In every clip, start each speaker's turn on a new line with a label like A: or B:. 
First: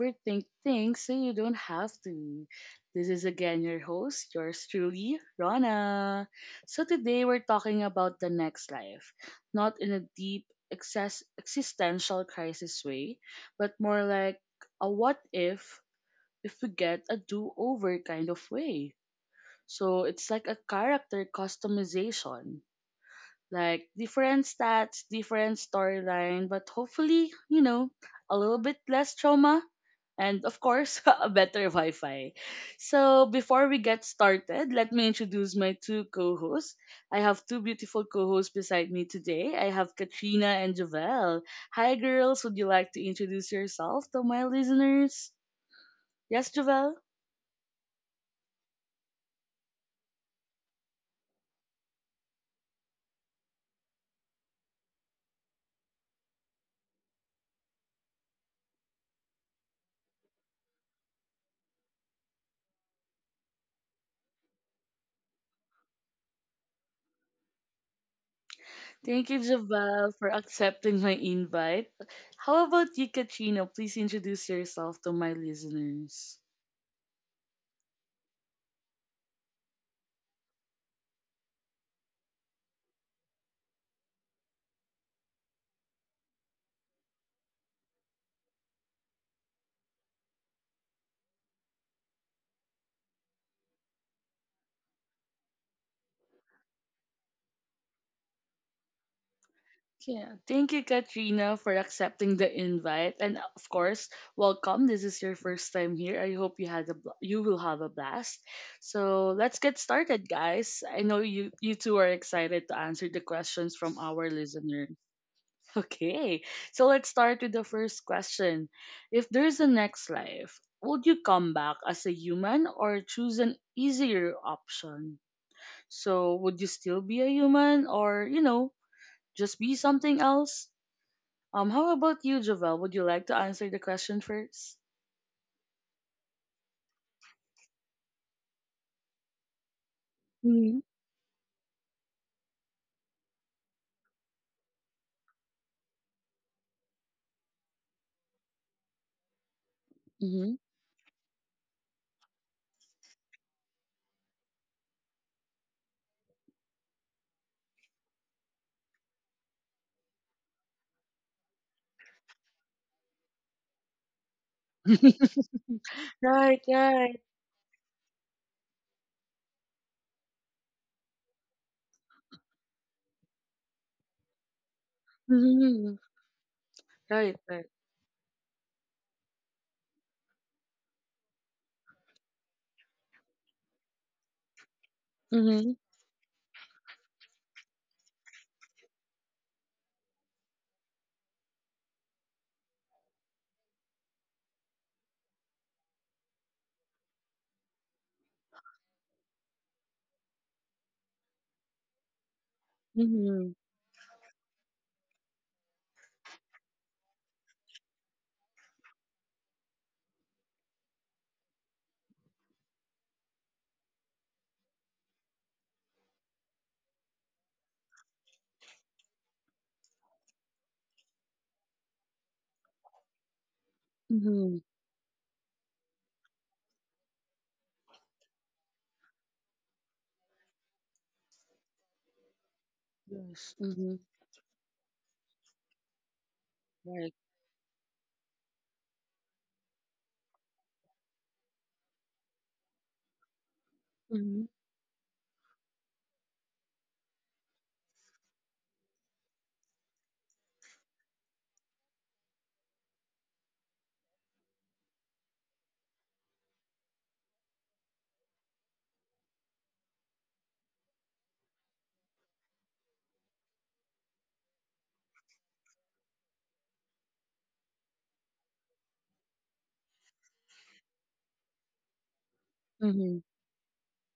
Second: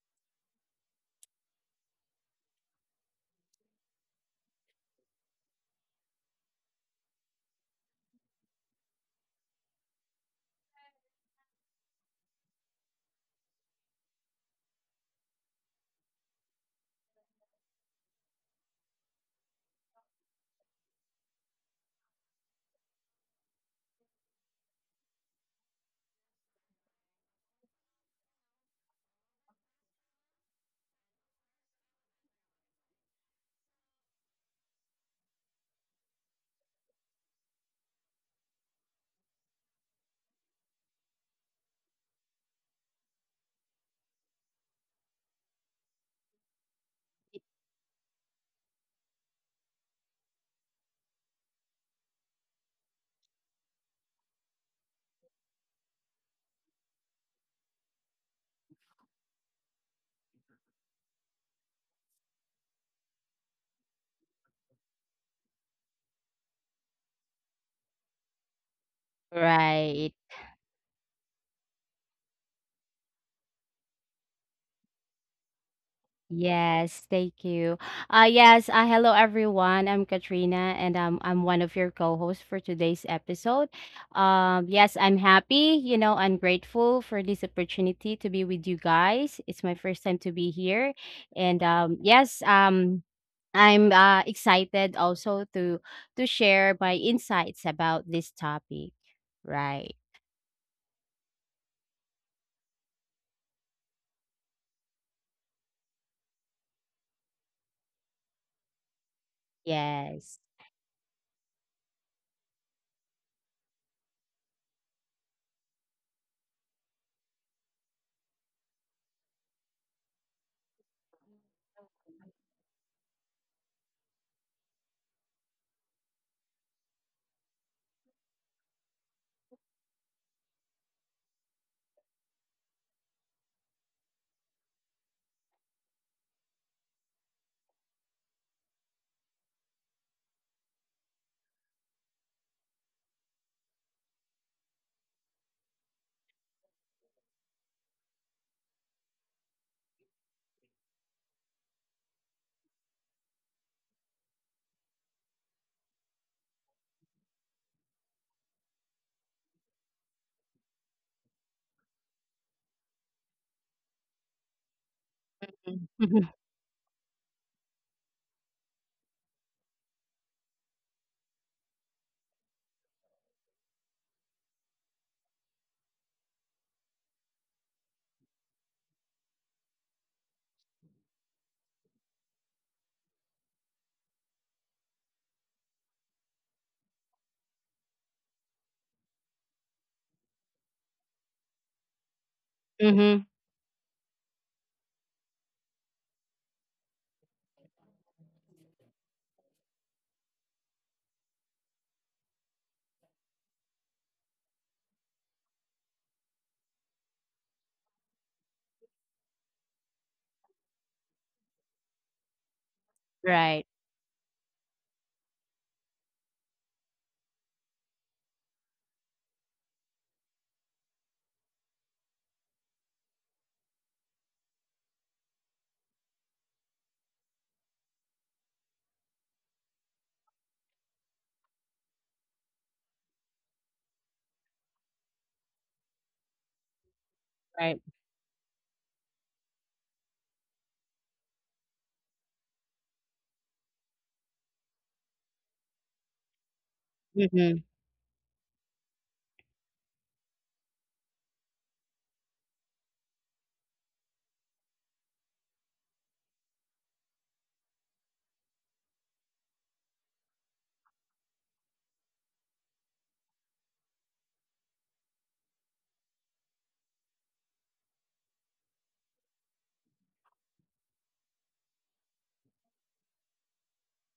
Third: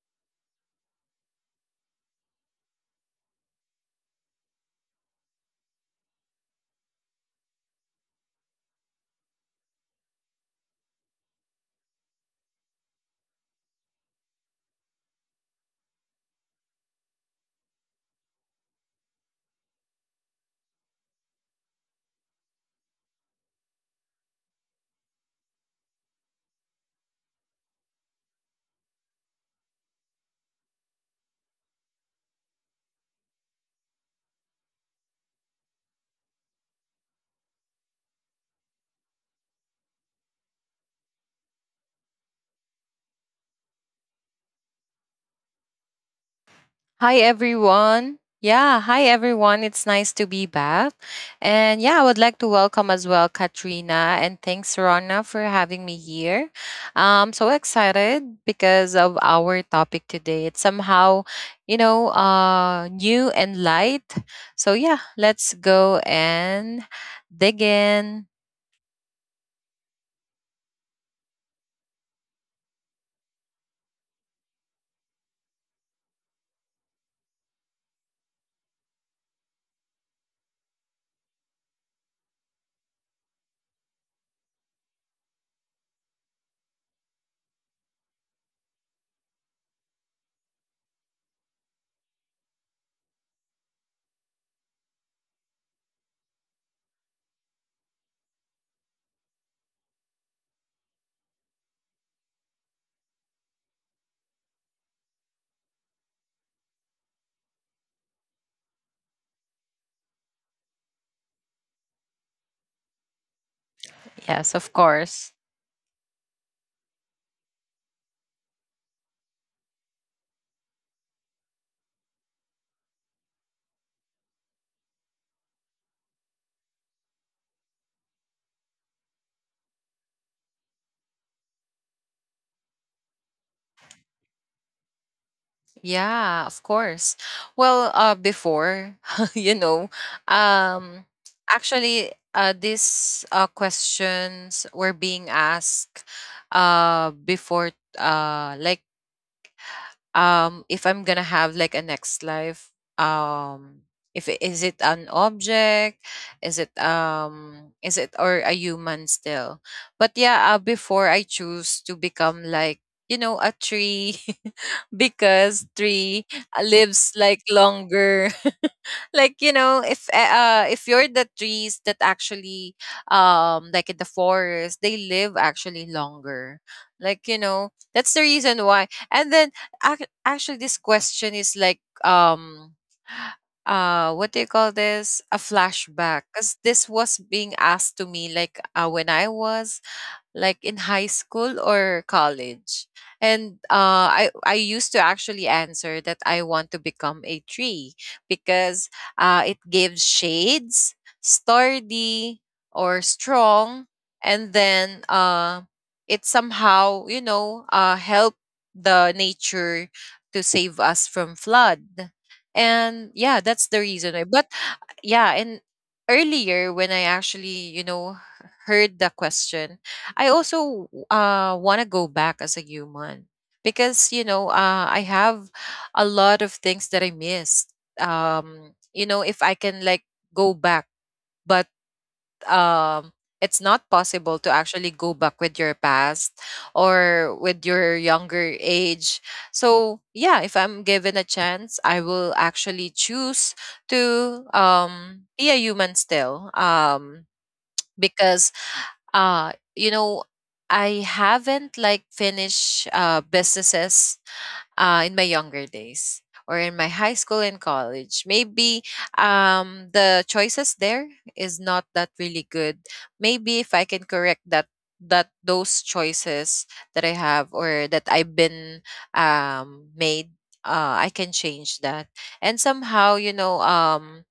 A: overthink things so you don't have to. This is again your host, yours truly, Rana. So today we're talking about the next life, not in a deep excess existential crisis way, but more like a what if we get a do-over kind of way. So it's like a character customization like different stats, different storyline, but hopefully, a little bit less trauma and of course, a better Wi-Fi. So, before we get started, let me introduce my two co-hosts. I have two beautiful co-hosts beside me today. I have Katrina and Javel. Hi girls, would you like to introduce yourself to my listeners? Yes, Javel?
B: Hi everyone. Yeah, hi everyone. It's nice to be back. And yeah, I would like to welcome as well Katrina and thanks Rona for having me here. I'm so excited because of our topic today. It's somehow, new and light. So yeah, let's go and dig in.
A: Thank you, Javel,
C: Right.
A: for accepting my invite. How about you, Katrina? Please introduce yourself to my listeners.
C: Yes, thank you. Yes, hello everyone. I'm Katrina and I'm one of your co-hosts for today's episode. Yes, I'm happy, you know, I'm grateful for this opportunity to be with you guys. It's my first time to be here and I'm excited also to share my insights about this topic. Right.
A: Yeah, thank you, Katrina, for accepting the invite, and of course, welcome. This is your first time here. I hope you you will have a blast. So let's get started,
C: Yes.
A: guys. I know you two are excited to answer the questions from our
B: Yes, of
A: listeners.
B: course.
A: Okay, so let's start with the first question. If there's a next life, would you come back as a human or choose an easier option? So, would you still be a human or, just be something else? How about you, Javel? Would you like to answer the question first?
B: Yeah, of course. Well, before, you know,
A: Mm-hmm.
B: um, actually, these questions were being asked before, uh, like
A: Mm-hmm.
B: if I'm gonna have like a next life, um if is it an object, is it, is it or a human still? But yeah, before I choose to become, like, you know, a tree, because tree,
A: Right,
B: lives,
A: right.
B: like, longer. Like, you know, if if you're the trees that actually, like in the forest, they live actually
A: Mm-hmm.
B: longer. Like, you
A: Right,
B: know,
A: right.
B: that's the reason why. And then actually this question is like, what do you call this, a
A: Mm-hmm.
B: flashback, because this was being asked to me like, when I was like in high school or college.
C: Mm-hmm.
B: And I used to actually answer that I want to become a tree because, it gives shades, sturdy or
A: Mm-hmm.
B: strong, and then, it somehow, you know, help the nature to save us from flood. And yeah, that's
C: Right.
B: the reason. why. But yeah, and earlier when I actually, you know, heard the question, I also, want to go back as a human because, you know,
A: Mm-hmm.
B: I have a lot of things that I missed. You know, if I can, like, go back, but, um, it's
A: Yes.
B: not
A: Mm-hmm.
B: possible to actually go back with your past
A: Right.
B: or with
C: Right.
B: your younger age. So yeah, if I'm given a chance, I will actually choose to,
A: Mm-hmm.
B: be a human still.
C: Mm-hmm.
B: Because, you know, I haven't, like, finished, businesses, in my younger days or in my high school and college. Maybe, the choices there is not that really good. Maybe if I can correct that, those choices that I have or that I've been, made, I can change that. And somehow,
A: Mm-hmm.
B: you know,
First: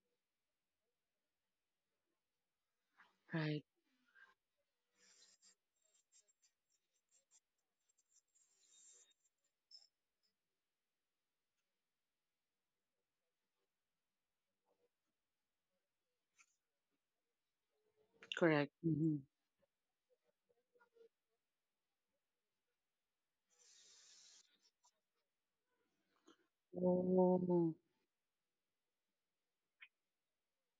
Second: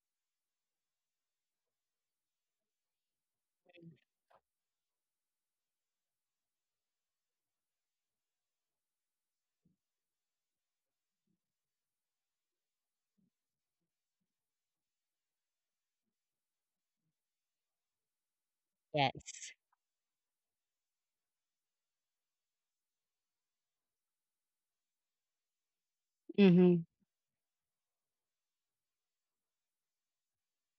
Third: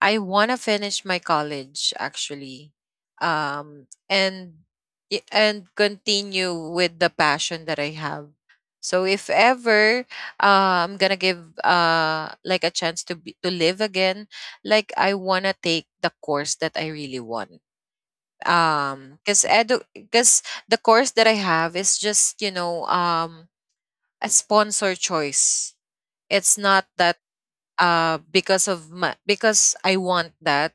B: I want to finish my college actually,
A: Right.
B: and and continue with the passion that I have. So if ever, I'm gonna give, like, a chance to be, to live again, like I wanna take the course that I really want.
A: Correct.
B: Um, cause
C: Yes.
B: edu- cause the course that I have is just, you know, um, a sponsor choice. It's
C: Mhm.
B: not that,
A: Oh.
B: because of my because I want that.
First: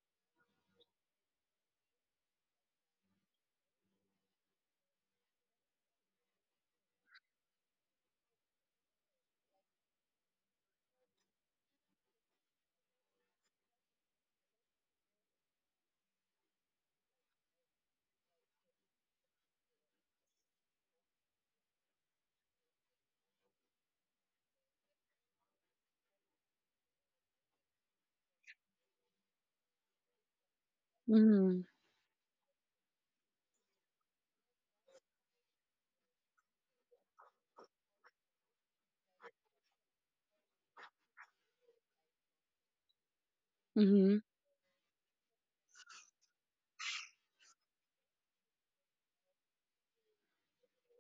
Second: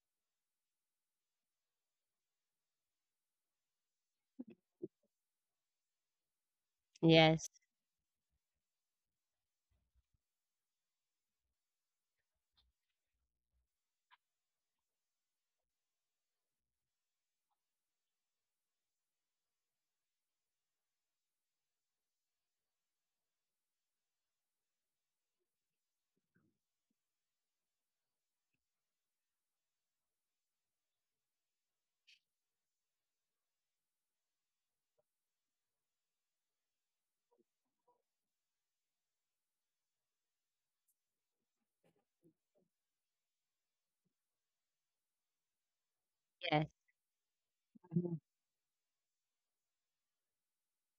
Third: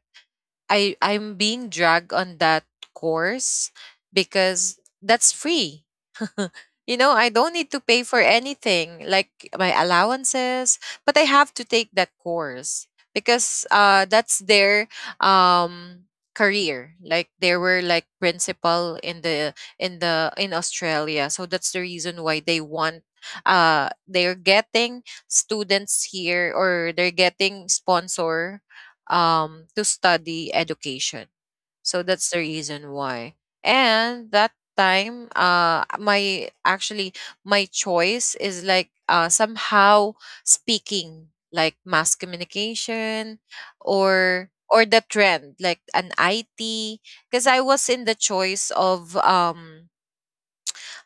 B: I'm being dragged on that course because that's free. You know, I
C: Yes,
B: don't need to pay for anything, like my allowances, but I have to take that course because, that's their, um, career. Like they were like principal in the in the in Australia, so that's the reason why they want, they're getting students here, or they're getting sponsor, to study education,
A: Mhm.
B: so that's the reason why. And that time, my choice is like, somehow, speaking like mass communication,
A: Mhm.
B: or the trend like an
C: yes.
B: IT, because I was in the
C: Mhm.
B: choice of, um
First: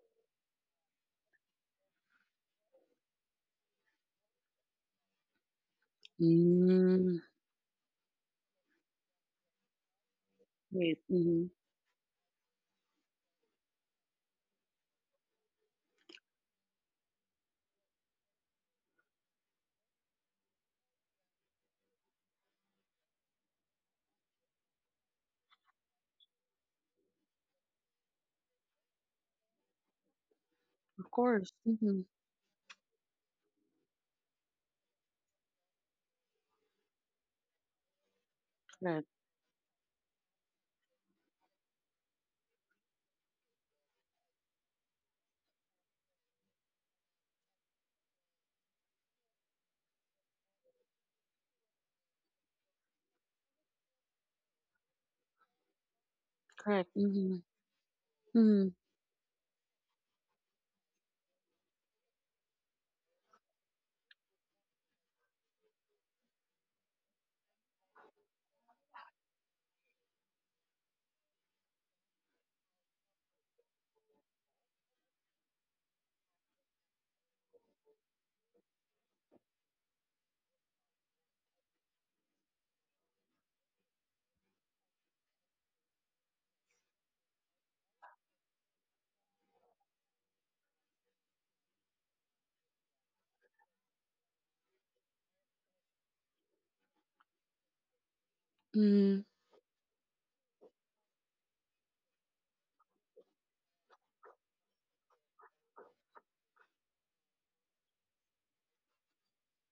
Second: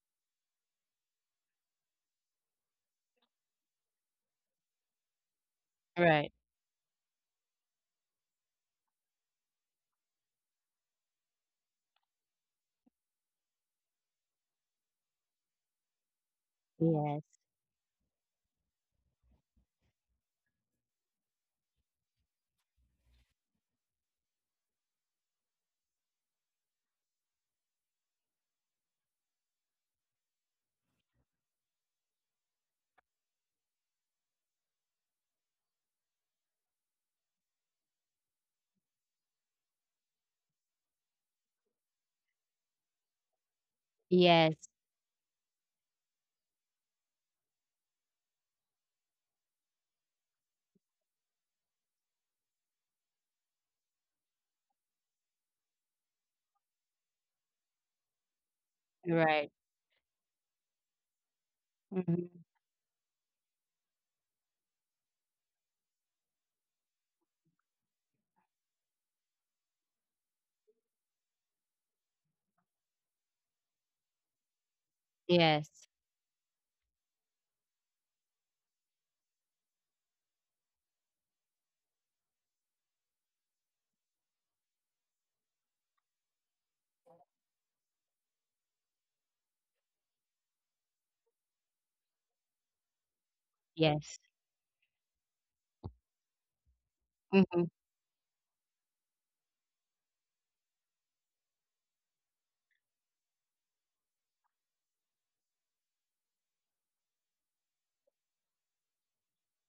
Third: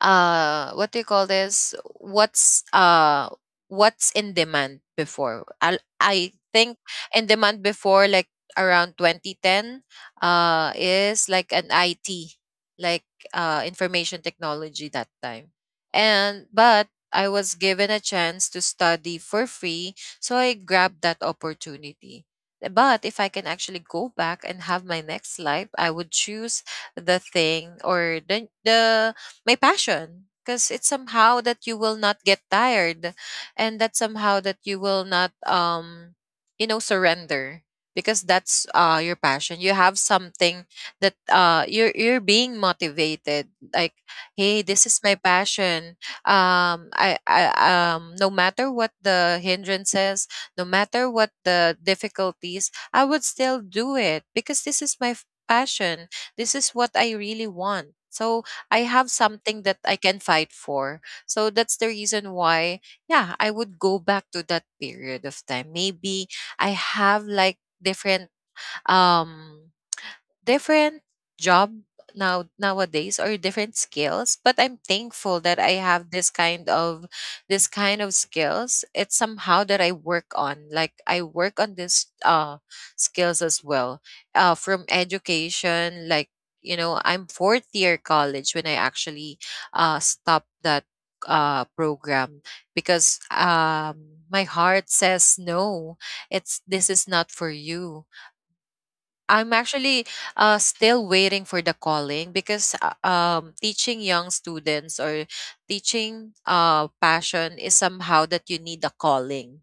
B: uh what do you call this, what's, what's in demand before,
C: Right.
B: I think
A: Mm.
B: in demand before, like, around 2010,
A: Right.
B: is
A: Mhm.
B: like an IT, like, information technology, that time. And but I
C: Yes.
B: was given a chance to study for free, so I grabbed that opportunity. But if I can actually go back and have my next life, I would choose the thing or the my passion, because it's
A: Of
B: somehow
A: course.
B: that you will
A: Mhm.
B: not get tired, and that somehow that you will not, you know, surrender, because that's,
A: Correct.
B: your passion. You have something that, you're being motivated, like,
C: Yes.
B: hey, this is my passion. I No matter what the hindrances, no matter what the difficulties, I would still do it because this is my passion, this is
A: Correct.
B: what I
A: Mhm.
B: really want. So
A: Mhm.
B: I have
C: Right.
B: something that I can fight for. So that's the reason
C: Mhm.
B: why, yeah, I would go back to that period of time. Maybe I have like different, um different job now, nowadays, or different skills. But I'm thankful that I
C: Yes.
B: have this kind of, skills. It's somehow that I work on this, skills as well, from education. Like, you know, I'm fourth year college when I actually, stopped that, program because,
C: Yes.
B: my heart says no, it's this is not for
C: Mhm.
B: you.
A: Mhm.
B: I'm actually, still waiting for the calling, because, teaching young students or teaching, passion is somehow that you need a calling,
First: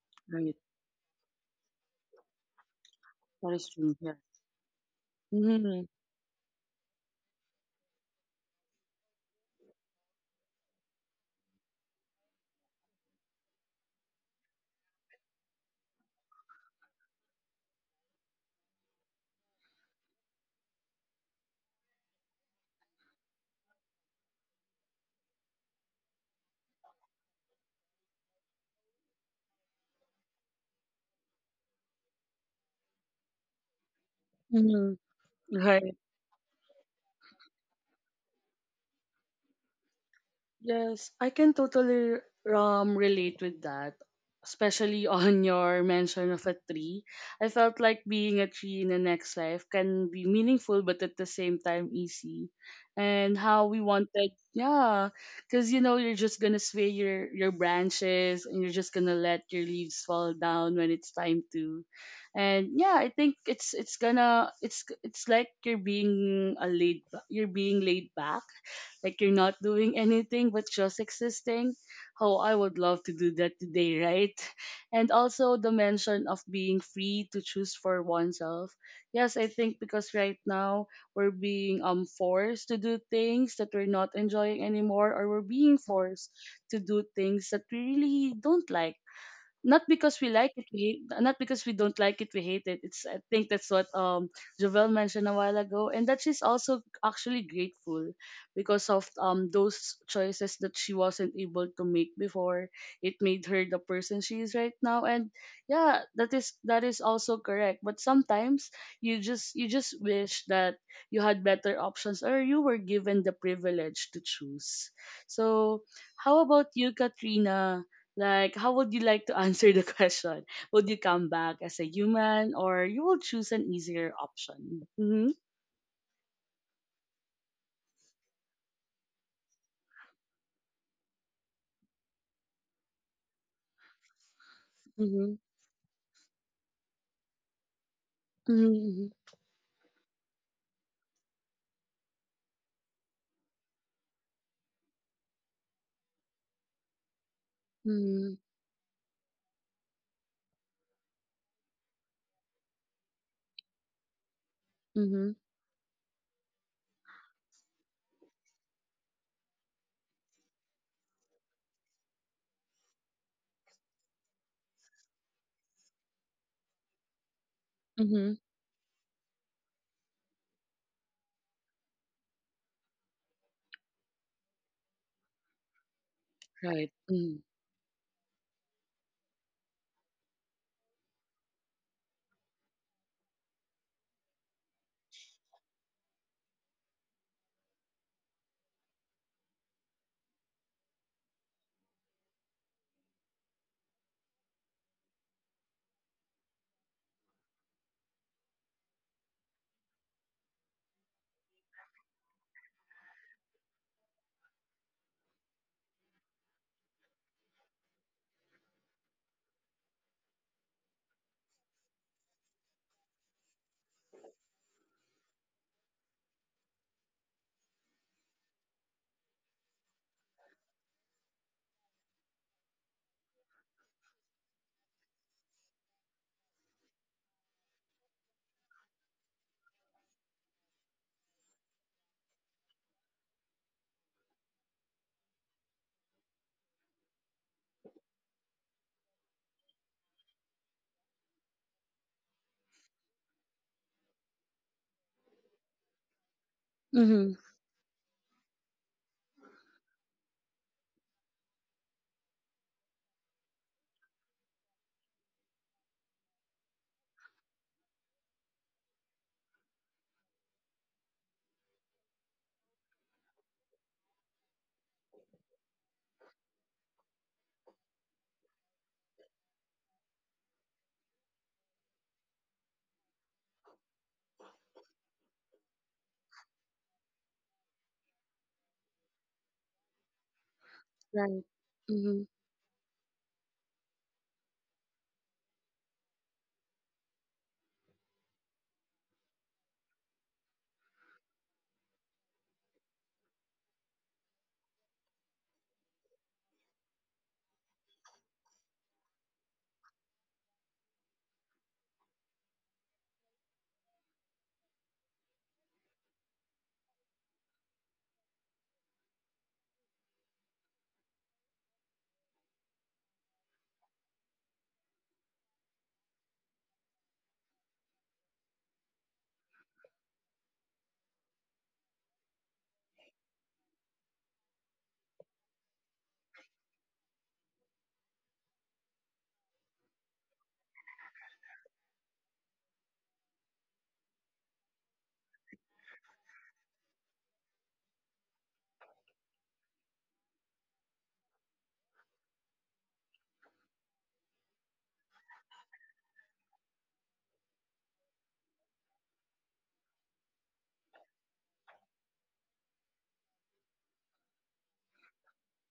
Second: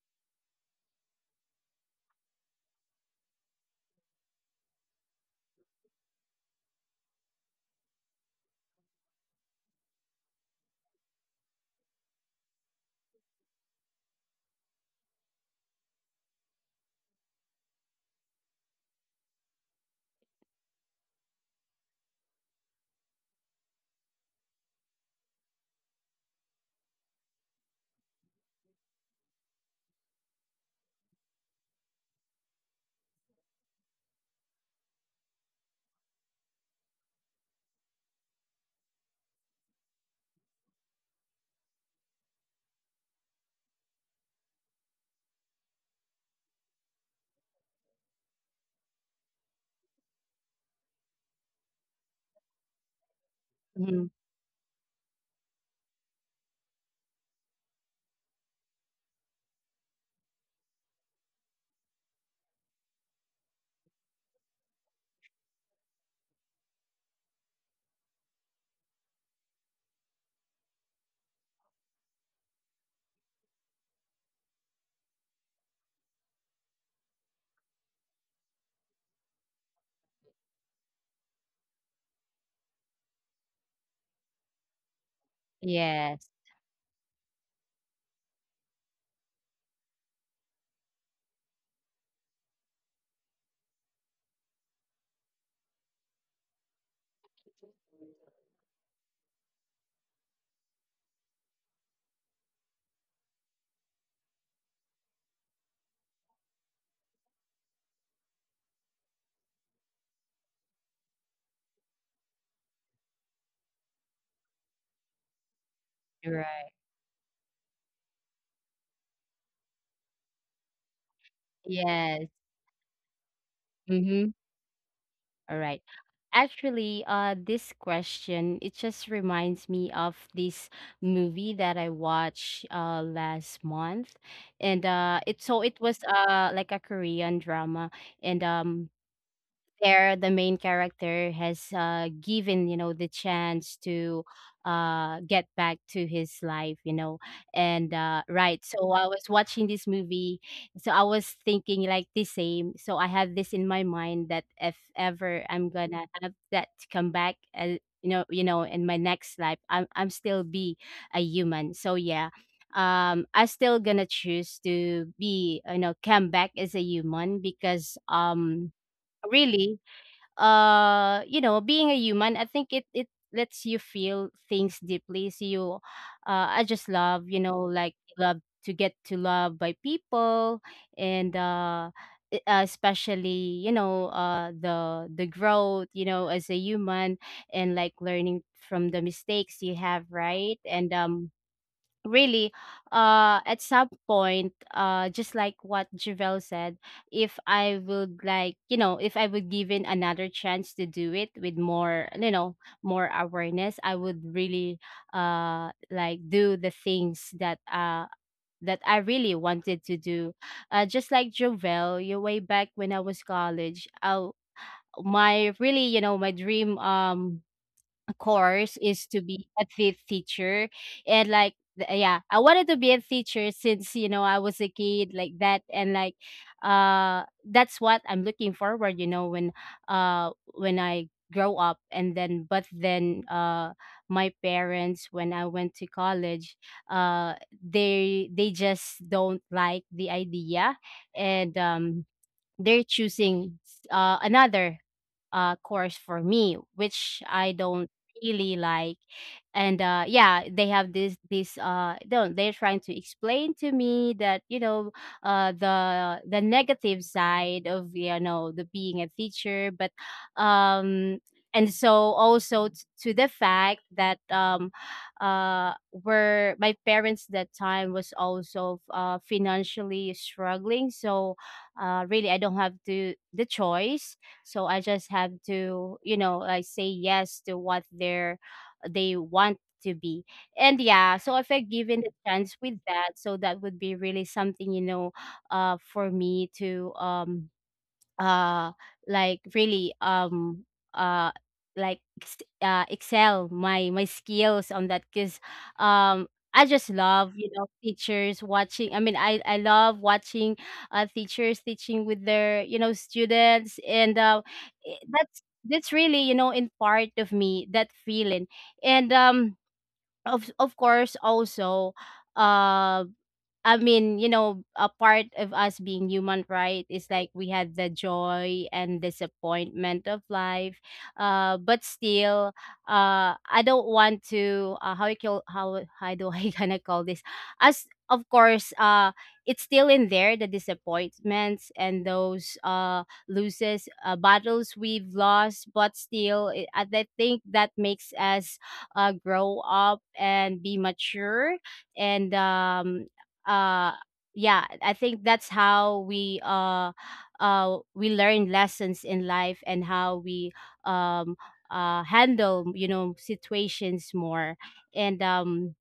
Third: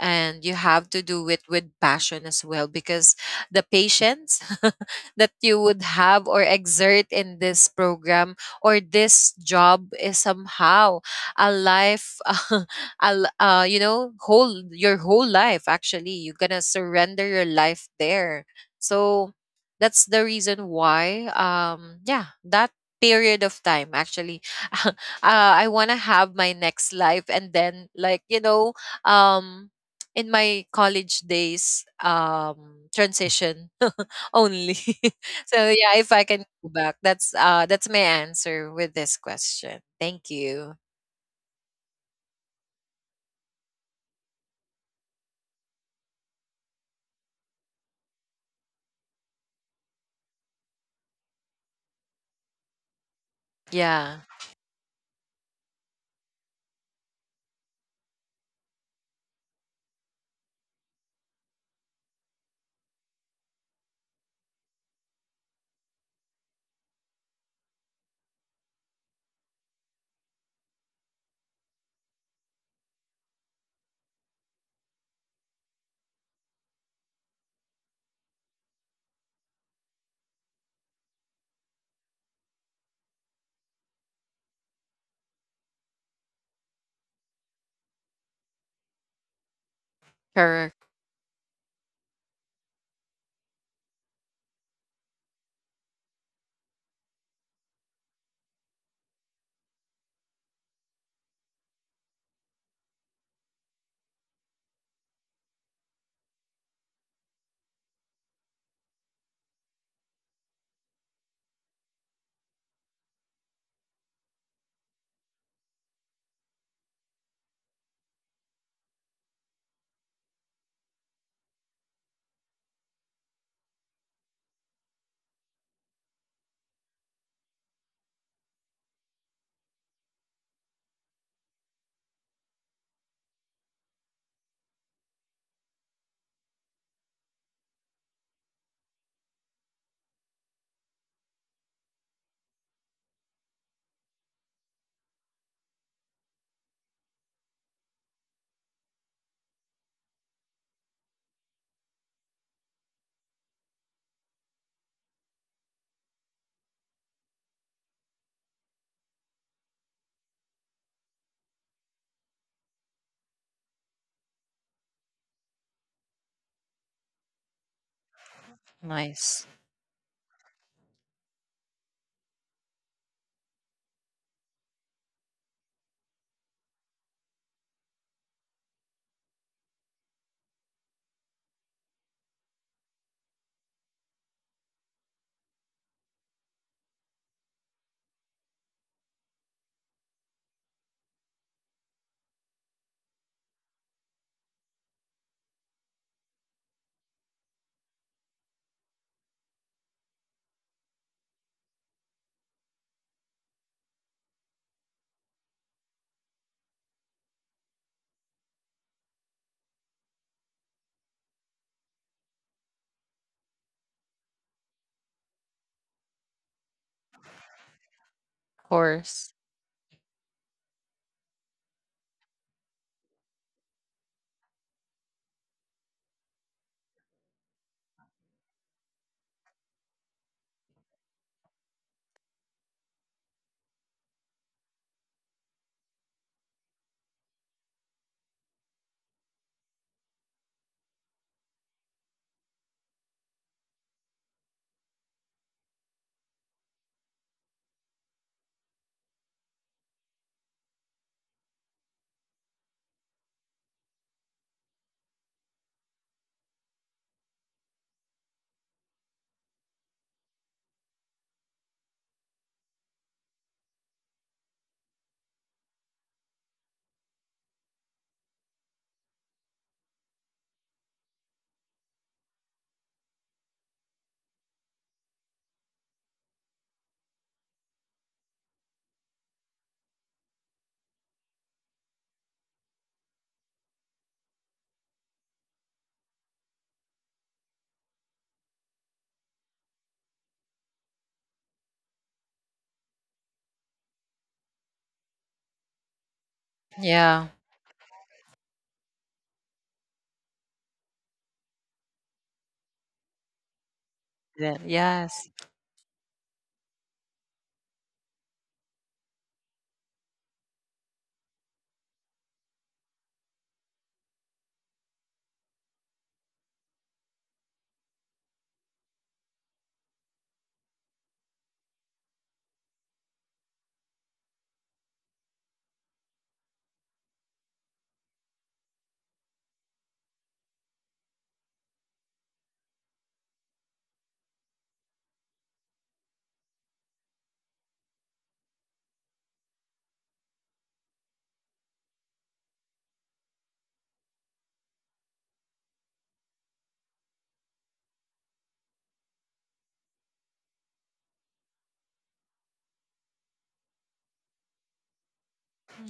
B: and you
A: Right.
B: have to do it with passion as well, because
A: That
B: the
A: is true. Yeah.
B: patience that you would
A: Mhm.
B: have or exert in this program or this job is somehow a life, you know, whole your whole life, actually you're gonna surrender your life there. So that's the reason why, yeah, that period of time actually, uh, I want to have my next life and then, like, you know, um in my college days, transition only.
A: Mhm.
B: So yeah,
A: Right.
B: if I can go back, that's my answer with this question. Thank you.
A: Yes, I can totally relate with that, especially on your mention of a tree. I felt like being a tree in the next life can be meaningful, but at the same time easy. And how we
B: Yeah.
C: Mhm.
A: wanted, yeah, because you're just gonna sway your branches and you're just gonna let your leaves fall down when it's time to. And yeah, I think it's gonna it's like you're being laid back, like you're not doing anything but just existing. Oh, I would love to do that today, right? And also the mention of being free to choose for oneself. Yes, I think because right now we're being forced to do things that we're not enjoying anymore, or we're being
C: Yes.
A: forced to do things that we really don't like, not because we like
B: Correct.
A: it, we hate, not because we don't like it, we hate it. It's, I think that's what Jovel mentioned a while ago, and that she's also actually grateful because of those choices that she wasn't able to make before. It made her the person she is right now, and yeah, that is also correct. But sometimes you just wish that you had better options or you were given the privilege to choose. So how about
C: Right.
A: you, Katrina? Like, how would you like to answer the question? Would you come back as a
C: Yes.
A: human, or you will choose an easier
C: Mhm.
A: option? Mm-hmm.
C: All right. Actually, this question, it just reminds me of this movie that I watched last month. And
A: Mhm.
C: it so it was like a Korean drama, and
A: Mhm.
C: there the main character has given, you know, the chance to get back to his life, you know. and uh,
A: Mhm.
C: right so I was watching this movie, so I was thinking like the same, so I had this in my mind that if
A: Mhm.
C: ever I'm gonna have that to come back, you know, in my next life, I'm still be a human. So yeah, I still gonna choose to, be you know, come back as a human because
A: Mhm.
B: Nice.
C: really, you know, being a human, I think it lets you feel things deeply. So you, I just
A: Right.
C: love, you
A: Mm.
C: know, like love to get to love by people. And especially, you know, the growth, you know, as a human, and like learning from the mistakes you have, right? And really, at some point, just like what Javel said, if I would like, you know, if I would given another chance to do it with more, you know, more awareness, I would really, like, do the things that that I really wanted to do. Just like Javel, you, way back when I was college, I, my, really, you know, my dream
B: Of
C: course is
B: course.
C: to be a teacher. And like yeah, I wanted to be a teacher since, you know, I was a kid like that. And like, uh that's what I'm looking forward, you know, when I grow up. And then, but then, my parents, when I went to college, they just don't like the idea. And they're choosing another course for me, which
A: Mhm.
C: I don't really like. And yeah, they have this this don't they're trying to explain to me that, you know, the negative side of, you know, the being a teacher. But um, and so also to the fact that were my parents that time was also financially struggling, so really I don't have to the choice. So I just have to, you know, like, say yes to what they're, they want to be. And yeah, so if
A: Right.
C: I given a
A: Mhm.
C: chance with that, so that would be really something, you know, for me to uh like really uh like excel my my skills on that, because um I just
B: Yeah.
C: love, you know, teachers watching I mean I love watching teachers teaching with their, you know, students. And
B: Then yes.
C: that's really, you know, in part of me, that feeling. And of course, also, um I mean, you know, a part of us being human, right, is like we had the joy and disappointment of life. But still, I don't want to. How you call how do I gonna call this? As of course, it's still in there, the disappointments and those loses, battles we've lost. But still, it, I think that makes us grow up and be mature. And uh yeah, I think that's how we, we learn lessons in life, and how we um handle, you know, situations more. And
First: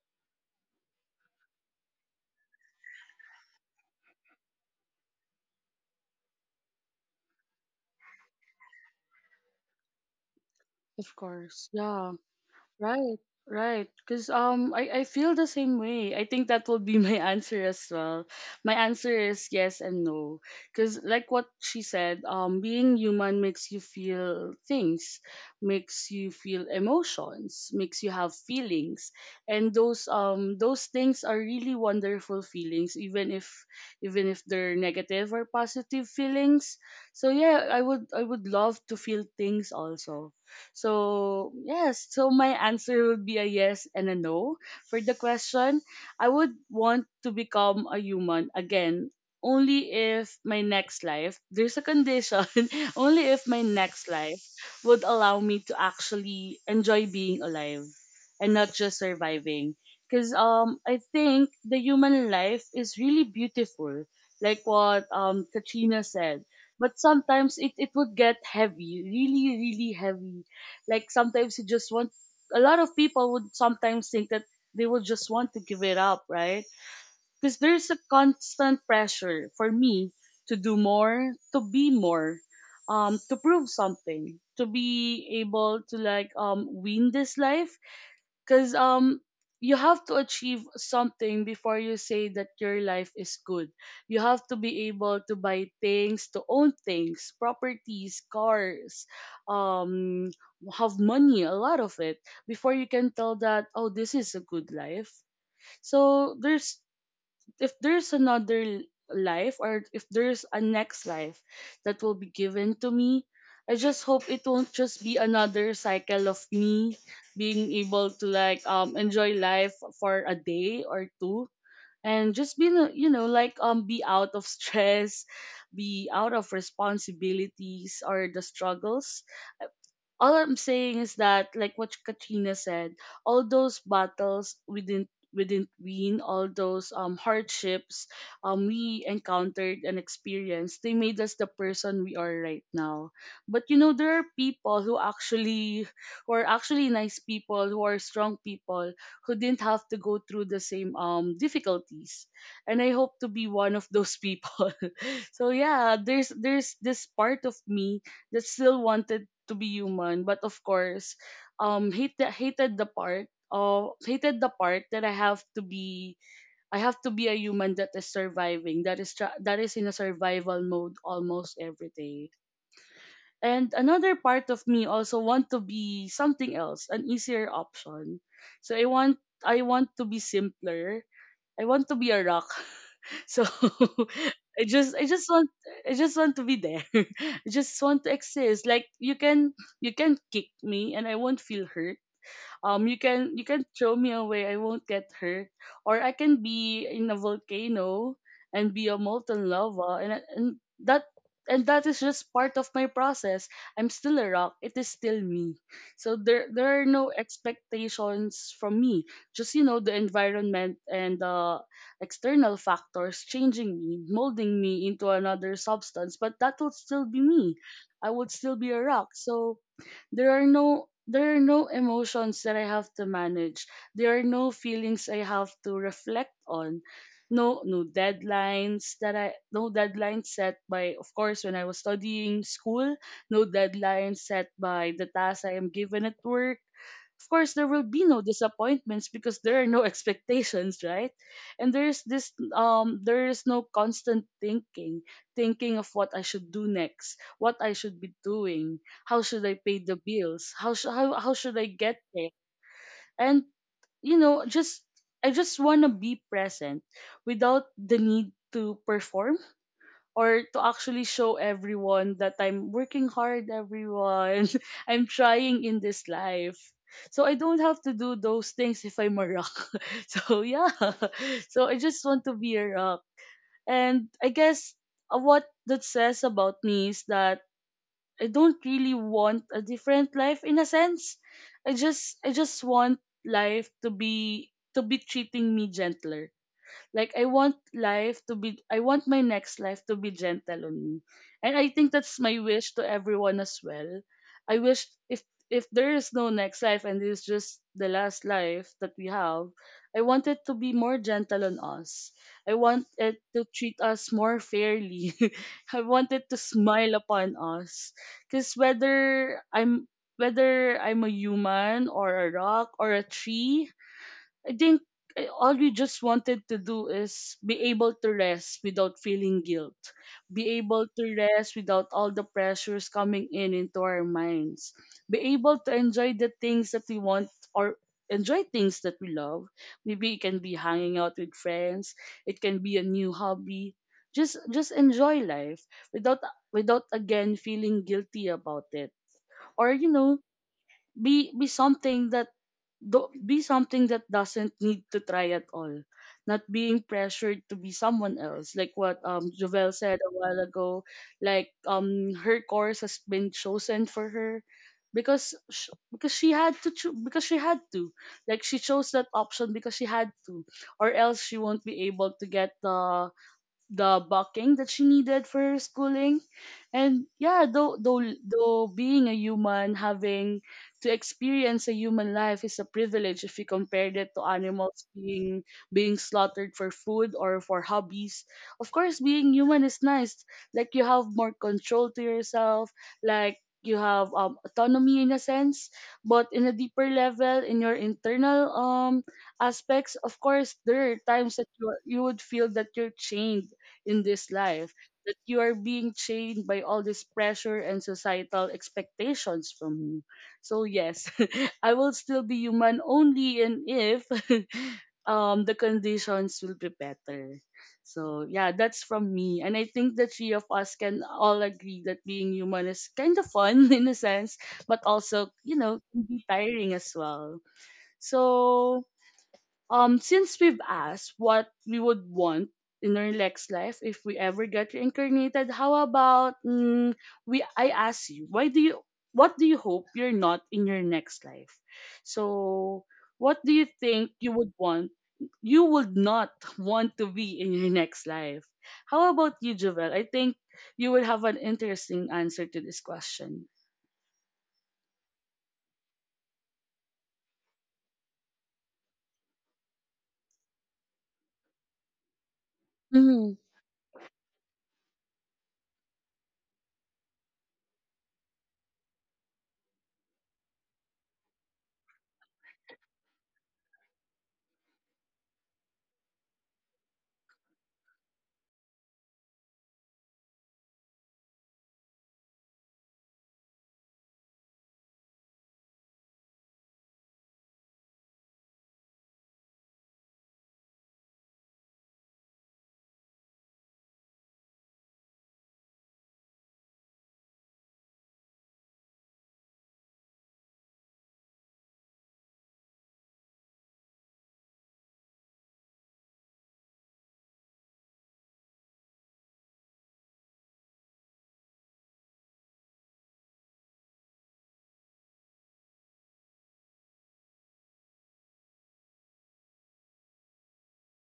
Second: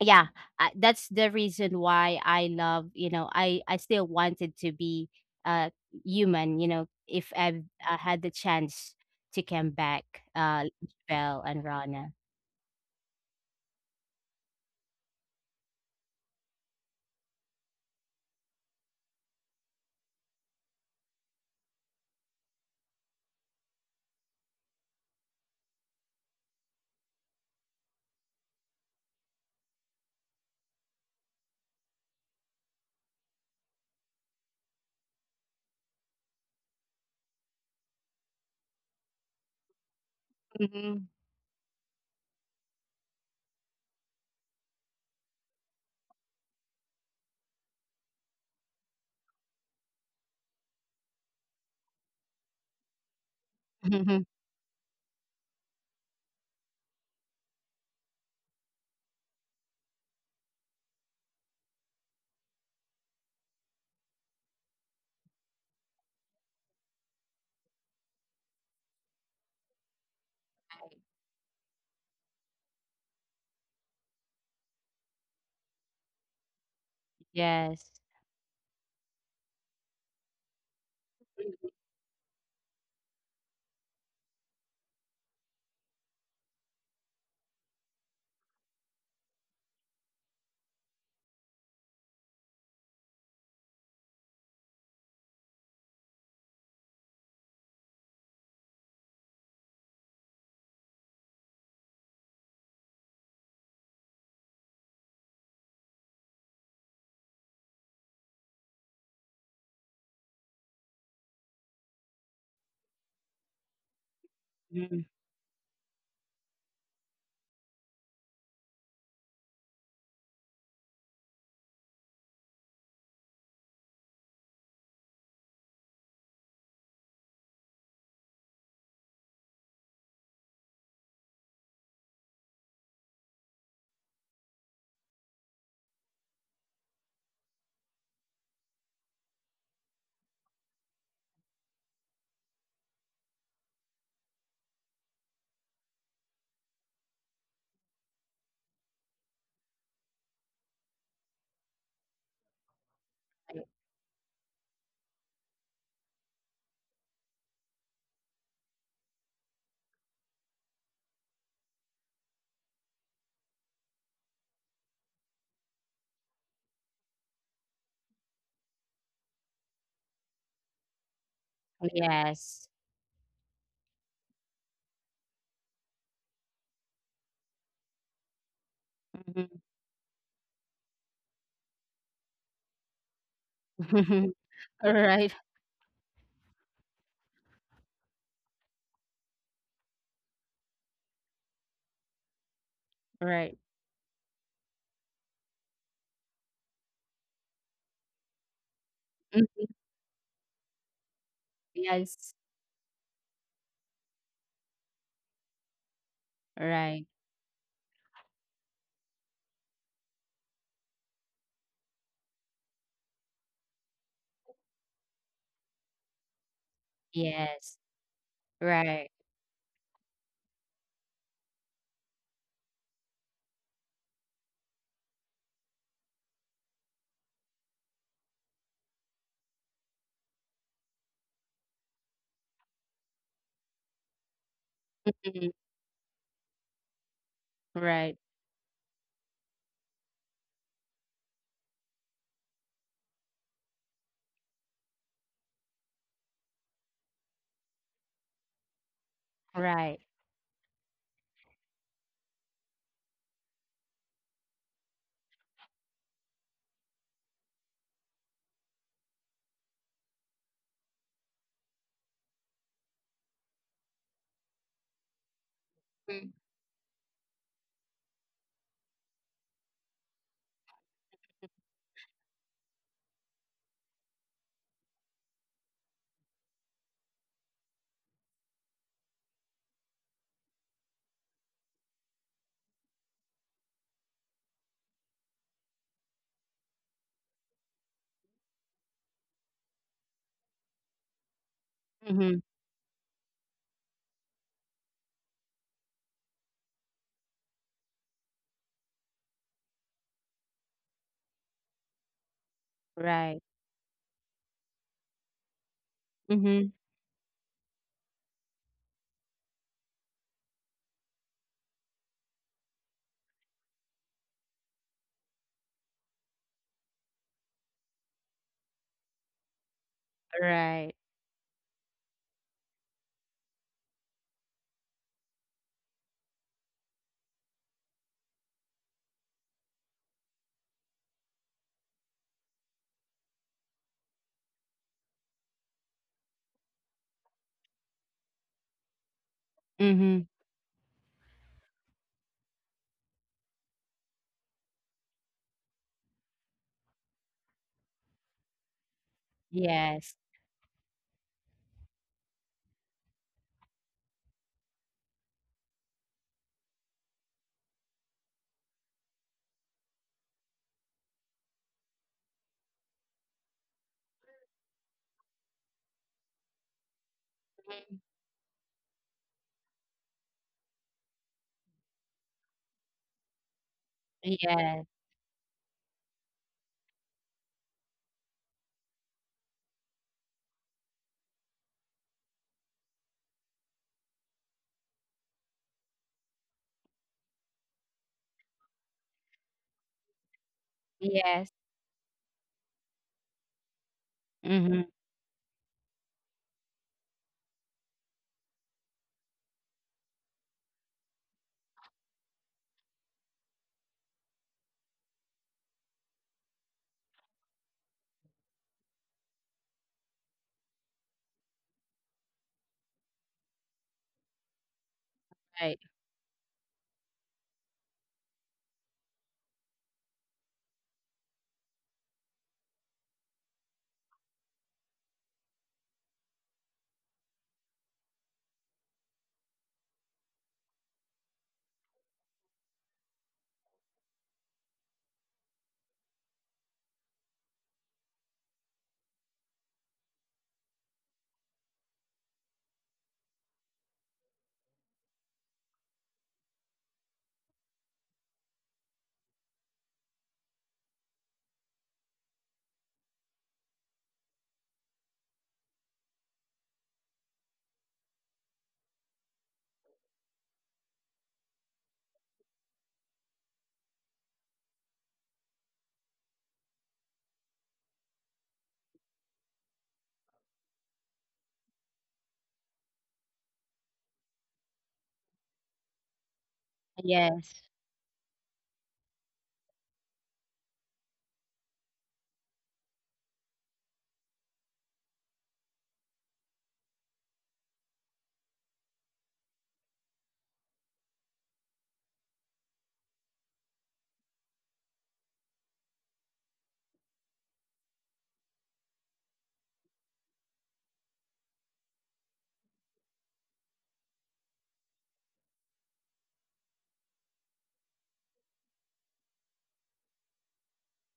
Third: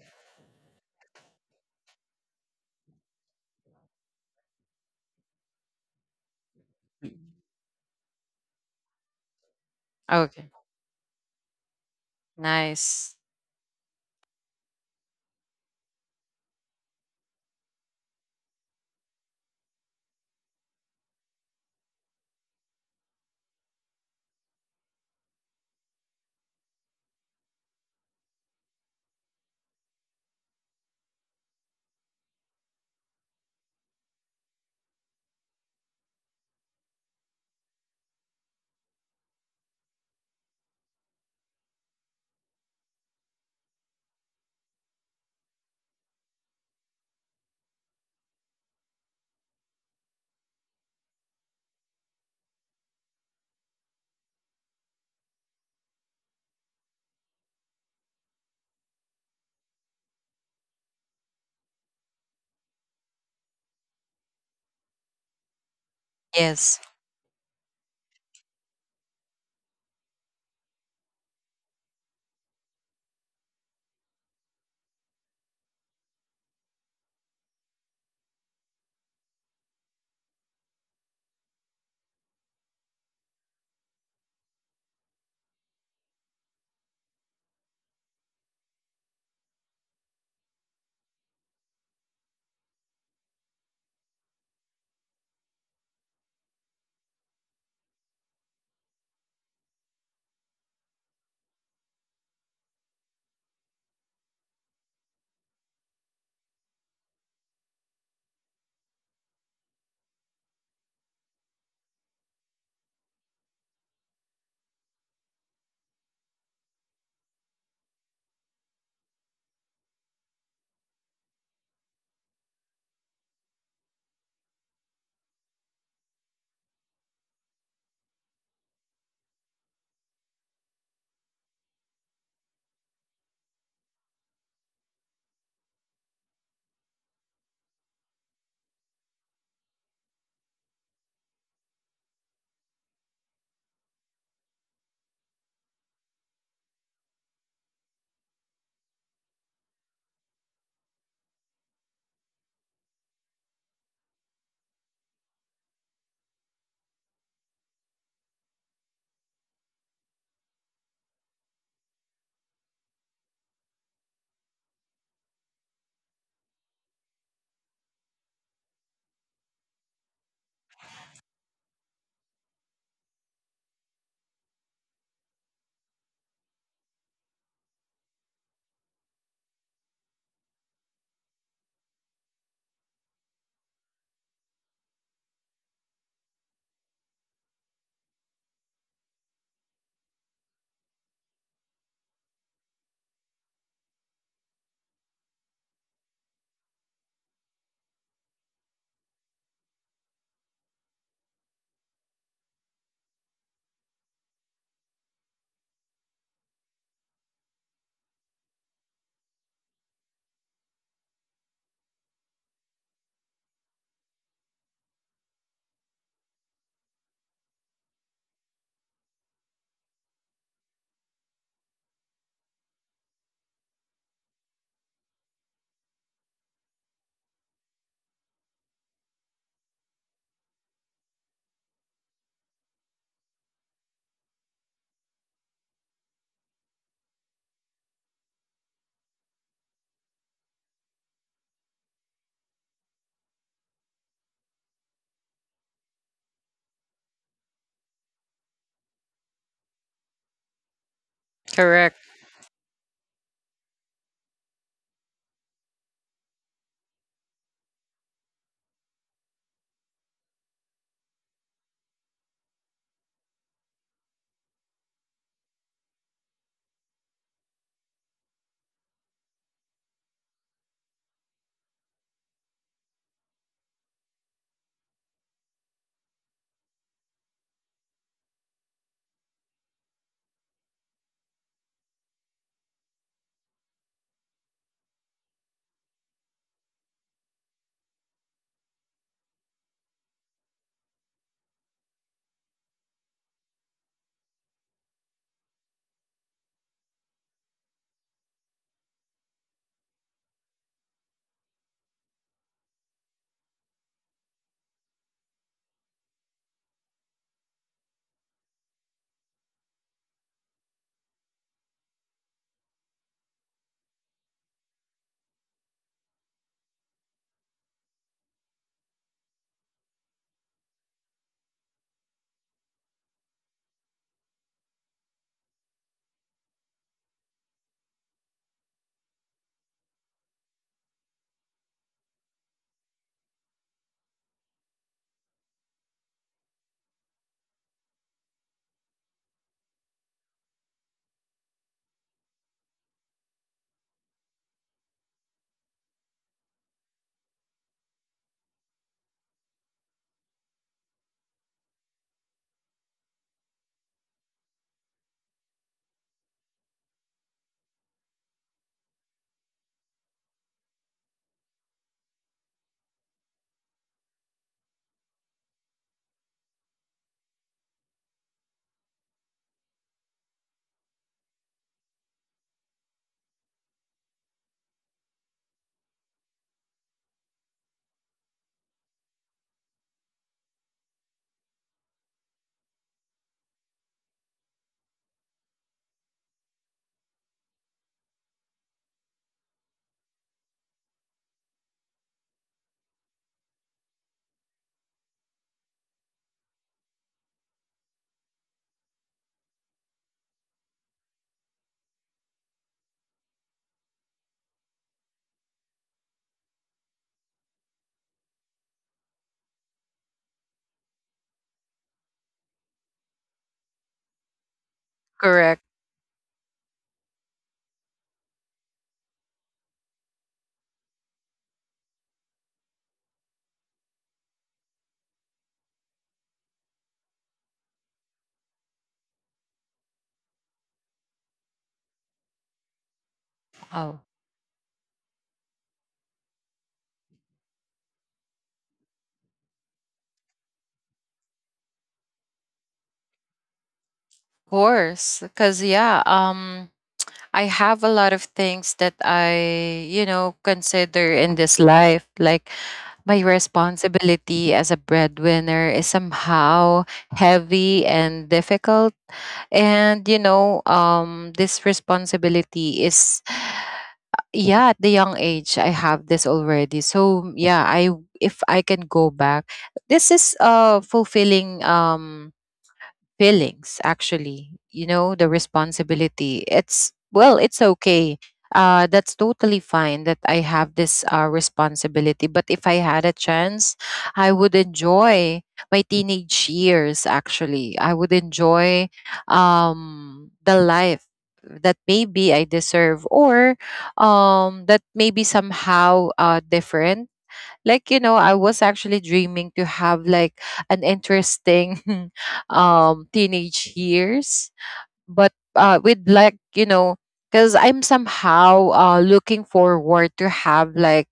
C: yeah, that's the reason why I love, you know, I still wanted to be uh human, you know, if I've had the chance to come back,
B: Okay.
C: uh
A: Of
C: Bell and
A: course.
C: Rana.
A: Yeah.
B: Nice.
A: Right, right. Because I feel the same way. I think that will be my answer as well. My answer is yes and no. Because, like what she said, being human makes you feel things, makes you feel emotions, makes you have feelings, and those things are really wonderful feelings, even if they're negative or positive feelings. So yeah, I would love to feel things also,
C: Mhm.
A: so, yes, so my answer would be a yes and a no. For the question, I would want to become a human again only if my next life, there's a condition, only if my next life would allow me to actually enjoy being alive and not just surviving. Because I think the human life is really beautiful, like what Katrina said.
B: Yes.
A: But sometimes it would get heavy, really, really heavy, like sometimes you just want. A lot of people would sometimes think that they would just want to give it up, right? Because there's
C: Yes.
A: a constant pressure for me to do more, to be more, to prove something, to be able to like win this life, because you have to achieve something before you say that your life is good. You have to be able to buy things, to own things, properties, cars, um have money, a lot of it, before you can tell that, oh, this is a good life. So there's, if there's another life or if there's a next life that will be given to me, I just hope it won't just
C: Mhm.
A: be another cycle of me being able to like enjoy life for a day or two and just be like be out of stress, be out of responsibilities or the struggles. All I'm saying is that, like what Katrina said, all those battles we didn't win, all those hardships we encountered and experienced, they made us the person we are right now. But there are people who actually who are actually nice people, who are strong people, who didn't have to go through the same difficulties. And I hope to be one of those people. So yeah, there's this part of me that still wanted to be human, but of course hated the part of hated the part that I have to be a human that is surviving, that that is in a survival mode almost every day.
C: Yes.
A: And another part of me also want to be something else, an easier option. So i want
C: Mhm.
A: i want to be simpler. I want to be a rock. So i just i just
C: Right,
A: want I just want to be there. I just want to exist, like you can kick me and I won't feel hurt, you can you
C: right.
A: can throw me away, I won't get hurt. Or I can be in a volcano and be a molten
C: Mhm.
A: lava, and that and that is
C: Yes.
A: just part of my process. I'm still a rock, it is still me, so there are
C: Right.
A: no expectations from me, just the environment and the external factors changing me, molding me into another substance, but that would still be me.
C: Yes.
A: I would still be a
C: Right.
A: rock, so there are no emotions that I have to manage. There are no feelings I have to reflect on. No deadlines set by, of course, when I was studying school, no deadlines set by the tasks
C: Mhm.
A: I am given at work. Of course there will be
C: Right.
A: no disappointments because there are no expectations, right? And there is no constant thinking, thinking of what I should do next, what I should be doing, how should I pay the
C: Right.
A: bills? How sh- how should I get
B: Correct.
A: there? And just I just want to be present without the need to perform, or to actually show everyone that I'm working hard, everyone. I'm trying in this
C: Mm.
A: life. So I don't have to do those things if I'm a rock. So yeah. So I just want to be a rock. And I guess what that says about me is that I don't really want a different life, in a sense. I just want life to be, to be treating me gentler. Like, I want my next life to be gentle on me. And I think that's
C: Mhm.
A: my wish to everyone as well. I wish, if there is no next life and it's just the last life that we have, I want it to be more gentle on us. I want it
C: Right.
A: to treat us more fairly. I want it to
C: Mhm.
A: smile upon us. Cause whether I'm, a human or a rock or a tree, I think, all we just wanted to do is be able to rest without feeling guilt, be able
C: Right.
A: to rest without all the pressures coming in into our minds, be able to enjoy the things that we want or enjoy things that we love. Maybe it can be hanging out with friends, it can be a new hobby. Just enjoy life without without again feeling guilty about it. Or
C: Mhm.
A: be something that be something that doesn't need to try at all, not being pressured to be someone else, like what Jovel said a
C: Yes.
A: while ago. Like her course has been chosen for her because because she had to because she had to, like she chose that option because she had to, or else she won't be able to get the bucking that she needed for her schooling. And yeah, though being a human, having to experience a human life is a privilege if you compare it to
C: Yes.
A: animals being slaughtered for food or for hobbies. Of course, being human is nice. Like, you have more control to yourself, like you have autonomy in a sense, but in a deeper level, in your internal aspects, of course, there are times that
C: Yes.
A: you would feel that you're chained in this life,
C: Mhm.
A: that you are being chained by all this pressure and societal expectations from you. So yes, I will still be human only and if the conditions will be better. So yeah, that's from me. And I think the three of us can all agree that being human is kind of fun in a sense, but also, you
B: Correct.
C: Right.
A: know, can be tiring as well. So since we've asked what we would want in our next life if we ever get reincarnated, how about we? I ask you, why do you? What do you hope you're not in your next life? So, what do you
B: Oh,
A: think you would want? You would not want to be in your next life. How about you, Jovel? I think you would have an interesting answer to this question.
B: of course. Because, yeah, I have a lot of things that I, you know, consider in this life. Like, my
A: Mm-hmm.
B: responsibility as a breadwinner is somehow heavy and difficult. And, you know, this responsibility is, yeah, at the young age I have this already. So yeah, I if I can go back, this is, fulfilling, feelings. Actually, you know, the responsibility, it's well,
C: Yes.
B: it's okay, that's totally fine that I have this, responsibility. But if I had a chance, I would enjoy my teenage years. Actually, I would enjoy, the life that maybe I deserve, or, that maybe somehow, different. Like, you know, I was actually dreaming to have like an interesting teenage years, but, with, like, you know, because I'm somehow, looking forward to have like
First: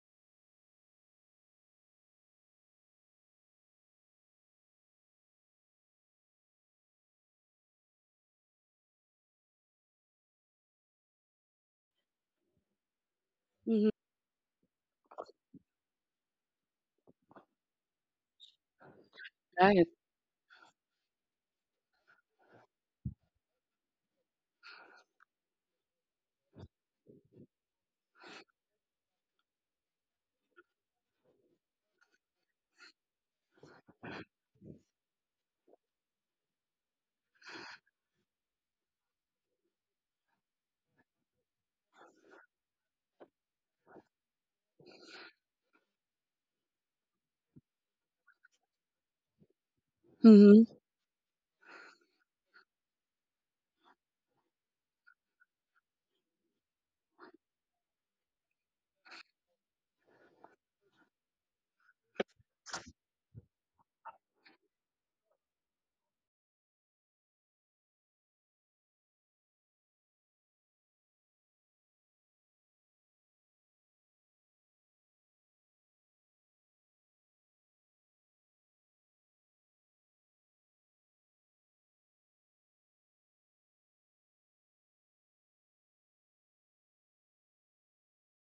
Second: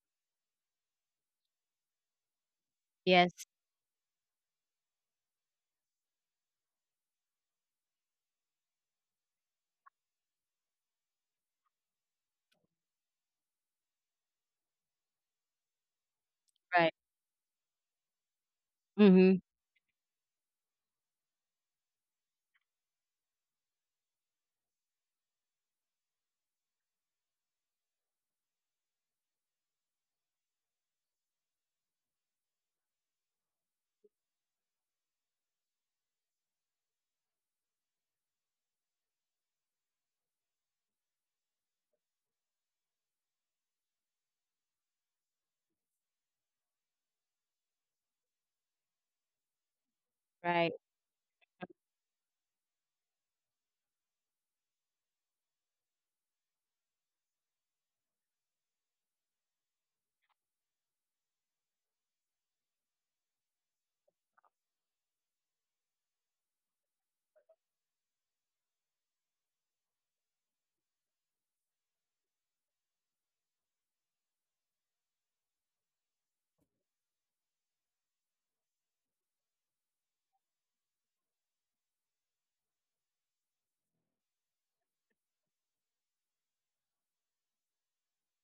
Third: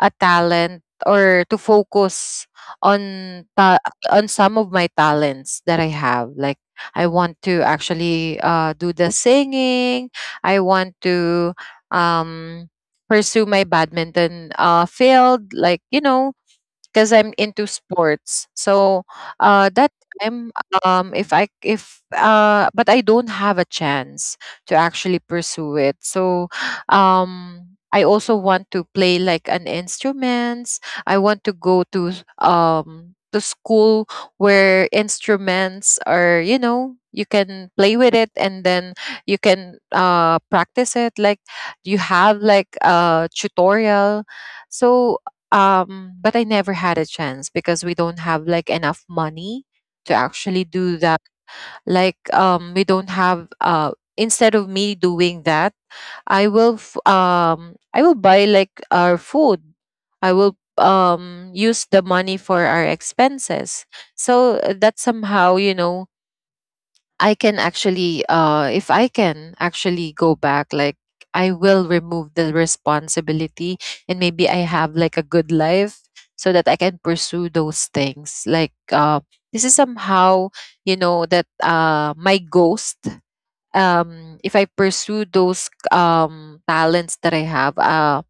B: a talent, or to focus on
C: Yes.
B: ta- on some of my talents that I have. Like, I want to actually, do the singing. I want to, um pursue
A: Mm-hmm.
B: my badminton, field, like, you know,
C: Right.
B: because I'm into sports. So,
C: Mhm.
A: Right.
B: that time, if I if but I don't have a chance to actually pursue it. So, I also want to play like an instruments. I want to go to to school where instruments are, you know, you can play with it, and then you can, practice it, like you have like a tutorial. So, but I never had a chance because we don't have like enough money to actually
C: Right.
A: Mm-hmm.
B: do that. Like, we don't have. Instead of me doing that, I will I will buy like our food. I will, use the money for our expenses. So, that somehow, you know, if I can actually go back, like, I will remove the responsibility and maybe I have like a good life, so that I can pursue those things. Like, this is somehow, you know, that, my ghost, if I pursue those, talents that I have,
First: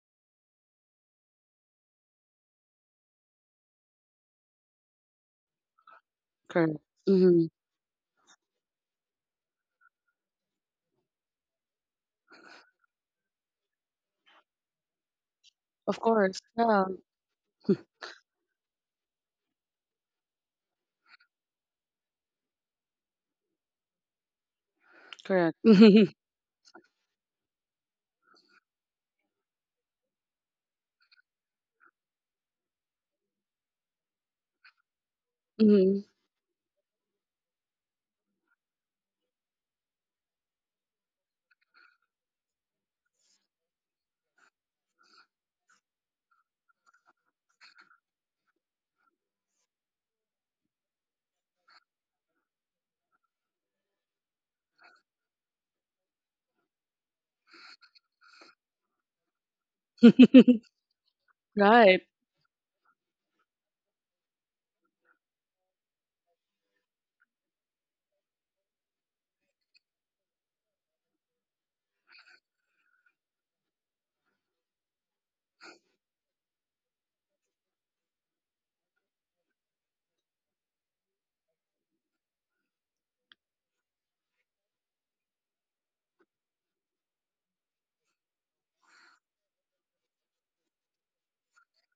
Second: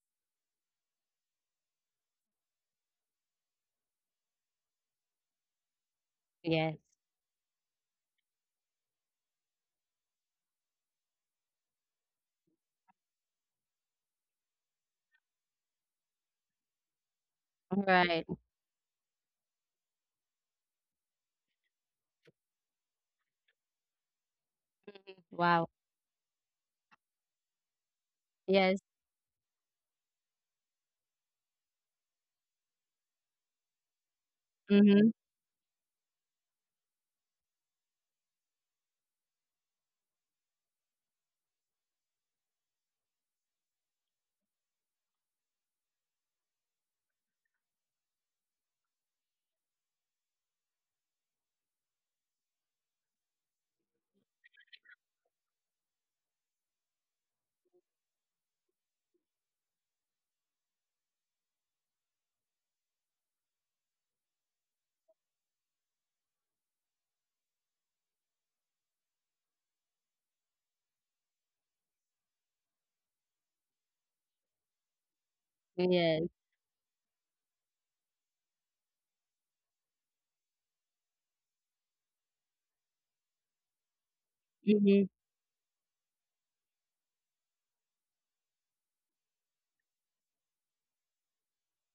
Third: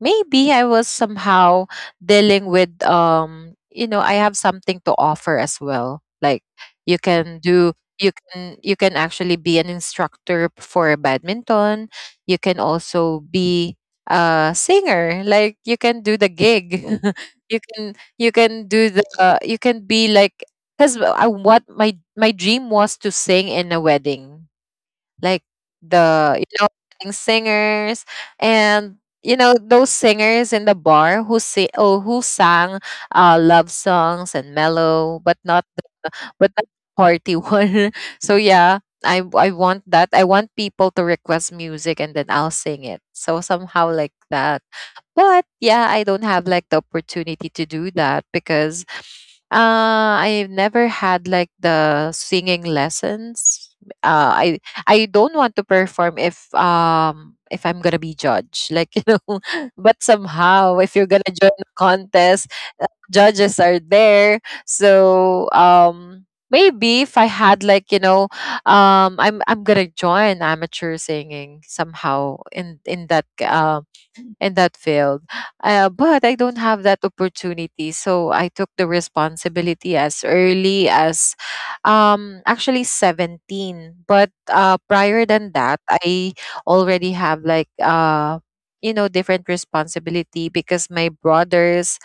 B: maybe I was somehow dealing with, you know, I have something to offer as well. Like,
A: Correct.
C: Yes.
B: you can
A: Mm-hmm.
B: do you can, actually be an instructor for badminton, you can also be a singer, like you
A: Of
B: can do the
A: course.
B: gig,
A: Yeah.
B: you can
C: Right.
B: you can do the, you can be like, because what my dream was to sing in a wedding, like
A: Correct.
C: Wow.
B: the, you know, wedding singers,
C: Yes.
B: and, you know, those singers in the bar who say, oh, who sang, love songs and mellow,
C: Mhm.
A: Mhm.
B: but not the party one. So yeah, I want that, I want people to request music and then I'll sing it, so somehow like that. But yeah, I don't have like the opportunity to do that because, I've never had like the singing lessons. Uh I I don't want to perform if, if I'm gonna be judged. Like, you know, but somehow if you're gonna join the
A: Right,
B: contest, judges are there. So, maybe if I had like, you know, I'm gonna join amateur singing somehow in that, in that field. But
C: Yes.
B: I don't have that opportunity. So I took the responsibility as early as, actually 17. But
C: Mhm.
B: prior than that, I already have like different responsibility because my brothers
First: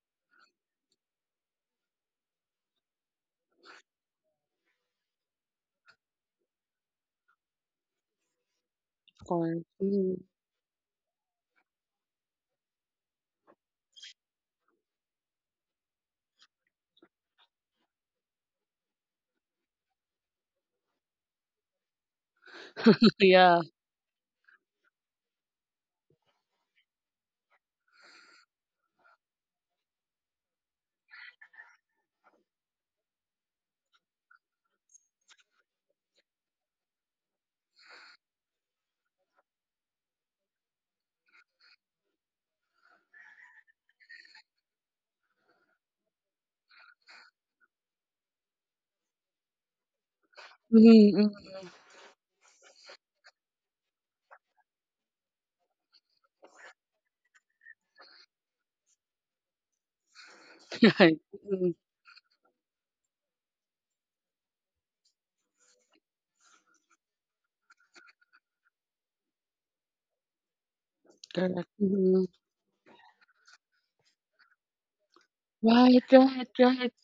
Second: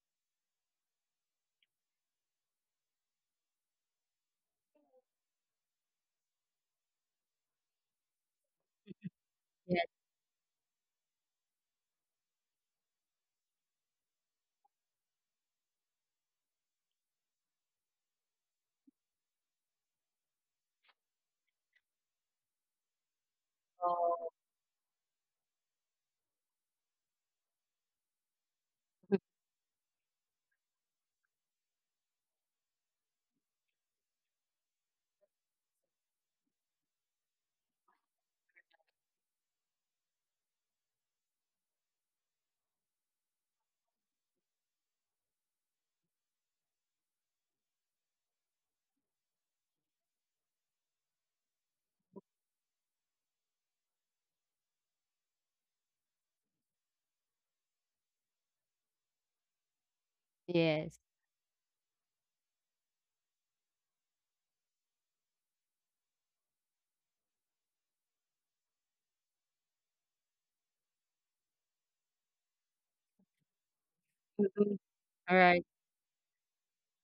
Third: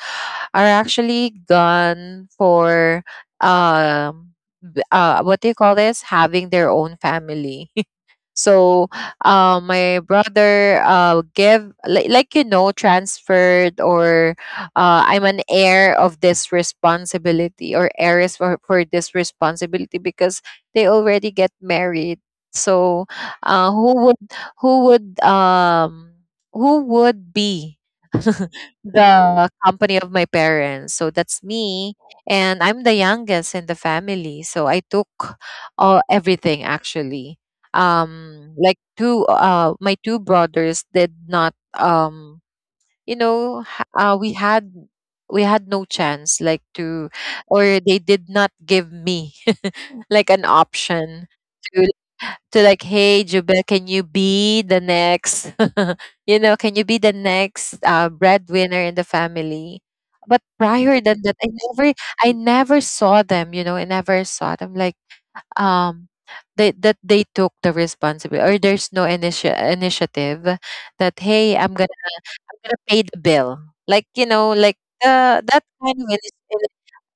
B: are actually gone for um what do you call this, having their own family. So
A: of course.
B: my
C: Yes.
A: Mhm.
B: brother give like transferred or I'm an heir of this responsibility or heiress for this responsibility because they already get married. So uh,
A: Yeah.
B: who would
C: Oh.
B: who would um who would be the company of my parents. So that's me. And I'm the youngest in the family. So I took all everything actually. Like two my two brothers did not you know ha- uh, we had we had no chance like to or they did not give me like an
A: Mhm, mhm.
B: option to to like, hey, Jubel, can you be the next, can you be the next breadwinner in the family? But
C: Yes.
B: prior
A: Right.
B: than that,
A: Mhm.
B: I never saw them, I never saw them like, um, that they took the responsibility or there's no initiative that, hey, I'm
A: Correct.
B: going to
A: Mhm.
B: I'm gonna pay the bill. Like, like
C: Mhm.
B: that
C: Right.
B: kind of
A: Right, right,
B: initi-
A: right.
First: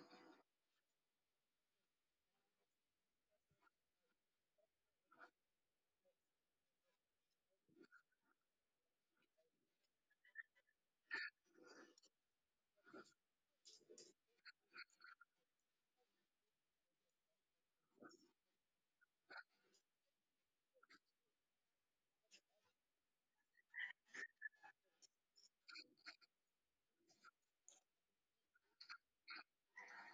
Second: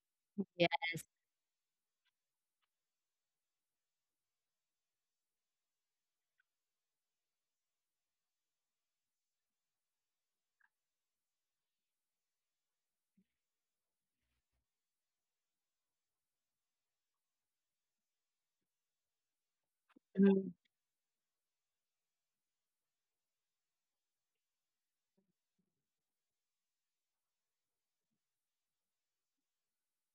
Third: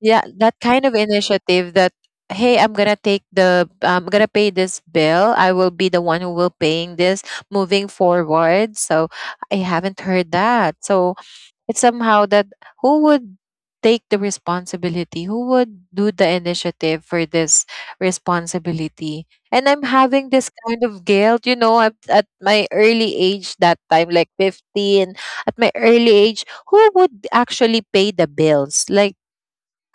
B: yeah, that
C: Yes.
B: kind of initiative that hey, I'm gonna pay this bill. I will be the one who will paying this moving forward. So I haven't heard that. So it's somehow that who would take the responsibility? Who would do the initiative for this responsibility? And I'm having this
C: Mhm.
B: kind of guilt, you know, at my early age that time, like 15, at my early age, who would actually pay the bills? Like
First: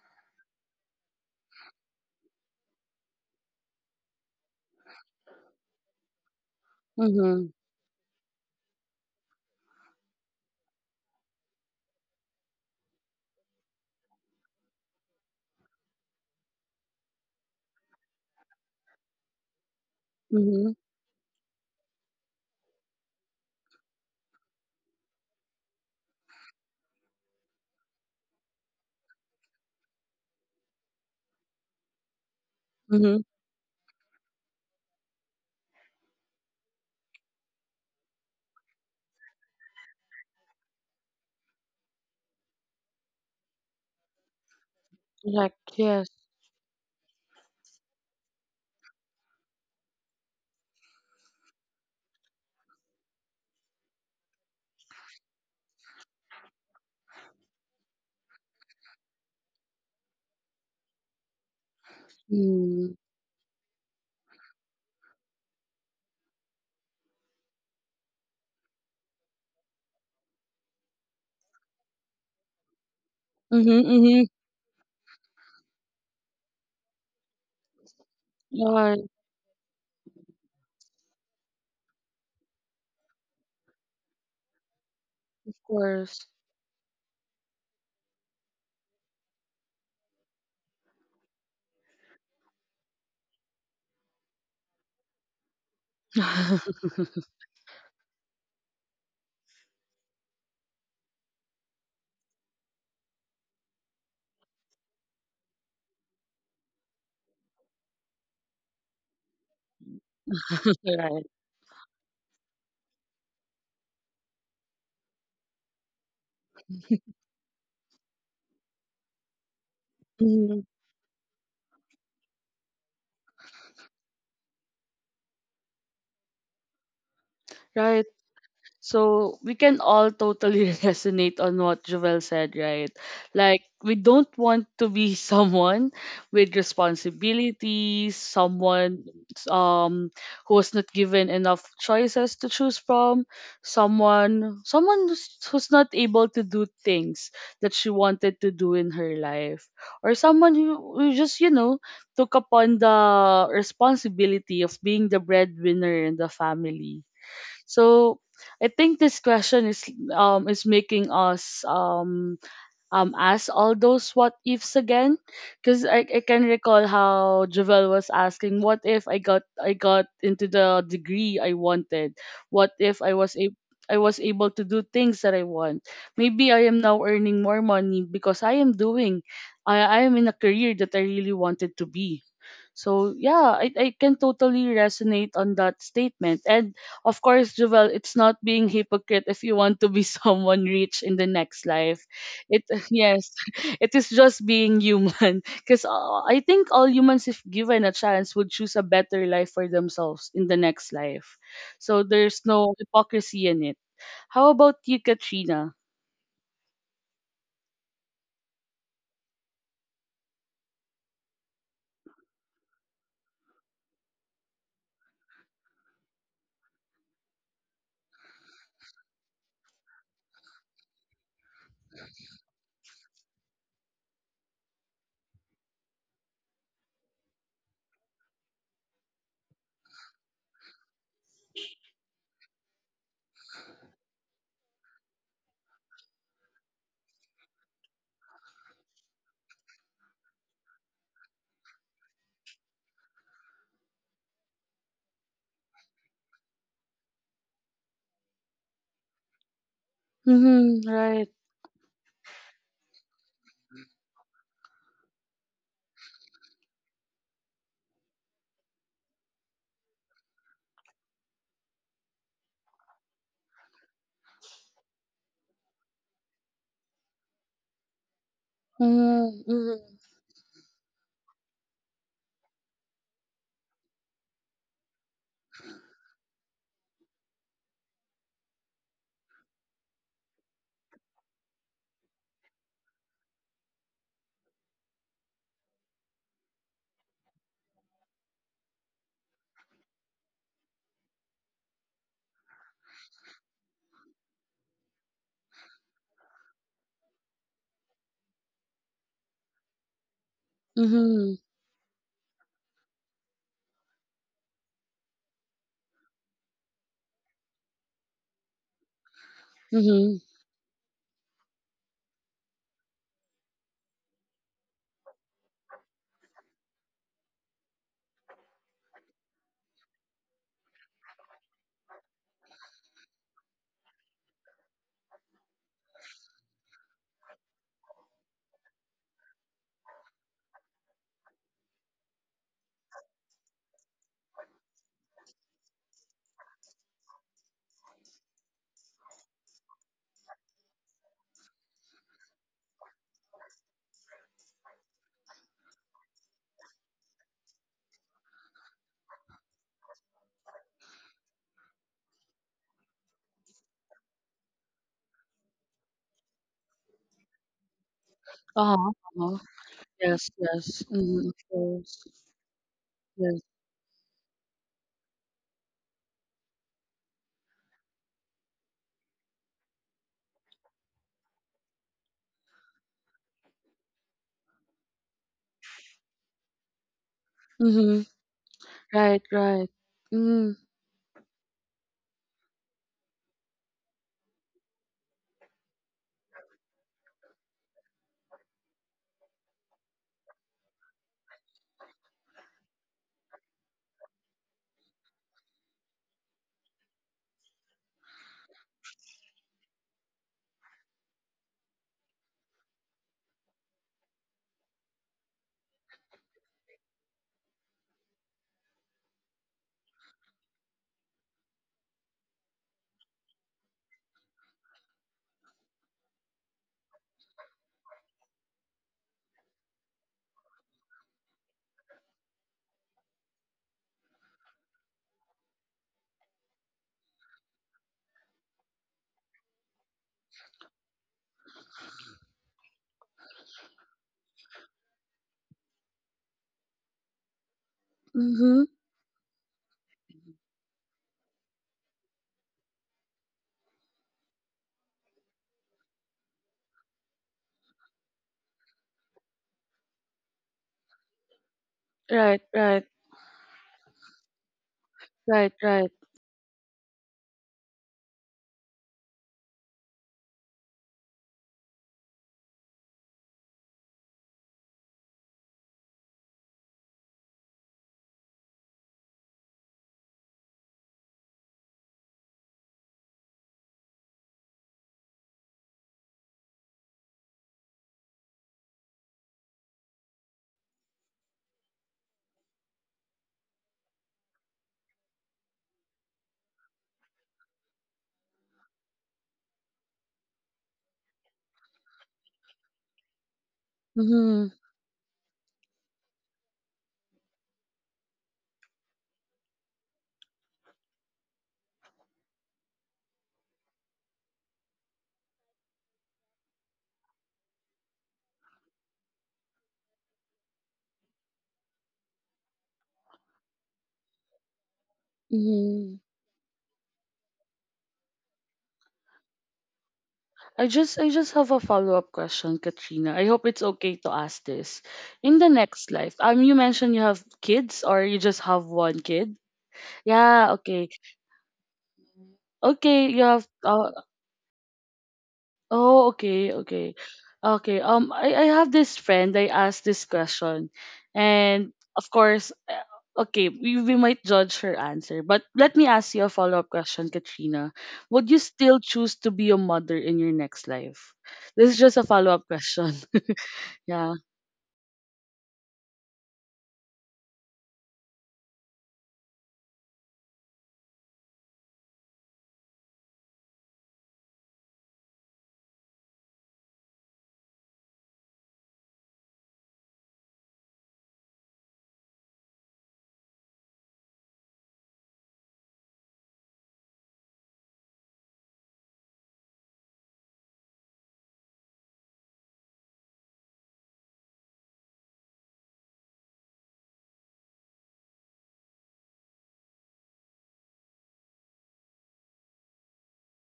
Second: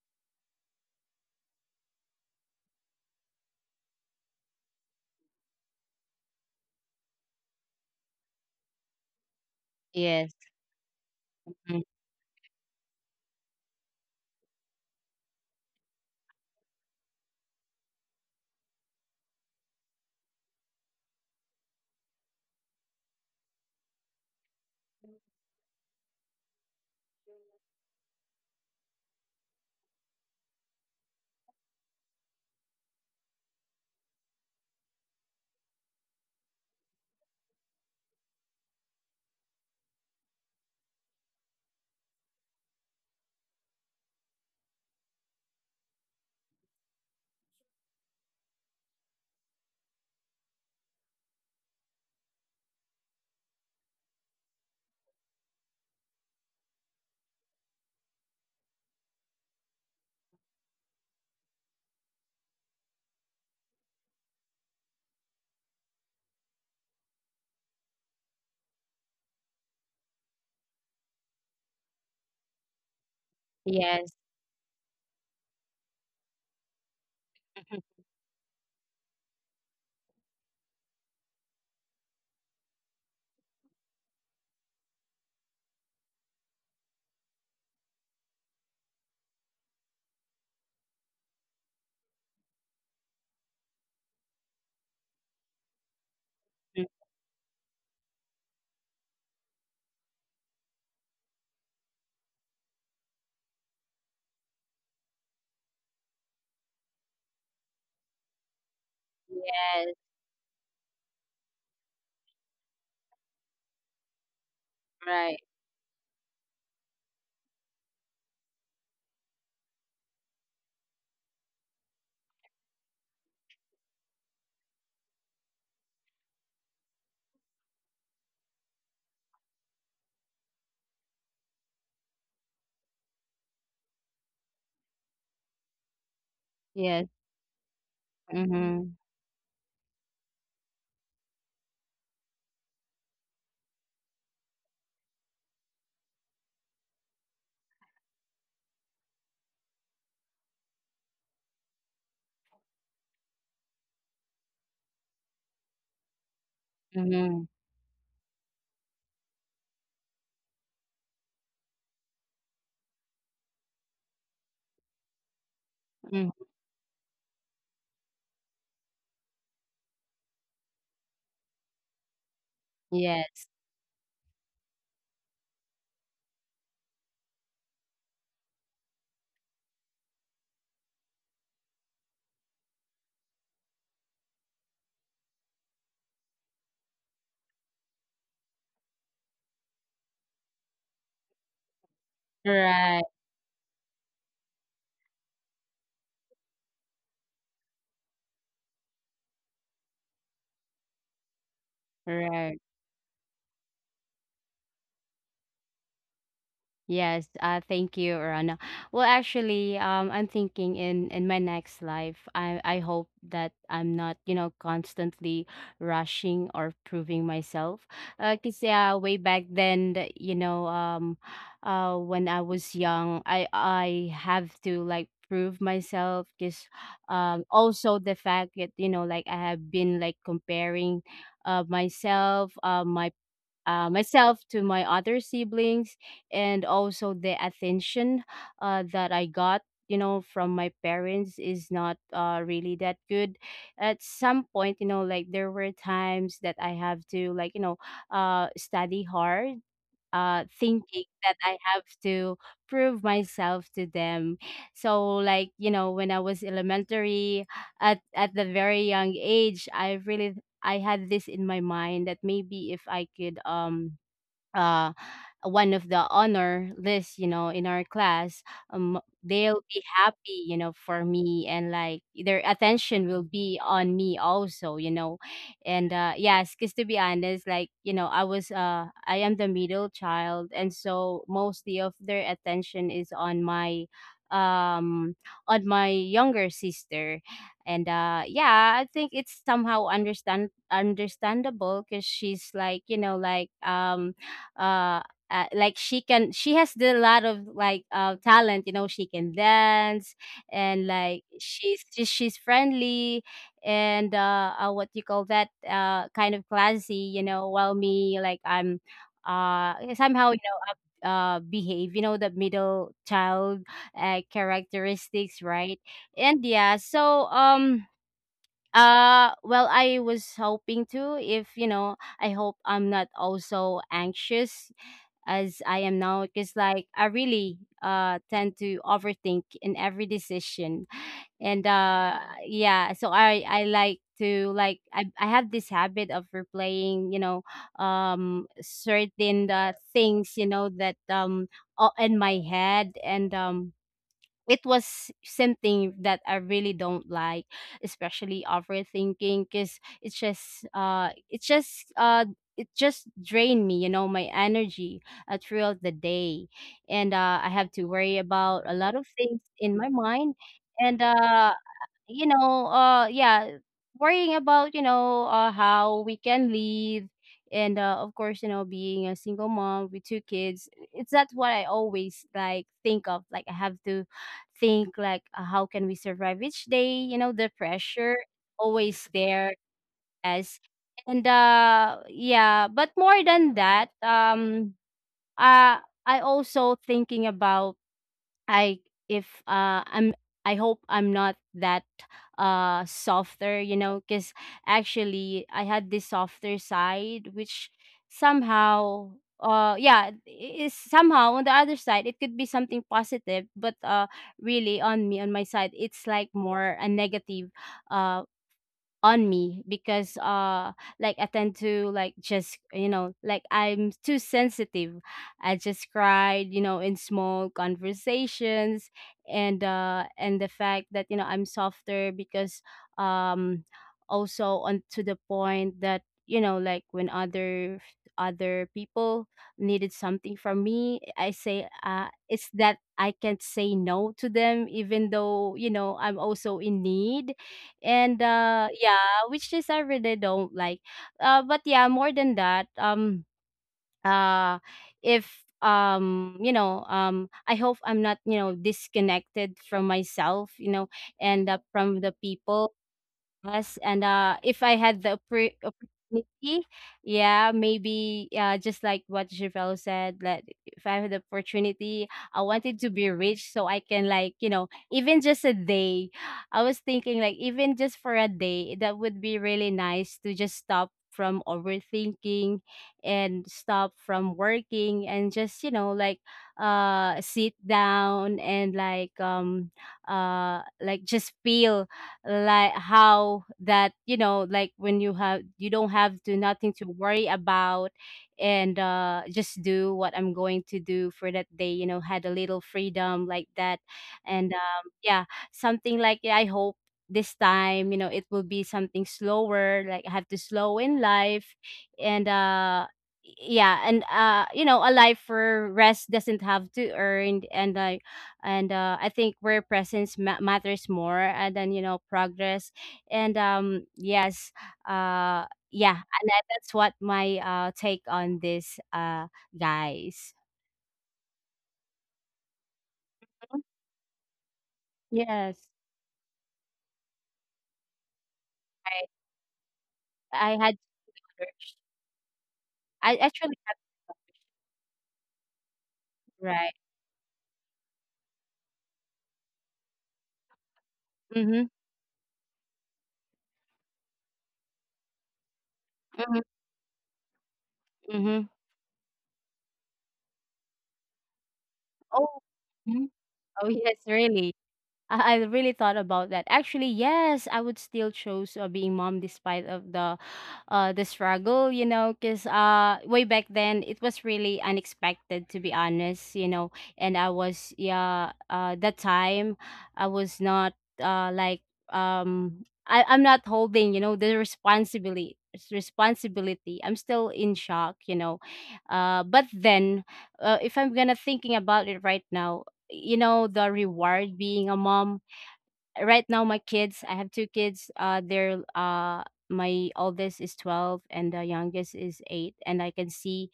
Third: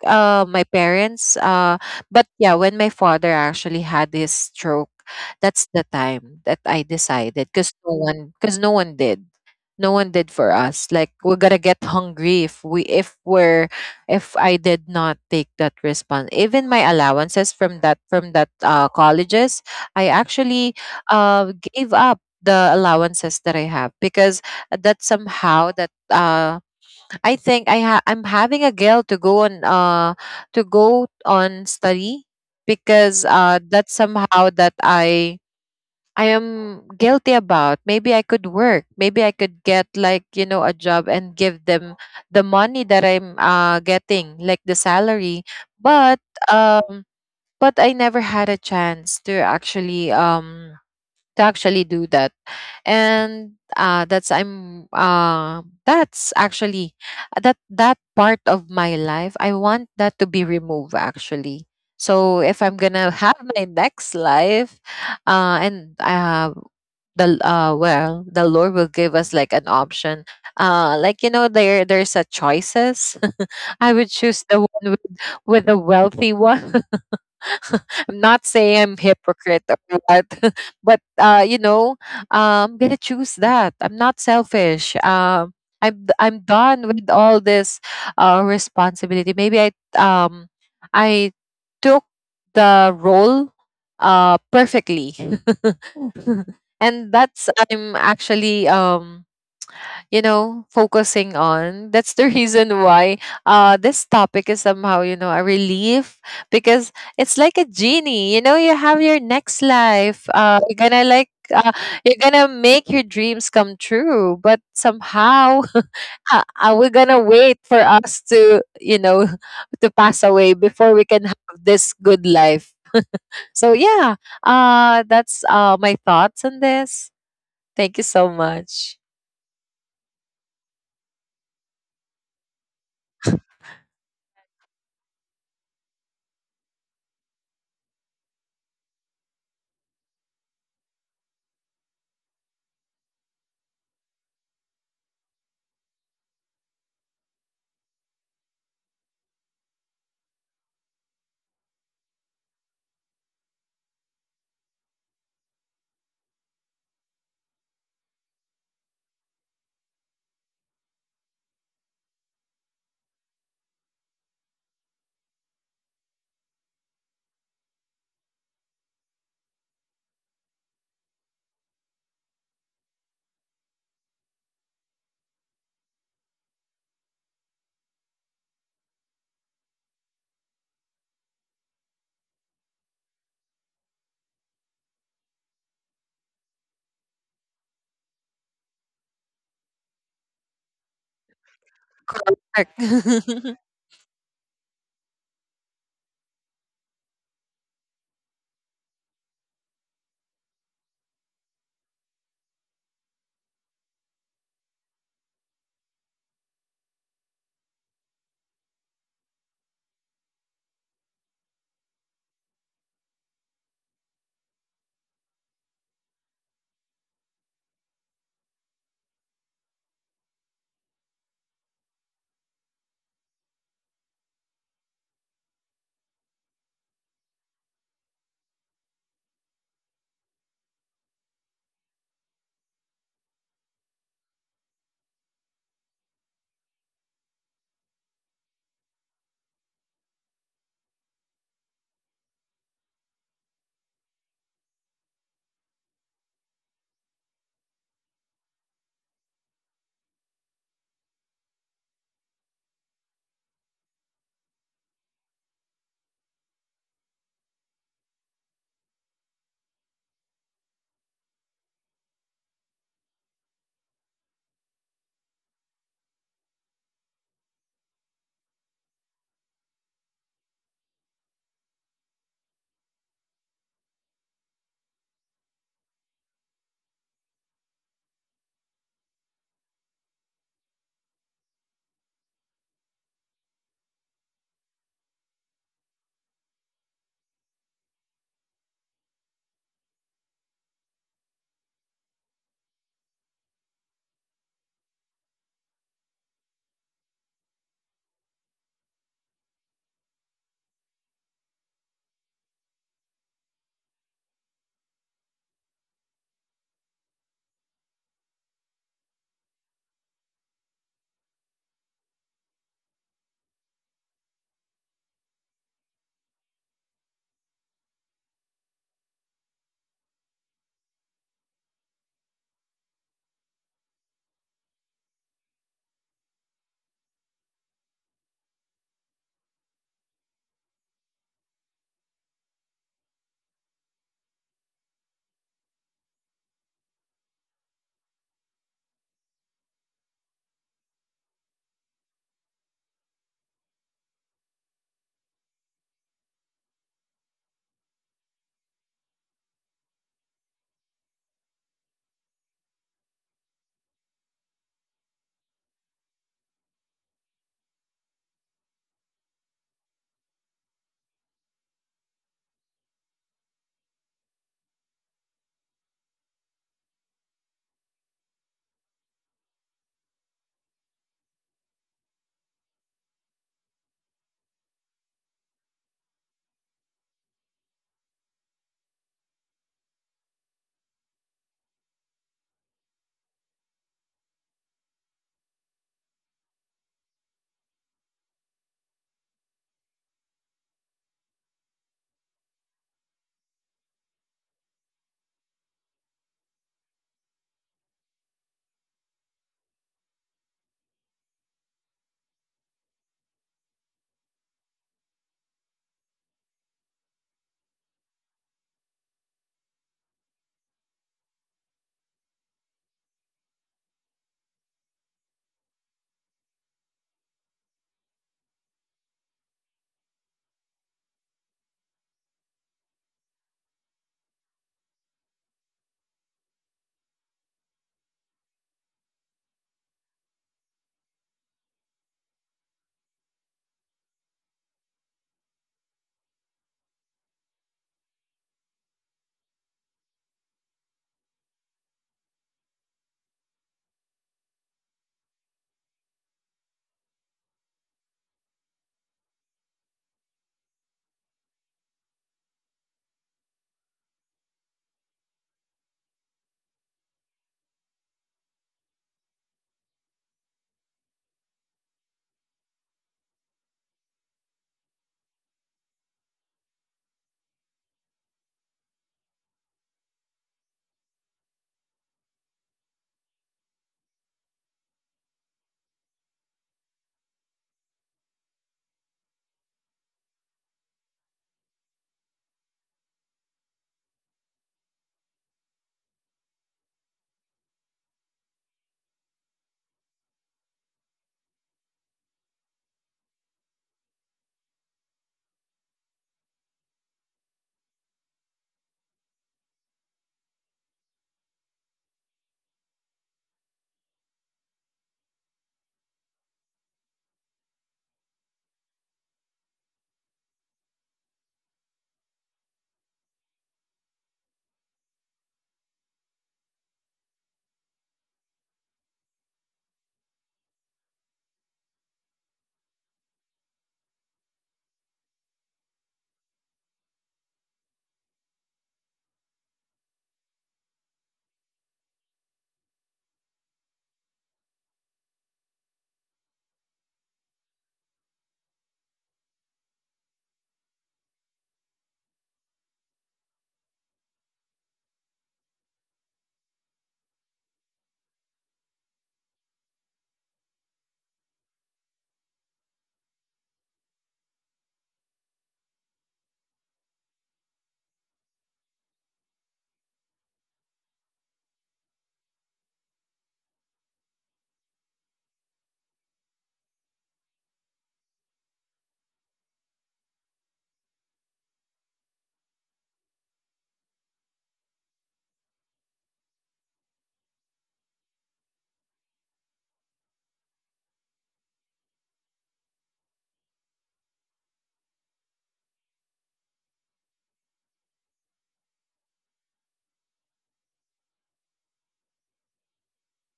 B: my parents. But yeah, when my father actually had his stroke, that's the time that I decided
A: Mhm.
B: because no one, because no one did. No one did
C: Yes.
B: for us. Like we're gonna get
C: Mhm.
B: hungry if I did not take that response. Even my allowances from that colleges, I actually
A: Mhm.
B: gave up the allowances that I have because that somehow that I think I'm having a guilt to go on study because
A: Mhm.
B: that's somehow that I am guilty about. Maybe I could work. Maybe I could get like a job and give them the money that I'm getting like the salary.
A: Correct.
B: But
A: Yes.
B: um but I never had a chance to actually do that and that's I'm that's actually that part of my life I want that to be removed actually. So if I'm gonna
A: Mhm.
B: have my next life, and the well, the Lord will give us like an option. Like there's a choices.
A: Mhm,
B: I would
C: Yes.
A: mhm.
B: choose the one with the wealthy one. I'm not saying I'm
A: Right, of
B: hypocrite or what, but I'm gonna choose that. I'm not selfish.
A: course.
B: I'm done with all this responsibility. Maybe um I took the role perfectly, and that's I'm actually focusing on that's the reason why this topic is somehow a relief because it's like a genie, you know, you have your next
C: Yes,
B: life
A: Right.
B: uh, you're gonna make your dreams come true but
C: right.
B: somehow we're gonna wait for us to to pass away
A: Mhm.
B: before we can have this good life. So yeah, that's my thoughts on this. Thank you
A: Right.
B: so much.
A: So we can all totally resonate on what Joel said, right? Like, we don't want to be someone with
C: Yes.
A: responsibilities,
C: Mm-hmm.
A: someone um who was not given enough choices to choose from, someone who's, who's not able to do things that she wanted to do in her life, or someone who just, you know, took upon the responsibility of being the breadwinner in the family.
C: Mm-hmm.
A: So I think this question is making us ask all those what ifs again, because I
C: Mm.
A: can recall how Javel was asking, what if I got into the degree I wanted, what if I was
C: Yes.
A: a I was able to do things that I want. Maybe I am now earning more money because I am doing I am in a career that I really wanted to be. So yeah, I can totally resonate on that statement. And of course, Jovel, it's not being hypocrite if you want to be someone rich in the next life.
B: Correct.
A: It
C: Right.
A: Yes, it is just being human. Because I think all humans, if given a chance, would choose a better life for themselves in the next life. So there's
C: Right.
A: no hypocrisy in it. How about you, Katrina?
C: Yes, thank you, Rana. Well, actually, I'm thinking, in my next life, I hope that I'm not, you know, constantly rushing or proving myself. 'Cause yeah, way back then, you know, when I was young, I have to like prove myself. Cause, also the fact that, you know, like, I have been like comparing, uh, myself, uh, my myself to my other siblings. And also the attention that I got, you know, from my parents is not, really that good. At some point, you know, like there were times that I have to like, you know, study hard,
A: Mm-hmm,
C: thinking
A: right.
C: that I have to prove myself to them. So like, you know, when I was elementary, at the very young age, I really, I had this in my mind that maybe if I could uh, one of the honor list, you know, in our class, they'll be
A: Mm-hmm,
C: happy, you know, for me, and like their attention will be on me also, you know. And yes, because to be honest, like, you know, I am the middle child, and so mostly of their attention is um, on my younger sister. And yeah, I think it's somehow understandable because she's like, you know, uh, like she can, she has the lot of like, talent, you know, she can dance. And like
A: mm-hmm,
C: she's, she's friendly, and what you call that, kind of classy, you know, while me, like, I'm
A: mm-hmm.
C: somehow, you know, behave, you know, the middle child characteristics, right? And yeah, so well, I was hoping to, if you know, I hope I'm not also anxious as I am now, because like I really tend to overthink in every decision. And yeah, so I like to like, I have this habit of replaying, you know, certain things, you know, that in my head. And it was something that I really don't like, especially overthinking, because it just drained me, you know, my energy throughout the day. And I have to worry about a lot of
A: Uh-huh.
C: things in my
A: Yes,
C: mind.
A: yes.
C: And
A: Mm-hmm, of course.
C: you know,
A: Yes.
C: yeah, worrying about, you know, how we can live. And of course, you know, being a single mom with two kids, it's not what I always like think of. Like I have to think like, how can we survive each day. You know, the
A: Mm-hmm.
C: pressure always
A: Right,
C: there
A: right. Mm-hmm.
C: as. And yeah, but more than that, uh, I also thinking about, I I'm, I hope I'm not that softer, you know, cuz actually I had this softer side which somehow, yeah, is somehow on the other side it could be something positive, but really on me, on my side, it's like more a negative uh on me, because like I tend to like, just, you know, like I'm too sensitive. I just cried, you know, in small conversations. And and the fact that, you know, I'm softer because um also on to the point that, you know, like when other people needed something from me, I say it's that I can't say no to them, even though, you know, I'm also in need. And
A: Mm-hmm.
C: yeah, which is I really don't like. But yeah, more than that, uh if you know, I hope I'm not, you know, disconnected from myself, you know, and from the
A: Right,
C: people.
A: right,
C: Yes, and if I had the
A: right, right.
C: opportunity, yeah, maybe, just like what Javel said, that if I had the opportunity, I wanted to be rich so I can, like, you know, even just a day. I was thinking like even just for a day, that would be really nice to just stop from overthinking and stop from working and just, you know, like sit down and, like, like just feel, like, how that, you know, like when you don't have to nothing to worry about, and just do what I'm going to do for that day, you know, had a little freedom like that.
A: Mm-hmm.
C: And yeah, something like, "Yeah, I hope this time, you know, it will be something slower, like I have to slow in life." And yeah, and you know, a life for rest doesn't have to earn. And I think where presence matters more, than, you know, progress. And yes, uh, yeah,
A: Mm-hmm.
C: and that's what my take on this, guys.
A: I just have a follow-up question, Katrina. I hope
C: Mhm.
A: it's okay to ask this. In the
C: Yes.
A: next life, you mentioned you have kids, or you just have one
C: I,
A: kid? Yeah,
C: I had
A: okay.
C: research.
A: Okay,
C: I
A: you have
C: actually have
A: Oh,
C: to
A: okay,
C: write.
A: okay. Okay. Um, I have this friend, I asked this question.
C: Mm-hmm,
A: And of course, okay, we might judge her answer. But let me ask you a
C: mm-hmm,
A: follow-up question, Katrina. Would you
C: mm-hmm.
A: still choose to be a mother in your next life? This is just a
C: Oh,
A: follow-up question.
C: mhm. Oh, yes,
A: Yeah.
C: really. I really thought about that. Actually, yes, I would still choose, being mom, despite of the struggle. You know, because, way back then it was really unexpected, to be honest. You know, and I was, yeah, that time I was not like I'm not holding, you know, the responsibility. I'm still in shock. You know, but then, if I'm gonna thinking about it right now, you know, the reward being a mom. Right now my kids, I have two kids, they're my oldest is 12 and the youngest is 8, and I can see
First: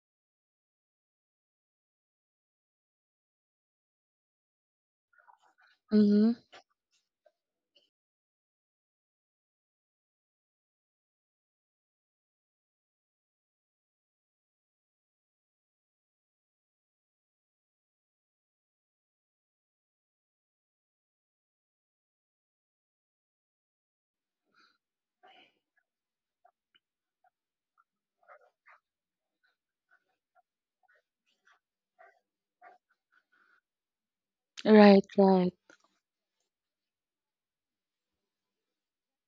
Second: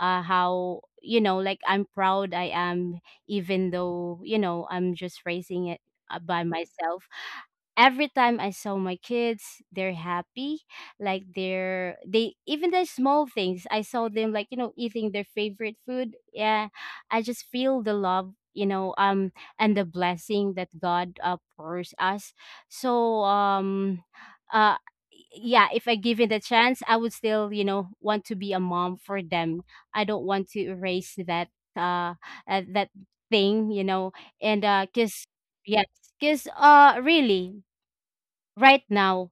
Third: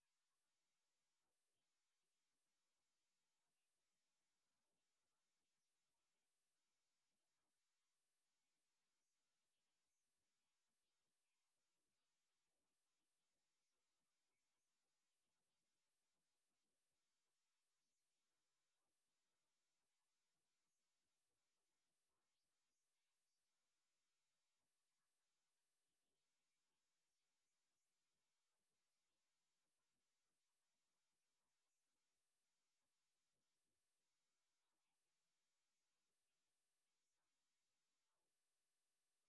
C: how, you know, like I'm proud I am, even though, you know, I'm just raising it
A: Mm-hmm.
C: by myself. Every time I saw my kids, they're happy. Like they're, they even the small things. I saw them, like, you know, eating their favorite food. Yeah, I just feel the love. You know, and the blessing that God, pours us. So uh yeah, if I given the chance, I would still, you know, want to be a mom for them. I don't want to erase that, uh, that thing, you know. And
A: Right,
C: cuz
A: right.
C: yes, cuz, really right now,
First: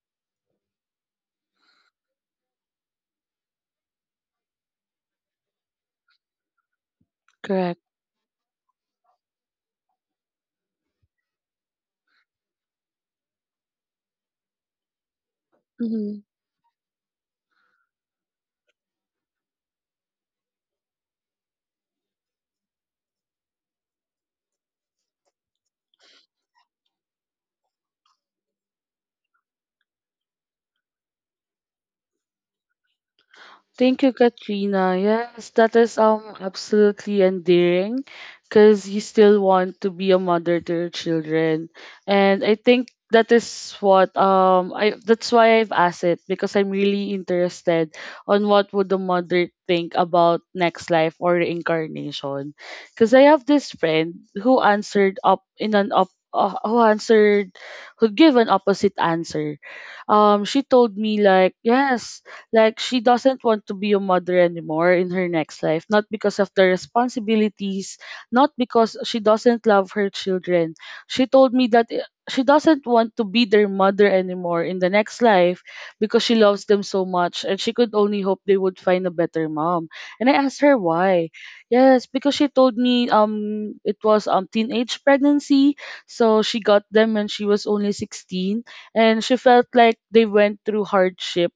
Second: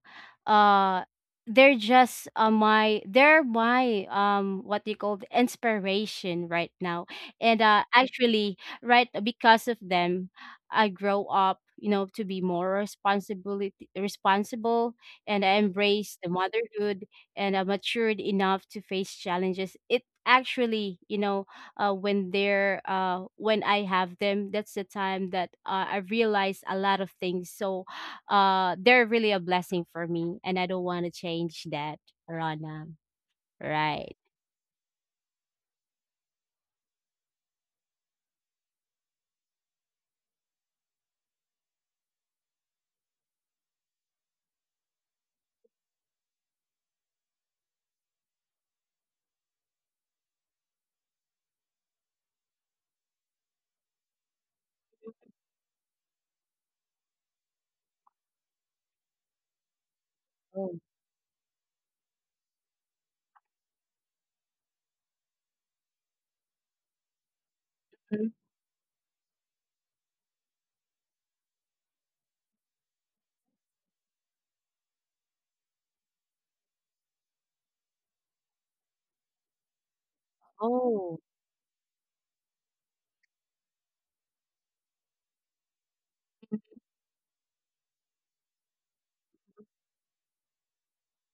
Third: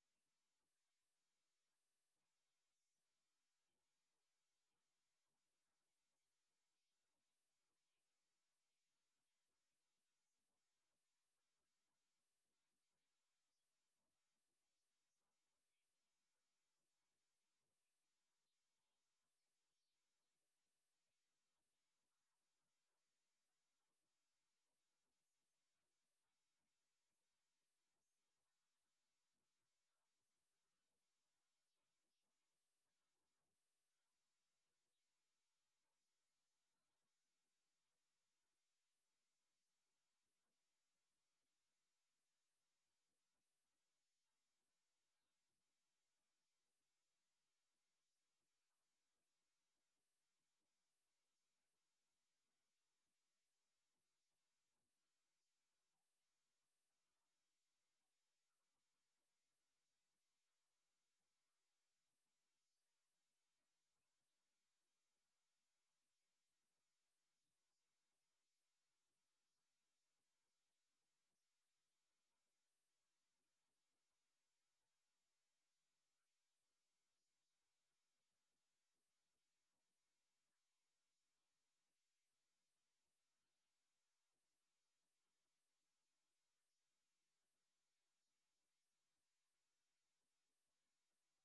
C: uh they're just, my they're my what you call the inspiration right now. And
A: Correct.
C: actually, right, because of them, I grow up, you know, to be more responsibility responsible, and I embrace
A: Mm-hmm.
C: the motherhood, and I matured enough to face challenges. It actually, you know, when I have them, that's the time that, I realize a lot of things. So they're really a blessing for me, and I don't want to change that, Rana.
A: Thank you,
C: Right.
A: Katrina. Yes, that is absolutely endearing because you still want to be a mother to your children. And I think that is what I that's why I've asked it, because I'm really interested on what would the mother think about next life or reincarnation. Because I have this friend who answered up in an up who answered, who gave an opposite answer. She
C: Oh.
A: told me, like, yes, like she doesn't want to be a mother anymore in her next life, not because of the responsibilities,
C: Mhm.
A: not because she doesn't love her children. She told me that she doesn't want to be their mother anymore in the next life because she loves them so much and she could only hope they would find a better mom. And I asked her why.
C: Oh.
A: Yes, because she told me it was teenage pregnancy, so she got them when she was only 16, and she felt like they went through hardship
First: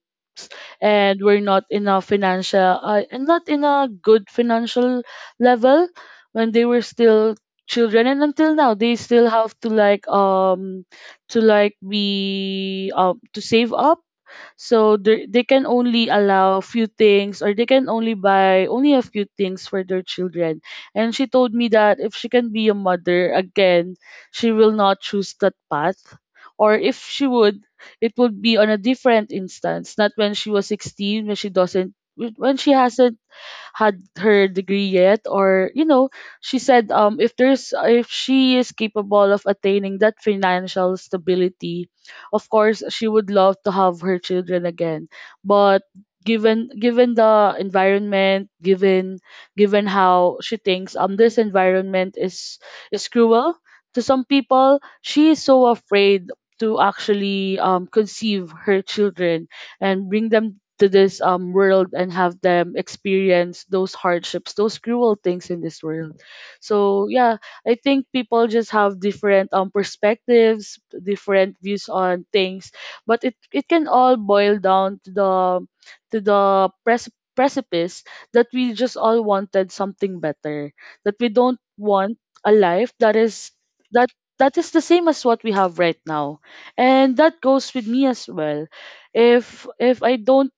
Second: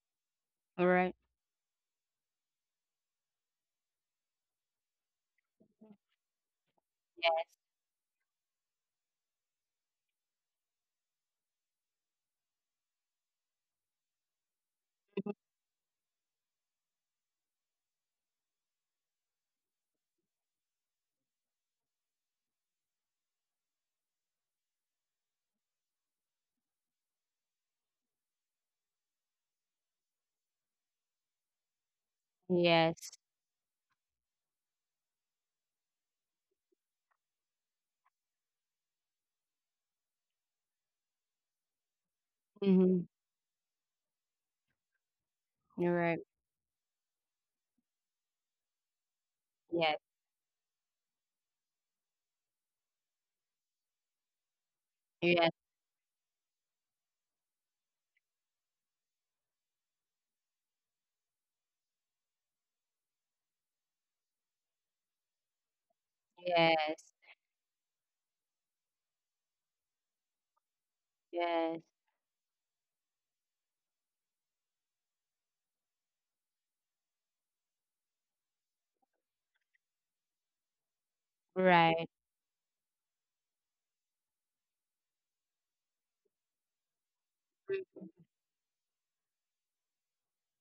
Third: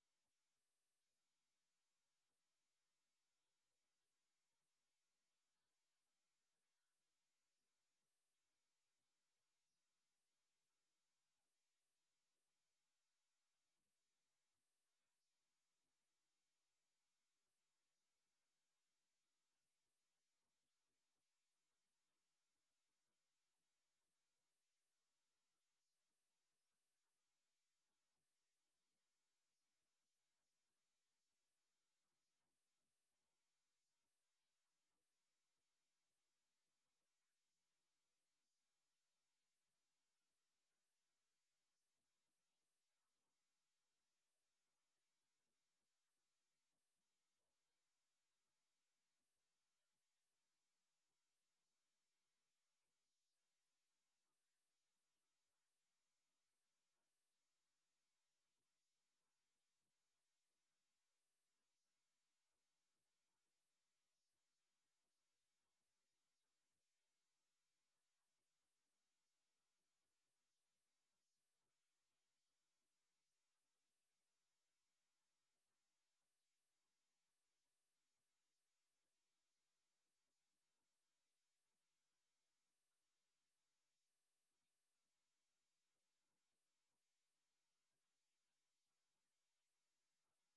C: All right.
A: and we're not in a financial and not in a good financial level when they were still children, and until now they still have to like be to save up, so they can only allow a few things, or they can only buy only a few things for their children. And she told me that if she can be a mother again, she will not choose that path. Or if she would, it would be on a different instance, not when she was 16, when she doesn't, when she
C: Yes.
A: hasn't had her degree yet, or you know, she said if there's, if she is capable of attaining that financial stability, of course
C: Mm-hmm.
A: she would love to have her children again. But
C: You're right.
A: given given the environment, given given
C: Yes.
A: how she thinks this environment is cruel to some people, she is
C: Yes.
A: so afraid to actually conceive her children and bring them to this world and have them experience those hardships, those cruel things in this world.
C: Yes.
A: So yeah, I think people just have different perspectives, different
C: Yes.
A: views on things, but it can all boil down to the precipice that we just all wanted something better, that we don't
C: Right.
A: want a life that is that that is the same as what we have right now. And that goes with me
C: Mhm.
A: as well. If I don't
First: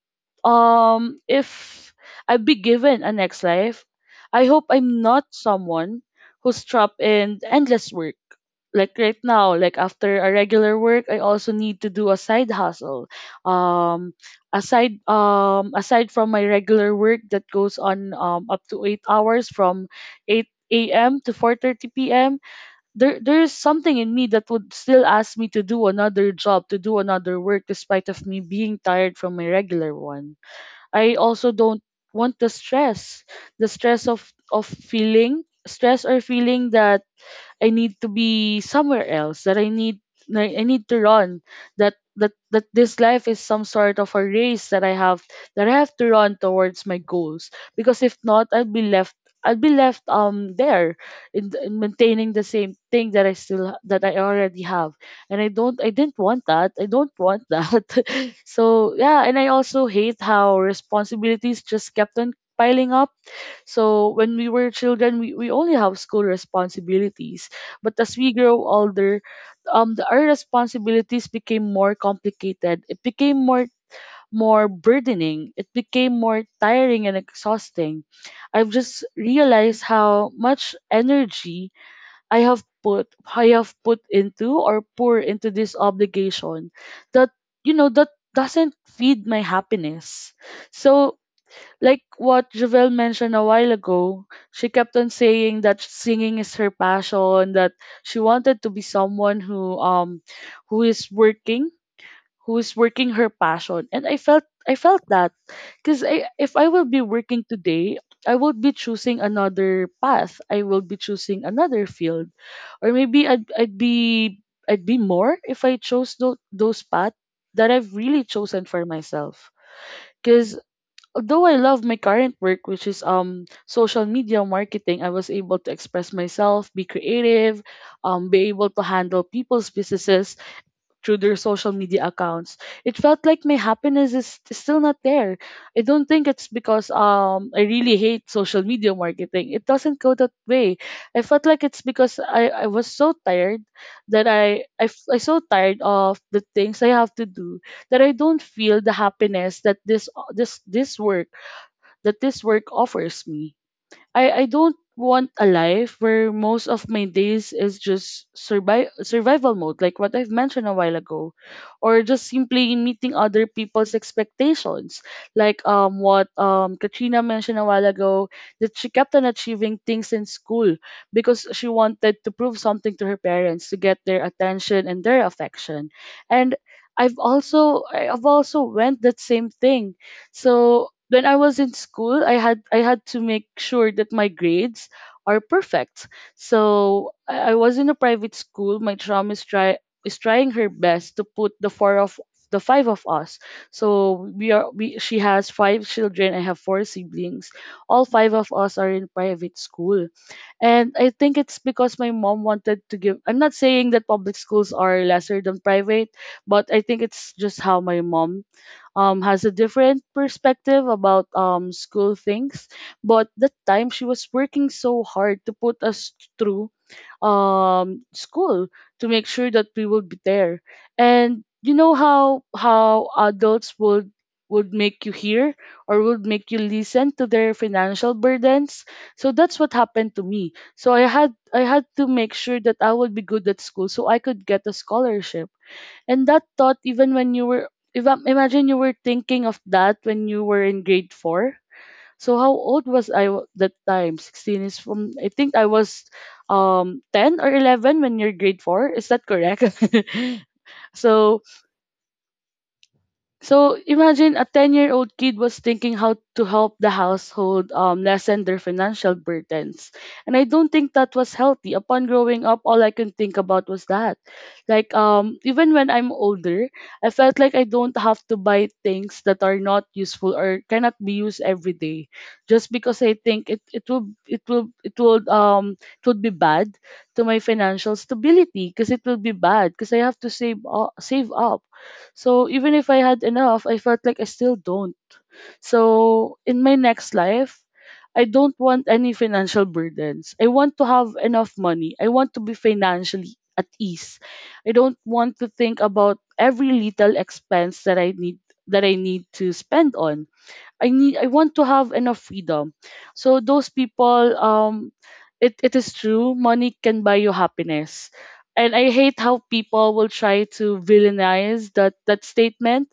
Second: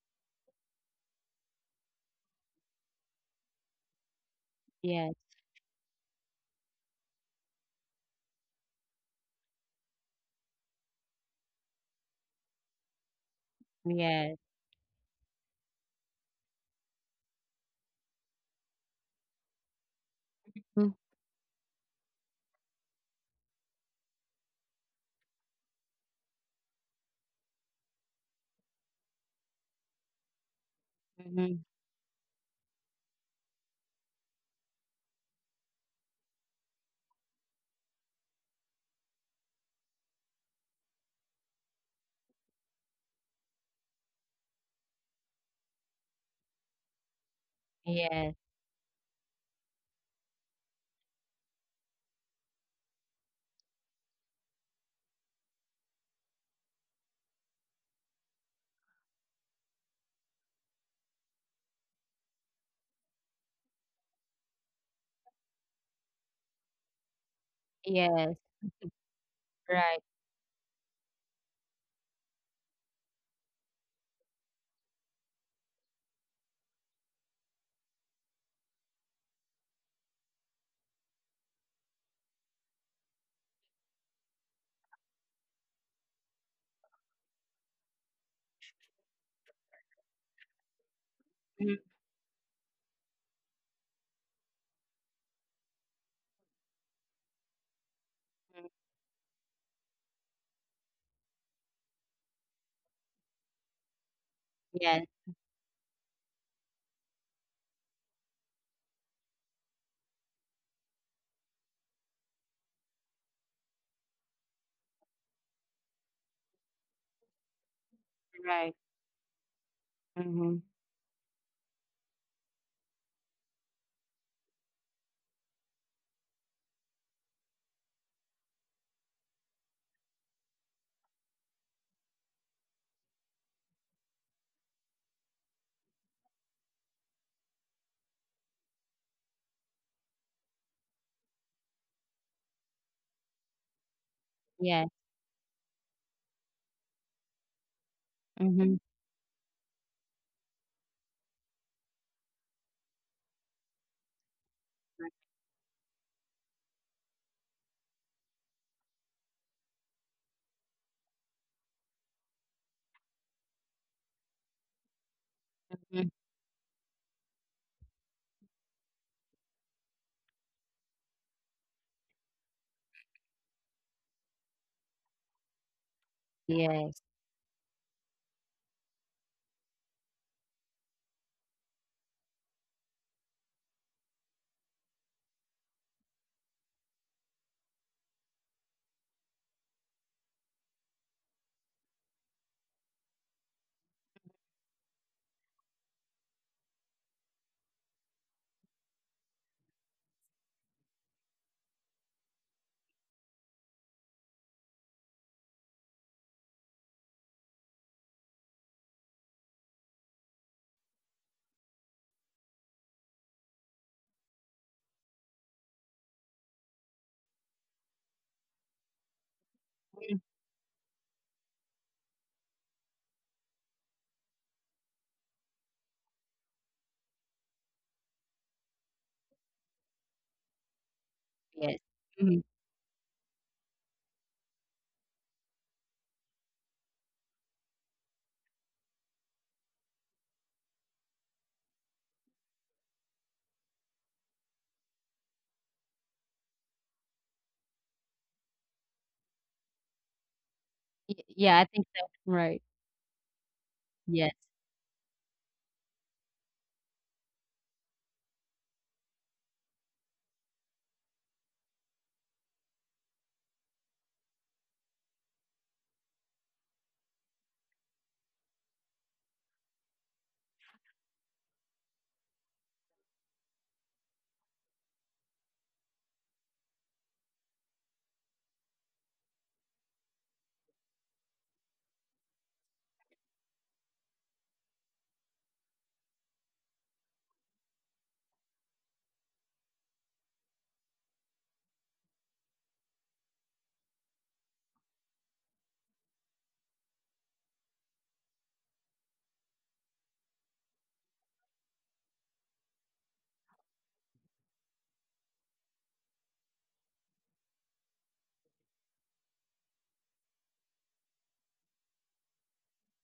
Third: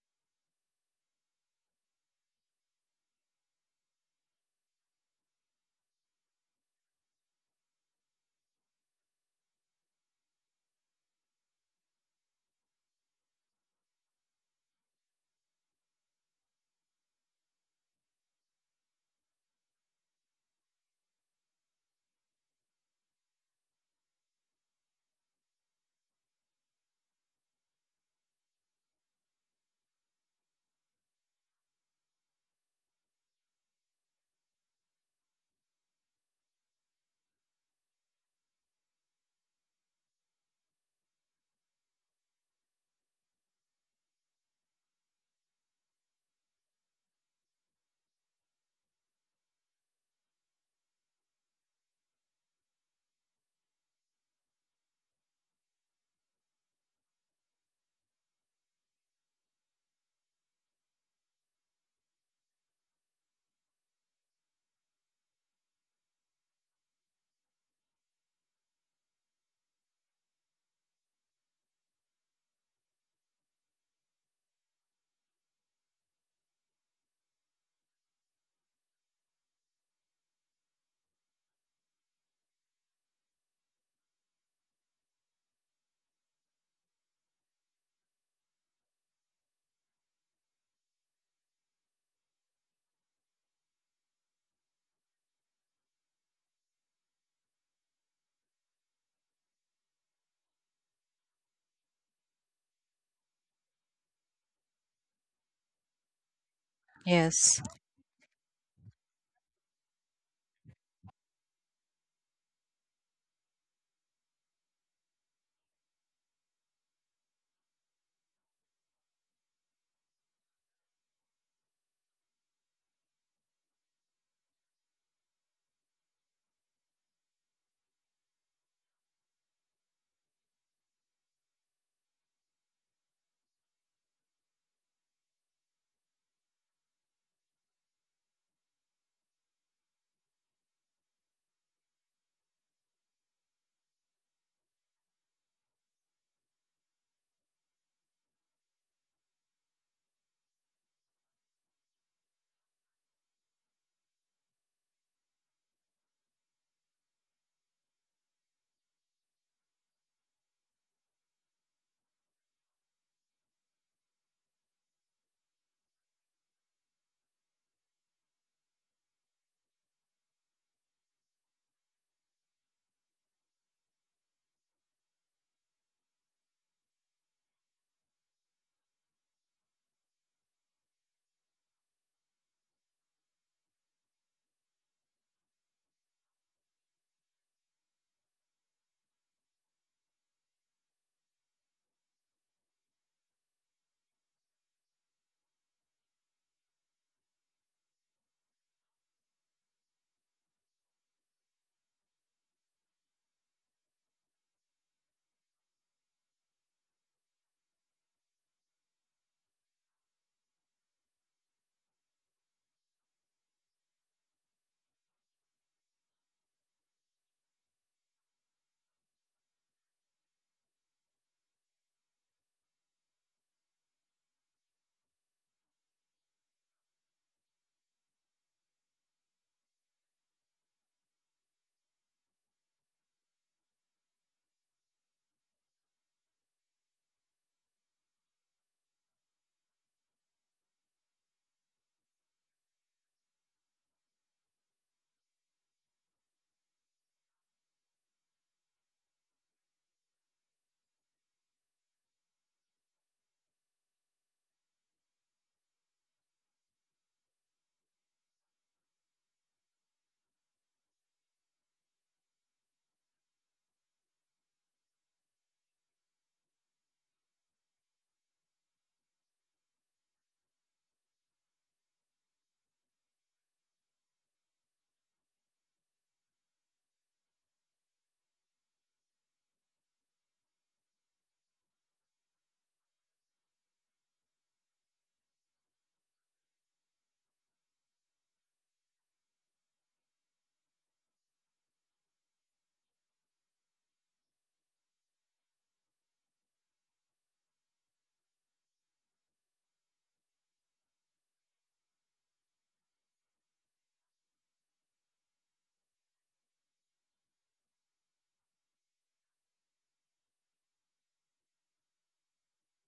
A: if I be given a next life, I hope I'm
C: Yes.
A: not someone who's trapped in endless work, like right now, like after a regular work I also need to do a side hustle, um
C: Yes.
A: aside from my regular work that goes on up to 8 hours from 8 a.m. to 4:30 p.m. There there is something in me that would still ask me to do another job, to do another work, despite of me being tired from my regular one. I also
C: Mm-hmm.
A: don't want the stress of feeling stress, or feeling that I need to be somewhere else, that I need I need to run, that this life is some sort of a race that I have, that I have to run towards my goals. Because if
C: Yes.
A: not, I'll be left there in maintaining the same thing that I still that I already have. And I didn't want that. I don't want that. So yeah, and I also hate how responsibilities just kept on piling up. So when we were children, we only have school responsibilities. But as we
C: Yes.
A: grow older,
C: Right.
A: our responsibilities became more complicated. It became more more burdening. It became more tiring and exhausting. I've just realized how much energy I have put into, or pour into, this obligation that, you know, that doesn't feed my happiness. So
C: Mm-hmm.
A: like what Javel mentioned a while ago, she kept on saying that singing is her passion, that she wanted to be someone who is working, who is working her passion. And I
C: Yes.
A: felt that because I if I will be working
B: Yes.
A: today, I would be choosing another path. I will be choosing another field, or maybe I'd be more if I chose those paths that I've really chosen
C: Right.
A: for myself. Because
C: Mm-hmm.
A: although I love my current work, which is social media marketing, I was able to express myself, be creative, be able to handle people's businesses through their social media accounts. It felt like my happiness is still not there. I don't think it's because I really hate social media marketing. It doesn't go that way. I felt like it's because I was so tired that
C: Yes.
A: I so tired of the things I have to do that I don't
C: Mm-hmm.
A: feel the happiness that this work, that this work offers me. I don't want a life where most of my days is just survival mode, like what I've mentioned a while ago, or just simply meeting other people's expectations, like
C: Mm-hmm.
A: what Katrina mentioned a while ago, that she kept on achieving things in school because she wanted to prove something to her parents to get their attention and their affection, and
C: Yes.
A: I've also went that same thing. So when I was in school, I had to make sure that my grades are perfect. So I was in a private school. My chum is trying her best to put the four of the five of us. So we are we she has five children. I have four siblings. All five of us are in private school. And I think it's because my mom wanted to give. I'm not saying that public schools are lesser than private, but I think it's just how my mom has a different perspective about school things. But that time she was working so hard to put us through school to make sure that we would be there. And you know how adults would make you hear or would make you listen to their financial burdens. So that's what happened to me. So I
C: Yes.
A: had to make
C: Mm-hmm.
A: sure that I would be good at school so I could get a scholarship, and that thought, even when you were, if I imagine you were thinking of that when you were in grade four. So how old was that time? 16 is from. I think I was, 10 or 11 when you're grade four. Is that correct? so
C: Yeah, I think so. Right.
A: so
C: Yes.
A: imagine a 10-year-old kid was thinking how to help the household lessen their financial burdens. And I don't think that was healthy. Upon growing up, all I can think about was that. Like even when I'm older, I felt like I don't have to buy things that are not useful or cannot be used every day just because I think it it will it will it will it would be bad to my financial stability because it will be bad because I have to save up, so even if I had enough, I felt like I still don't. So in my next life, I don't want any financial burdens. I want to have enough money. I want to be financially at ease. I don't want to think about every little expense that I need to spend on. I want to have enough freedom. So those people, it is true, money can buy you happiness. And I hate how people will try to villainize that statement.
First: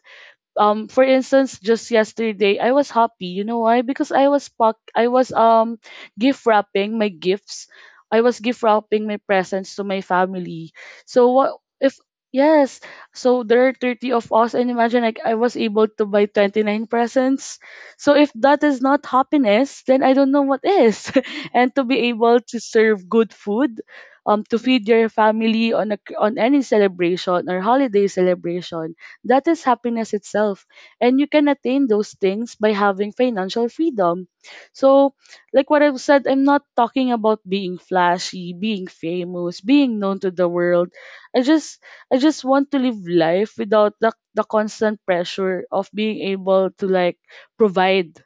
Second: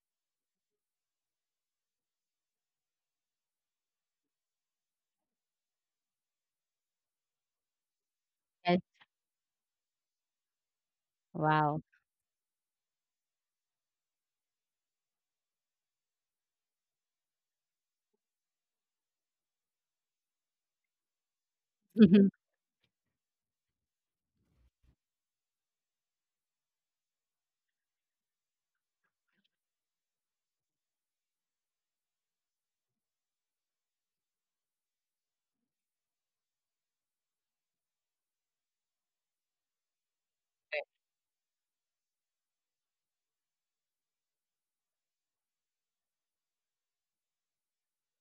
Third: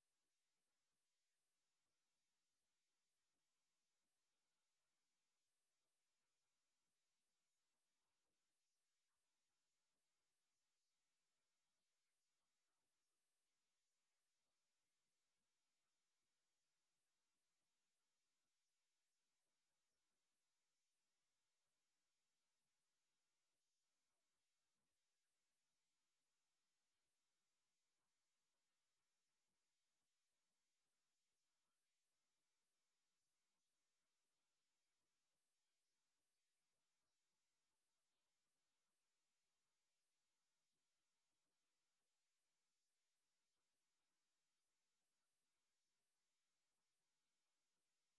A: For instance, just yesterday I was happy, you know why? Because I was gift wrapping my gifts. I was gift
C: Yes.
A: wrapping my presents to my family. So what
C: Wow.
A: if? Yes, so there are 30 of us, and imagine, like, I was able to buy 29 presents. So if that is not happiness, then I don't know what is. And to be
C: Mhm.
A: able to serve good food to feed your family on a on any celebration or holiday celebration, that is happiness itself. And you can attain those things by having financial freedom. So, like what I've said, I'm not talking about being flashy, being famous, being known to the world. I just I just want to live life without the constant pressure of being able to, like, provide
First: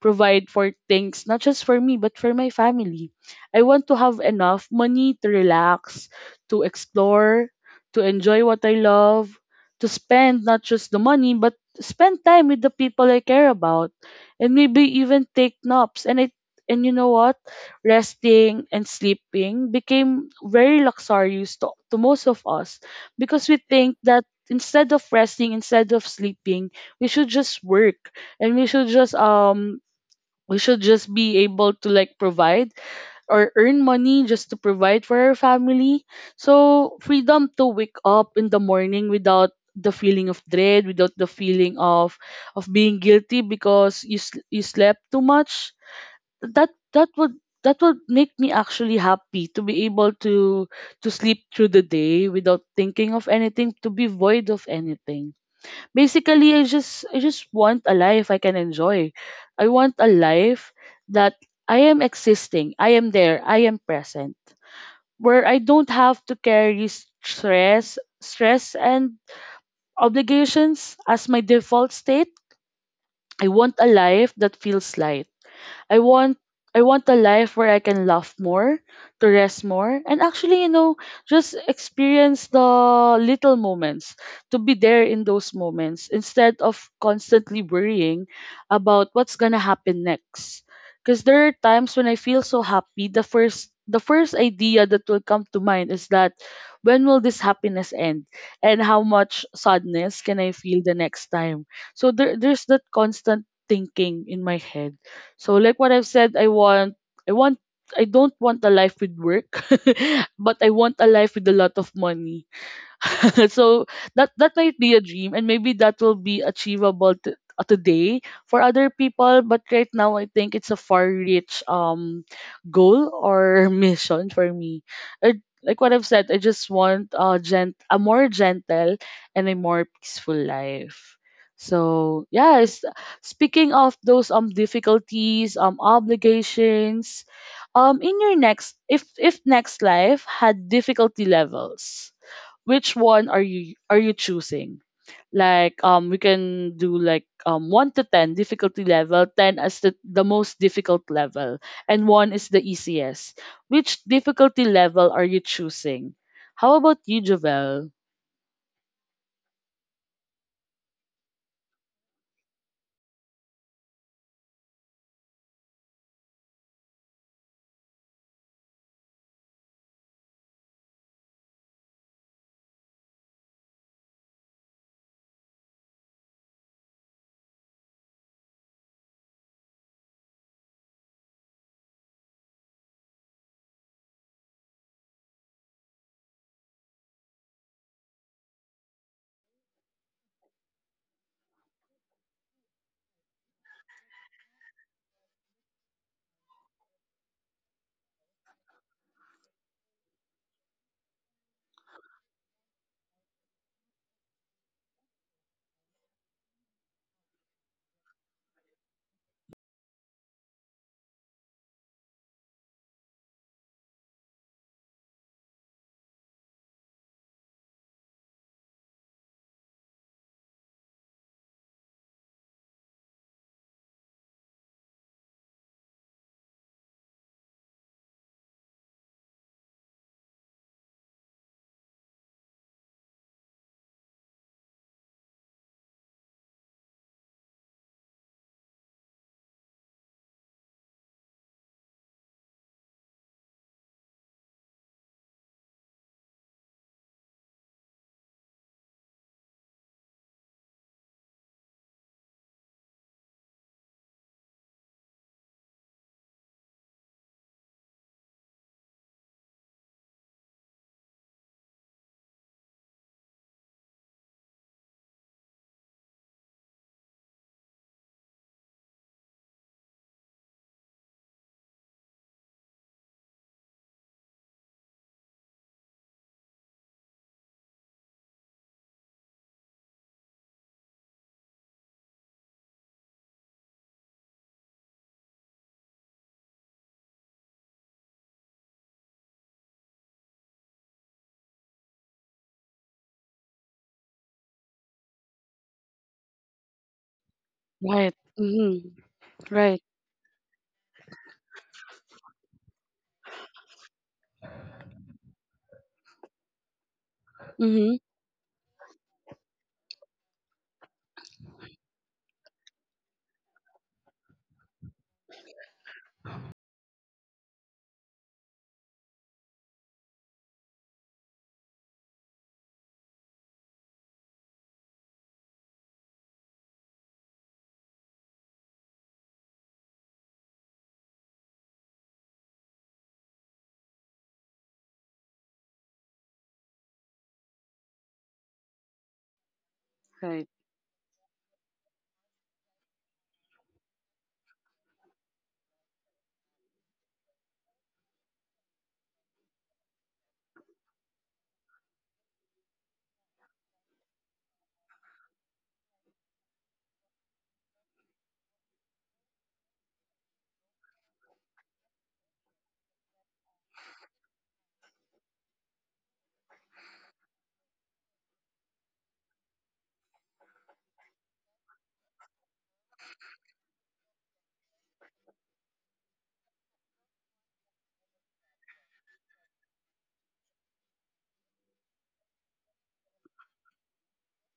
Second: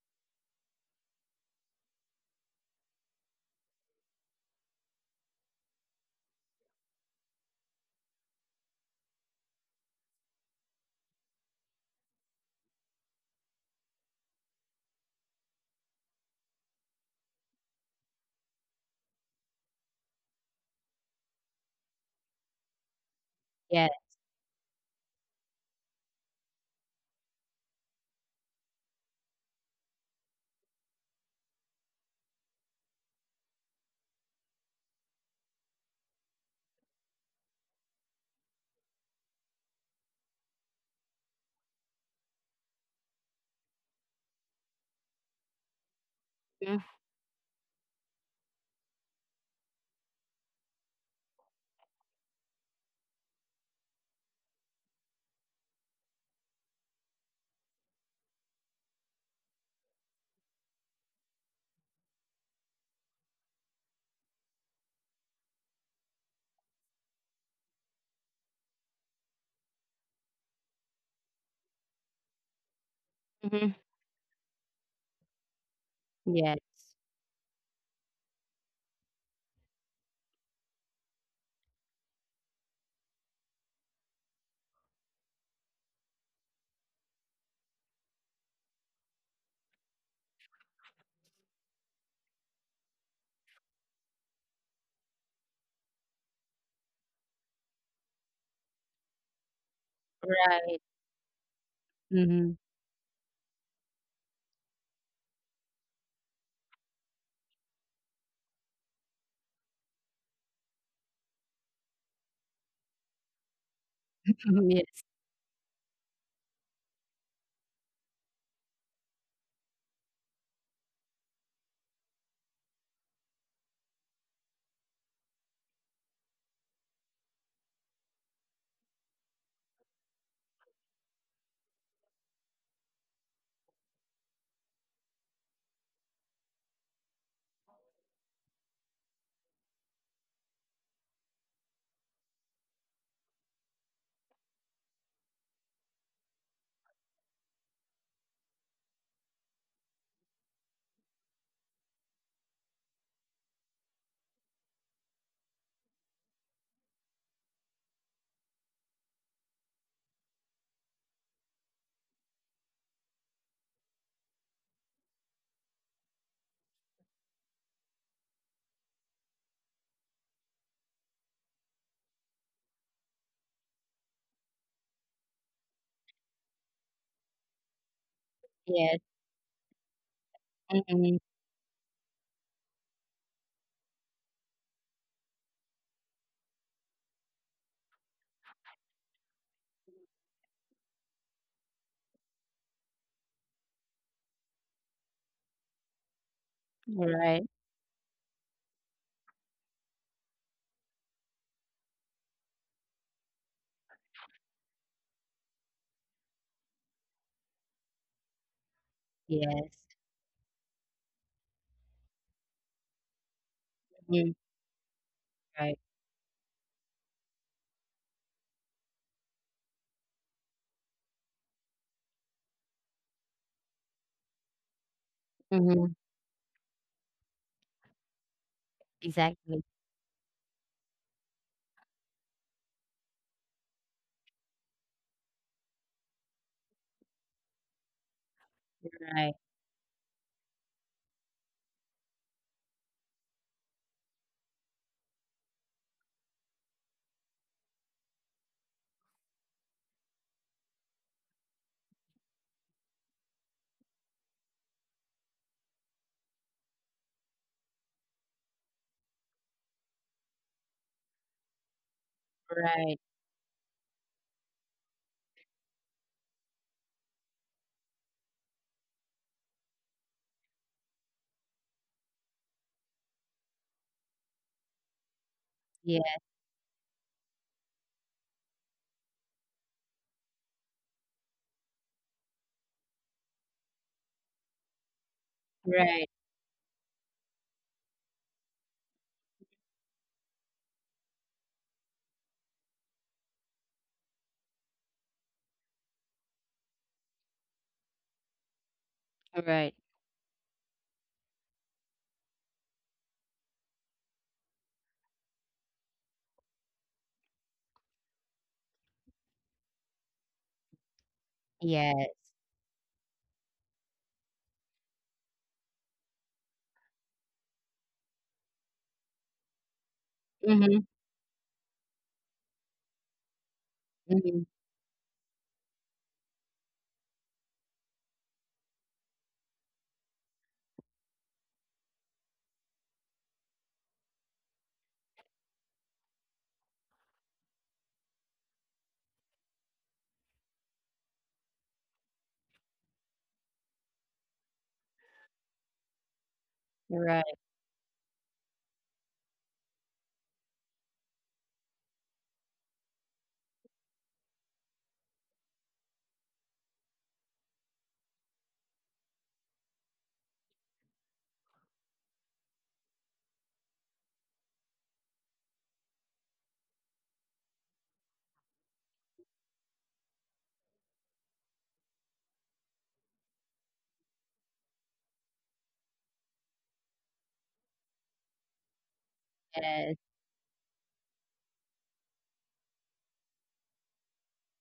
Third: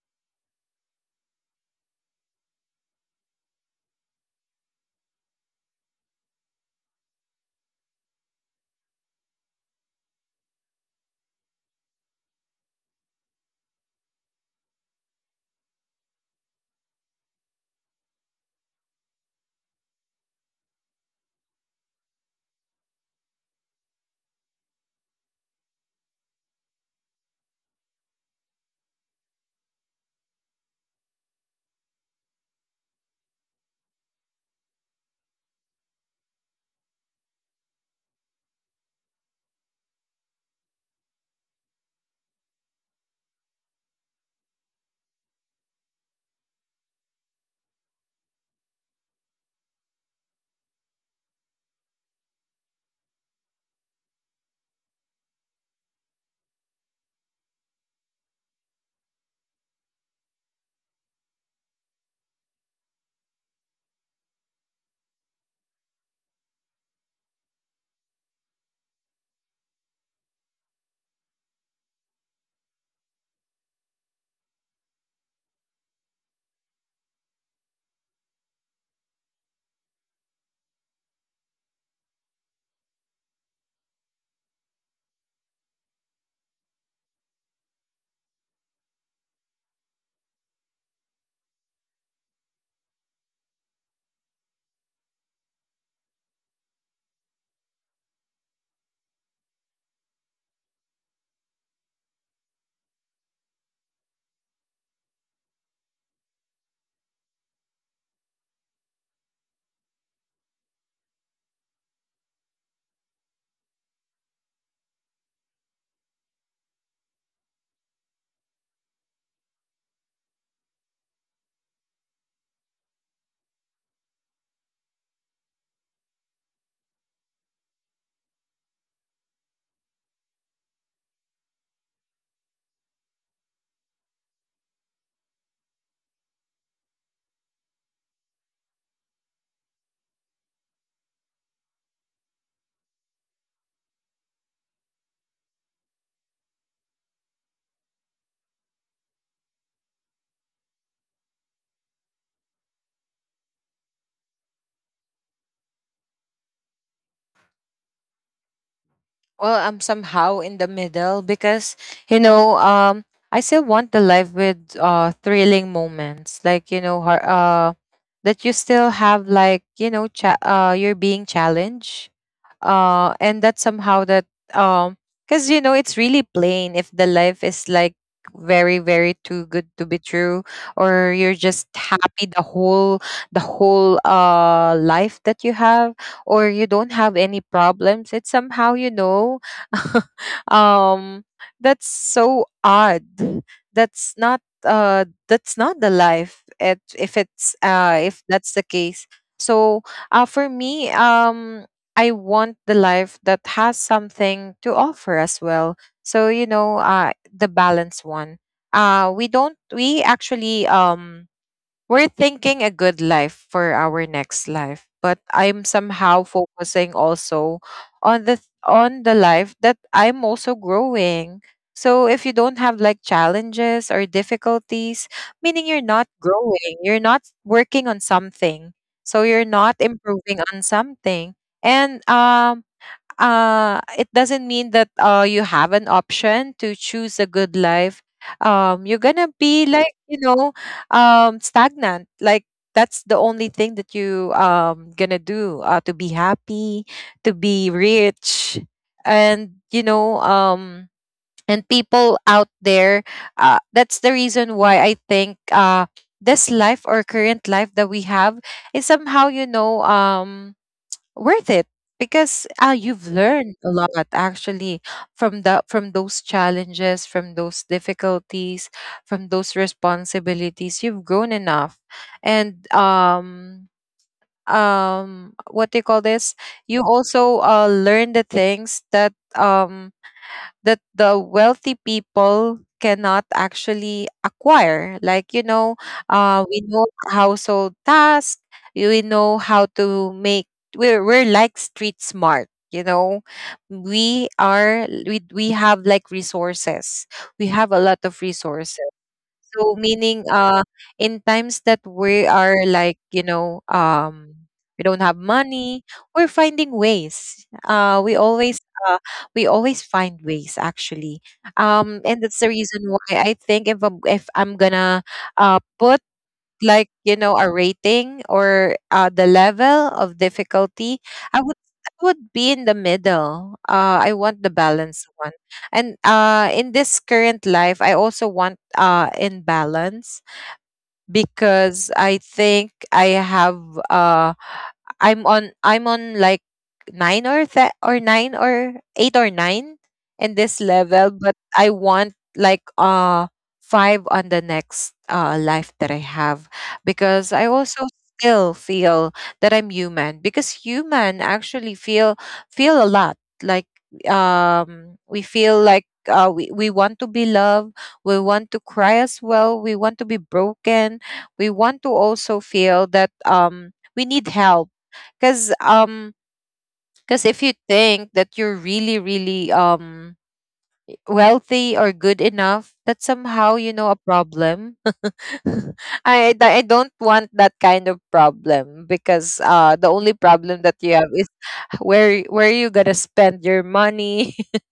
A: provide for things, not just for me, but for my family. I want to have enough money to relax, to explore, to enjoy what I love, to spend not just the money, but spend time with the people I care about, and maybe even take naps. And I, and you know what? Resting and sleeping became very luxurious to most of us because we think that instead of resting, instead of sleeping, we should just work, and we should just be able to, like, provide or earn money just to provide for our family. So freedom to wake up in the morning without the feeling of dread, without the feeling of being guilty because you slept too much. That
C: Yes.
A: that would make me actually happy to be able to sleep through the day without thinking of anything, to be void of anything. Basically, I just want a life I can enjoy. I want a life that I am existing. I am there. I am present. Where I don't have to carry stress and obligations as my default state. I
C: Mhm.
A: want a life that feels light. I want
C: Yes.
A: I want a life where I can laugh more, to rest more, and actually, you know, just experience the little moments, to be there in those moments instead of constantly worrying about what's gonna happen next. Because there are times when I feel so happy, the first idea that will come to mind is that, when will this happiness end and how much sadness can I
C: Right.
A: feel the next time? So
C: Mhm.
A: there's that constant thinking in my head. So like what I've said, I want I don't want a life with work, but I want a life with a lot of money. So that that might be
C: Yes.
A: a dream, and maybe that will be achievable today for other people, but right now I think it's a far reach goal or mission for me. Like what I've said, I just want a more gentle and a more peaceful life. So yes, speaking of those difficulties, obligations, in your next, if next life had difficulty levels, which one are you choosing? Like we can do like 1 to 10 difficulty level, 10 as the most difficult level, and 1 is the easiest. Which difficulty level are you choosing? How about you, Jovel?
B: Well, I'm somehow in the middle because you know, I still want the life with thrilling moments, like you know, that you still have like you know, you're being challenged. And that somehow that um because you know it's really plain if the life is like very
C: Yes.
B: very too good to be true, or
C: Mhm.
B: you're just happy the whole life that you have, or you don't have any problems. It's somehow, you know. um that's so odd. That's not the life. It, if it's
C: Right.
B: If that's the case, so for me, I want the life that has something to offer as well. So you know, the balance one. We don't.
C: Yes.
B: We actually we're thinking a good life for our next
C: Mhm.
B: life, but I'm
C: Right.
B: somehow focusing also on the life that I'm also growing. So if you don't have like challenges or difficulties, meaning you're not
C: Mhm.
B: growing, you're not working on something. So you're
C: Exactly.
B: not improving on something. And It doesn't mean that you have an option to choose a good life. You're gonna
C: Right.
B: be like you know stagnant. Like that's the only thing that you gonna do, to be happy, to be rich, and you know and people out there. That's the reason why I think this life or current life that we have is somehow you know worth it, because you've
C: Right.
B: learned a lot actually from those challenges, from those difficulties, from those responsibilities. You've grown enough and what do you call
C: Yeah.
B: this, you also learn the things that the wealthy people cannot actually acquire. Like, you know,
C: Right.
B: we know household tasks, we know how to make, we're like street smart. You know, we have like resources. We have a lot of
A: Right.
B: resources.
A: Mm-hmm.
B: So
C: Right.
A: Right.
B: meaning in times that we are like, you know, we don't have money, we're finding ways.
A: Mm-hmm.
B: Uh we always find ways actually.
C: Yes.
B: And that's the reason why I think if I'm gonna put like you know a rating or the level of
C: Mhm.
B: difficulty, i would I would be in the middle. I want the
C: Mhm.
B: balanced one. And in this current life I also want, in balance, because I think uh I'm on like nine or eight or nine in this
A: Right.
B: level, but I want like five on the next life that I have, because I
C: Right.
B: also still feel that I'm human, because human actually feel a lot. Like we feel like, we want to be loved, we want to cry as well, we want to be broken, we want to also feel that we need help, because if you think that you're really really wealthy or good enough, that's somehow you know a problem. I don't want that kind of problem because the
C: Yes.
B: only problem that you have is where you gonna spend your money.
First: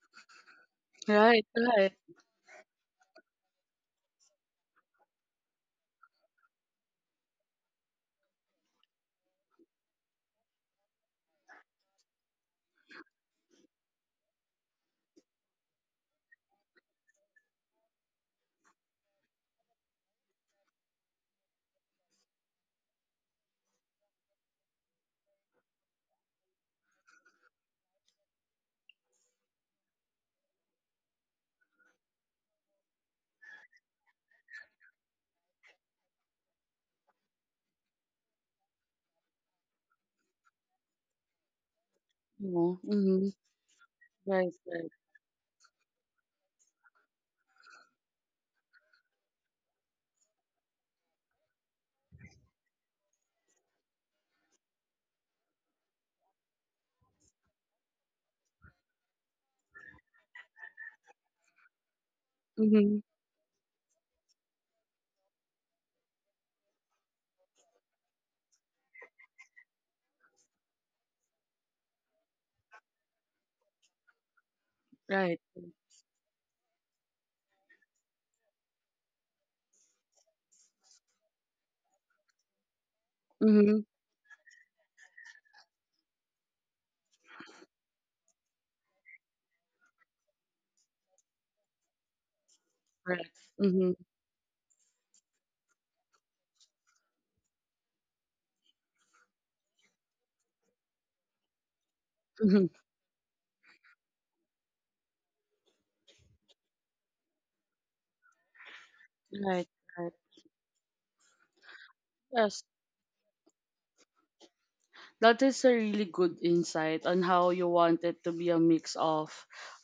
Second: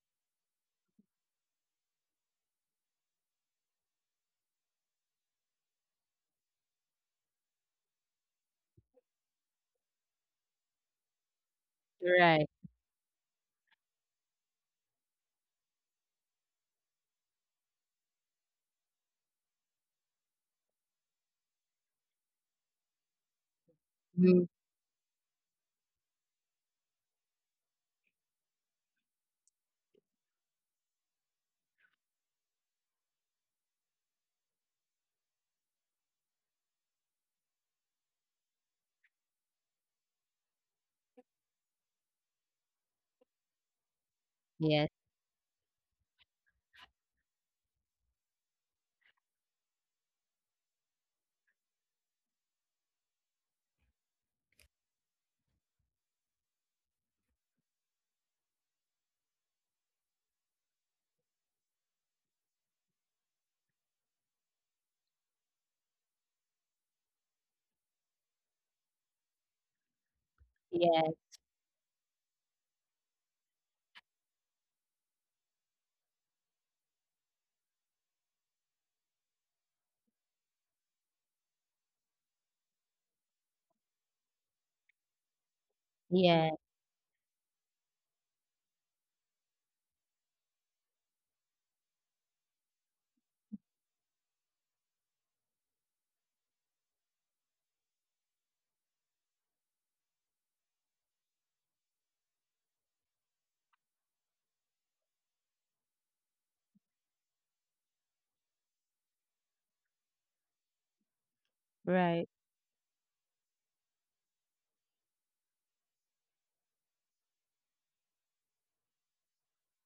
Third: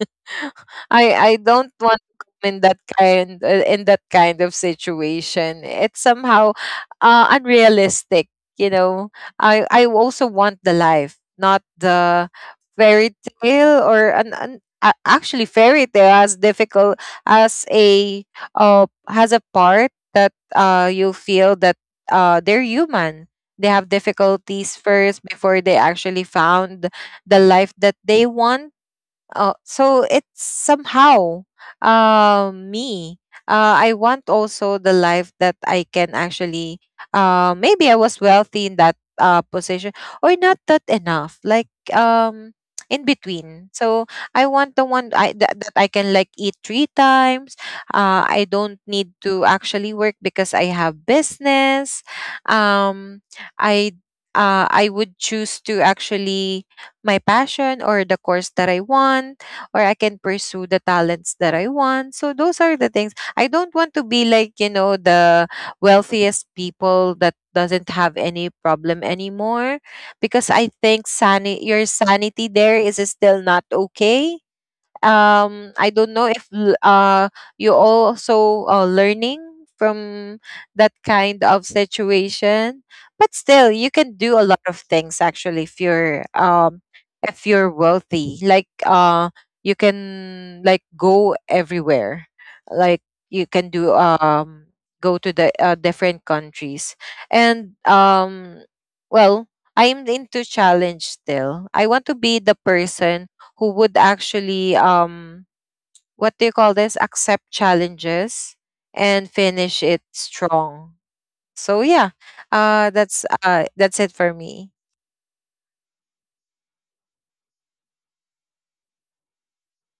B: I
A: Right.
B: don't
A: Right.
B: want to come in that kind of situation. It's somehow unrealistic, you know. I also want the life, not the
C: Right.
B: fairy tale or actually fairy tale as difficult as a has a part that you feel that they're human. They have
C: Mhm.
B: difficulties first before they actually found the life that they want. Oh, so it's somehow me. I want also the life that I can actually. Maybe I was wealthy in that position, or not that enough. Like in
A: Mm-hmm.
B: between. So I
A: Right.
B: want the
C: Yes.
A: Right.
B: that I can like eat three times. I don't need to actually work because I have business. Um, I I would choose to actually my passion or the course that I want, or I can pursue the talents that I want. So those are the
A: Mm-hmm.
B: things. I don't want to be like, you know, the wealthiest people that doesn't have any problem anymore because I think
C: Yes.
B: your sanity there is still not okay.
A: Right.
B: I don't know if l- you also learning from that kind of situation, but still
A: Mm-hmm.
B: you can do a lot of things actually
C: Yeah.
B: if you're wealthy. Like you can like go everywhere, like
A: Right.
B: you can do
A: Mm-hmm.
B: go to the different countries, and well, I'm into challenge still. I want to be the
A: Mm-hmm.
B: person who would actually what do you call this, accept challenges and finish
A: Right.
B: it
A: Right.
B: strong. So yeah,
C: Right.
A: Yes.
B: that's it for me.
A: That is a really good insight on how you want it to be a mix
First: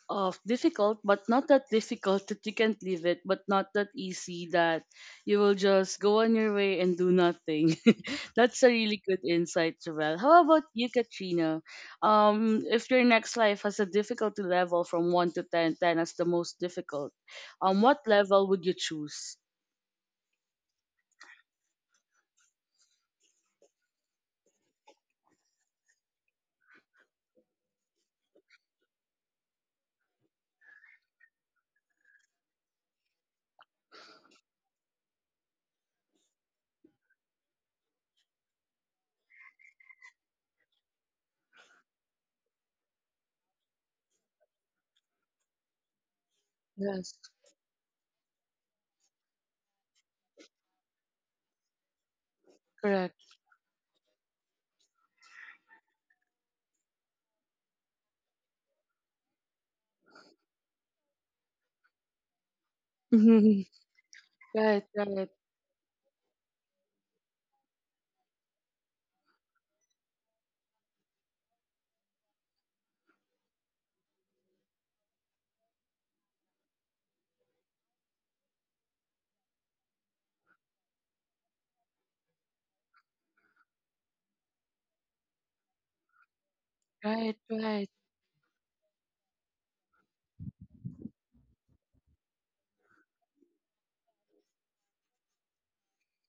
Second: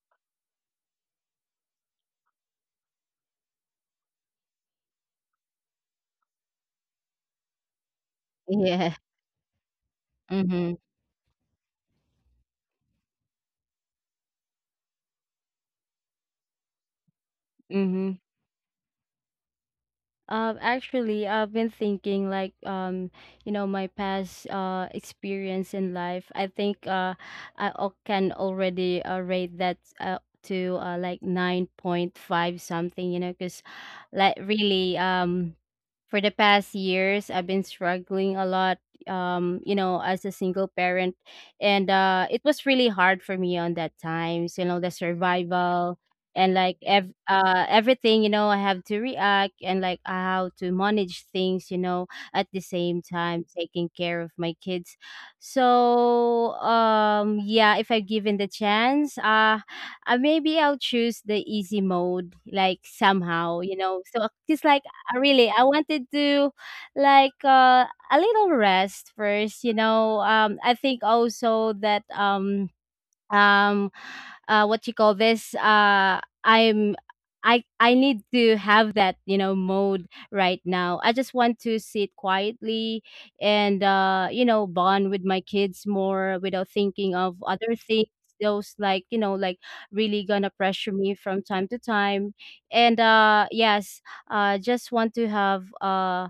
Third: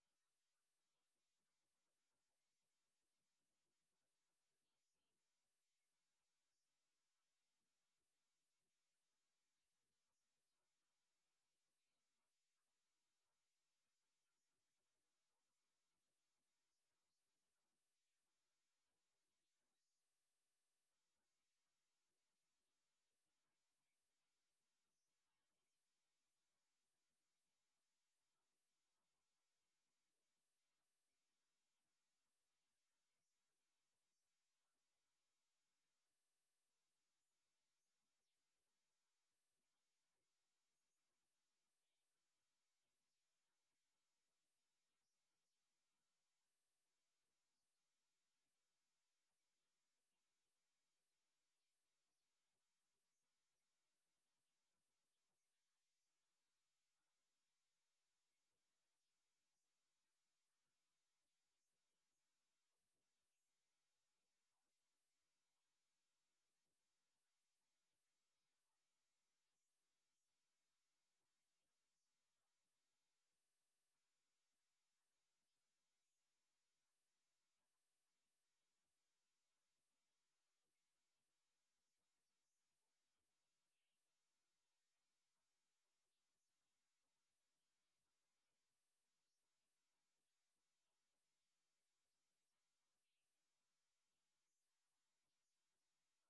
A: of difficult but not that difficult that you can't leave it, but not that easy that you will just go on your way and do nothing. That's a
C: Yeah.
A: really good insight, Javel. How about
C: Mhm.
A: you, Katrina? If your next life has a difficulty level from one to 10, 10 as the most difficult, what
C: Mhm.
A: level would you choose?
C: Actually, I've been thinking, like, you know, my past experience in life. I think I can already rate that, to like, 9.5 something, you know, because, like, really, for the past years I've been struggling a lot, you know, as a single parent. And it was really hard for me on that times, you know, the survival, and like,
A: Yes,
C: everything, you know, I have to react and, like, how to manage things, you know, at the same
A: correct.
C: time taking care of my kids. So yeah, if I'm given the chance, maybe I'll choose the easy mode, like, somehow,
A: Right,
C: you know, so just like.
A: right,
C: I really, I wanted to, like, a little rest first, you know. I think also that um what you call this, I need to have that, you know, mode right now. I just want to sit quietly and, you know, bond with my kids more without thinking of
A: right,
C: other
A: right.
C: things. Those, like, you know, like really gonna pressure me from time to time. And yes, just want to have,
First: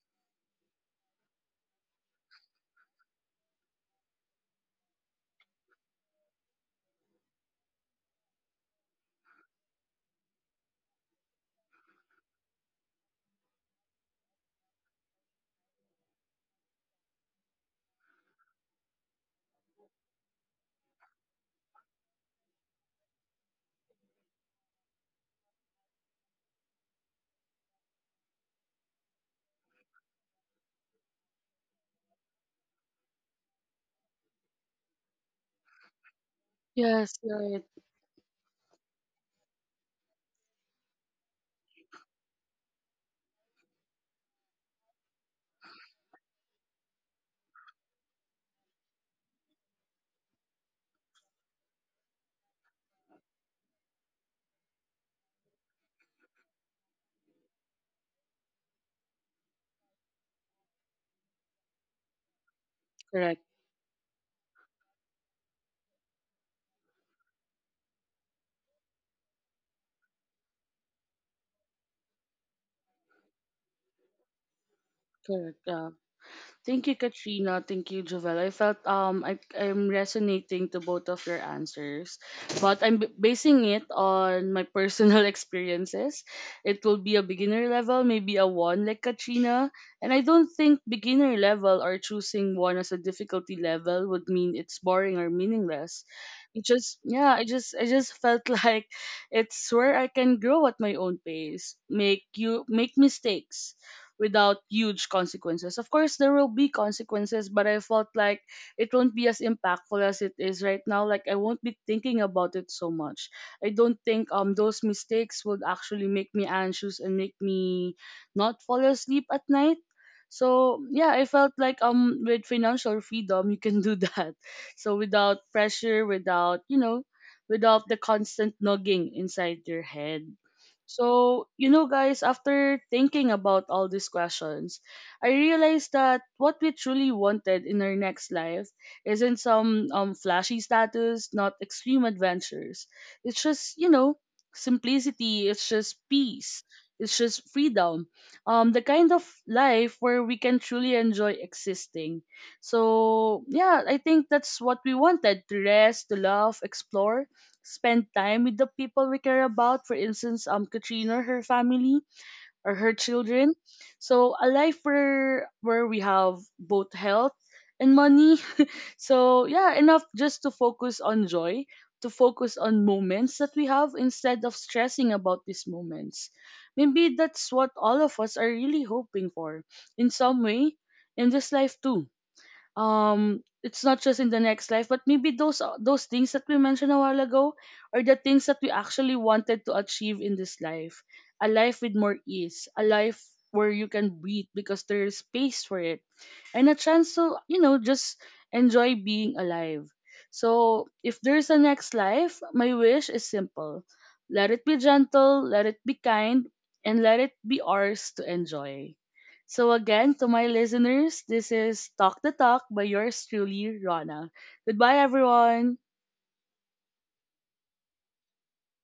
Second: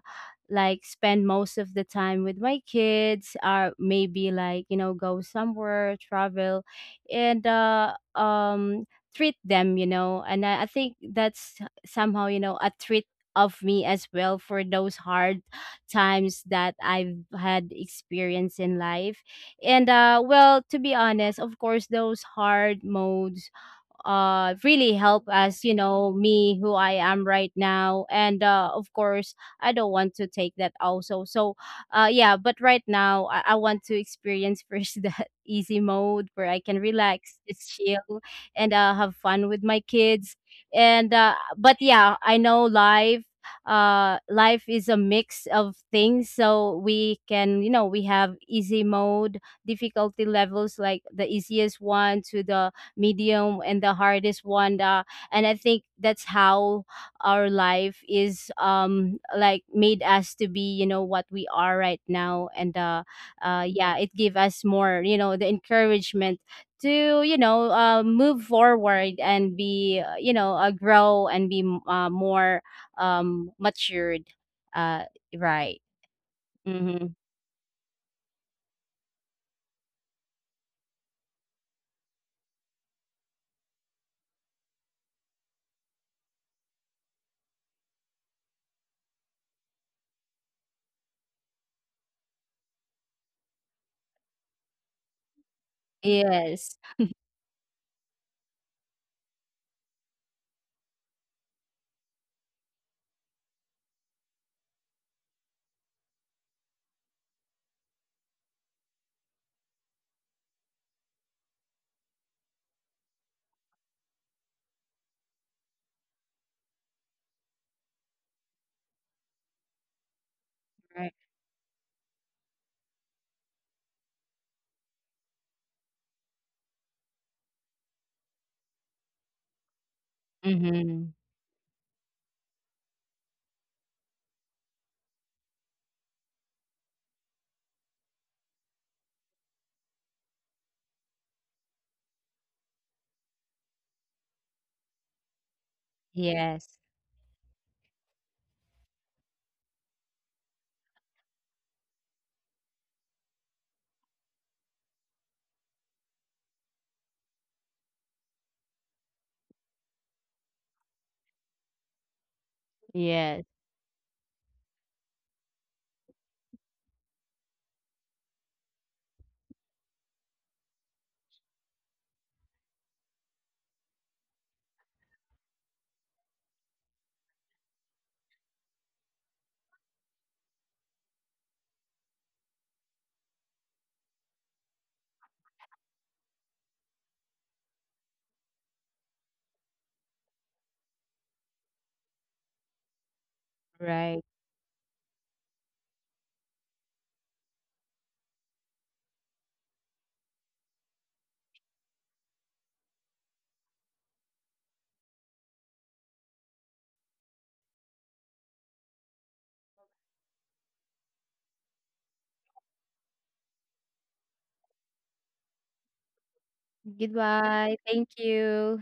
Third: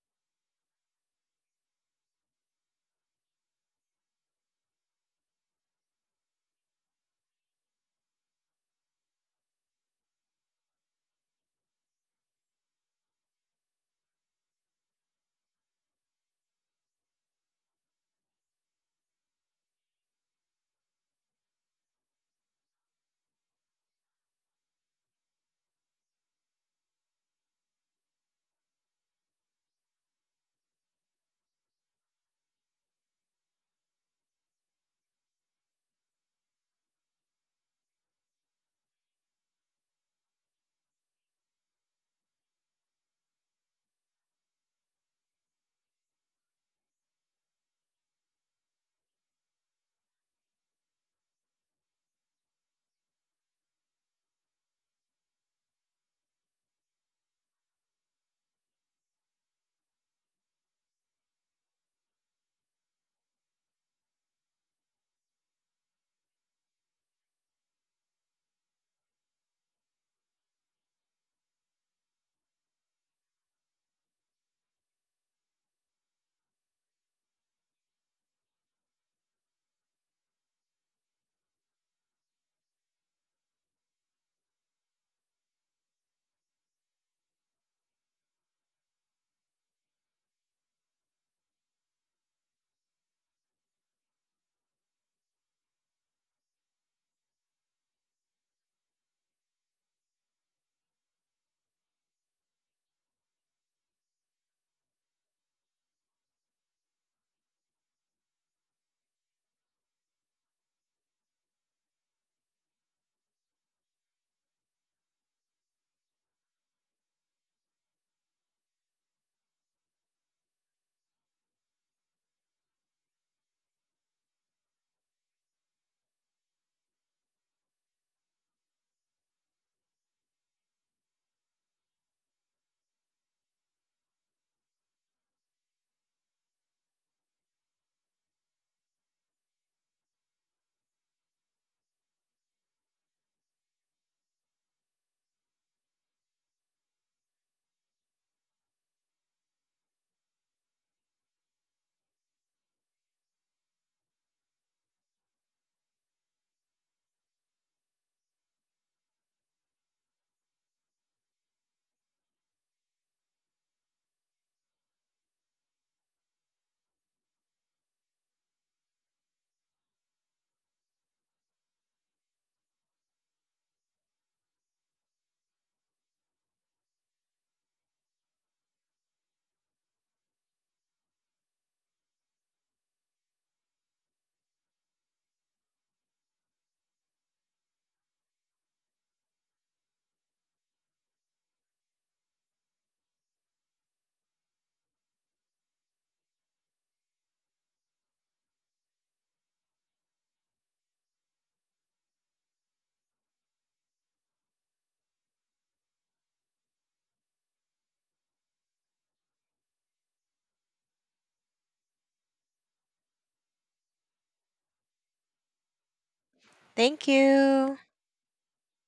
C: like, spend most of the time with my kids, or maybe, like, you know, go somewhere, travel, and, treat them, you know. And I think that's somehow, you know, a treat of me as well for those hard times that I've had experience in life. And, well, to be honest, of course, those hard modes really help us, you know, me who I am right now. And of course, I don't want to take that also. So yeah, but right now I want to experience first, that easy mode where I can
A: Yes,
C: relax,
A: right,
C: just chill, and have fun with my kids. And but yeah, I know life, life is a mix of things. So we can, you know, we have easy mode, difficulty levels, like the easiest one to the medium and the hardest one. And I think that's how our life is, like made us to be, you know, what we are right now. And
A: correct.
C: yeah, it gave us more, you know, the encouragement to, you know, move forward, and be, you know, grow, and be more, matured, uh
A: Correct.
C: right.
A: Yeah. Thank you,
C: Mm-hmm.
A: Katrina. Thank you, Jovel. I felt I'm resonating to both of your answers, but basing it on my personal experiences. It will be a beginner level, maybe a one like Katrina, and I don't think beginner level or choosing one as a difficulty level would mean it's boring or meaningless. It
C: Yes.
A: just, yeah, I just felt like it's where I can grow at my own pace, make you make mistakes without huge consequences. Of course, there will be consequences, but I felt like it won't be as impactful as it is right now. Like, I won't be thinking about it so much. I don't think those mistakes would actually make me anxious and make me not fall asleep at night. So yeah,
C: Right.
A: I felt like with financial freedom you can do that. So without pressure, without, you know, without the constant nagging inside your head.
C: Mm-hmm.
A: So, you know, guys, after thinking about all these questions, I realized that what we truly wanted in our next life isn't some flashy status, not extreme adventures. It's just, you know, simplicity, it's just peace,
C: Yes.
A: it's just freedom. The kind of life where we can truly enjoy existing. So, yeah, I think that's what we wanted, to rest, to love, explore, spend time with the people we care about. For instance, Katrina, her family, or her
C: Yes.
A: children. So a life where we have both health and money. So yeah, enough just to focus on joy, to focus on moments that we have instead of stressing about these moments. Maybe that's what all of us are really hoping for, in some way, in this life too. Um, it's not just in the next life, but maybe those things that we mentioned a while ago are the things that we actually wanted to achieve in this life. A life with more ease, a life where you can
C: Right.
A: breathe because there is space for it, and a chance to, you know, just enjoy being alive. So, if there's a next life, my wish is simple: let it be gentle, let it be kind, and let it be ours to enjoy. So, again, to my listeners, this is Talk the Talk by yours truly, Rana. Goodbye, everyone.
B: Thank you.
C: Goodbye. Thank you.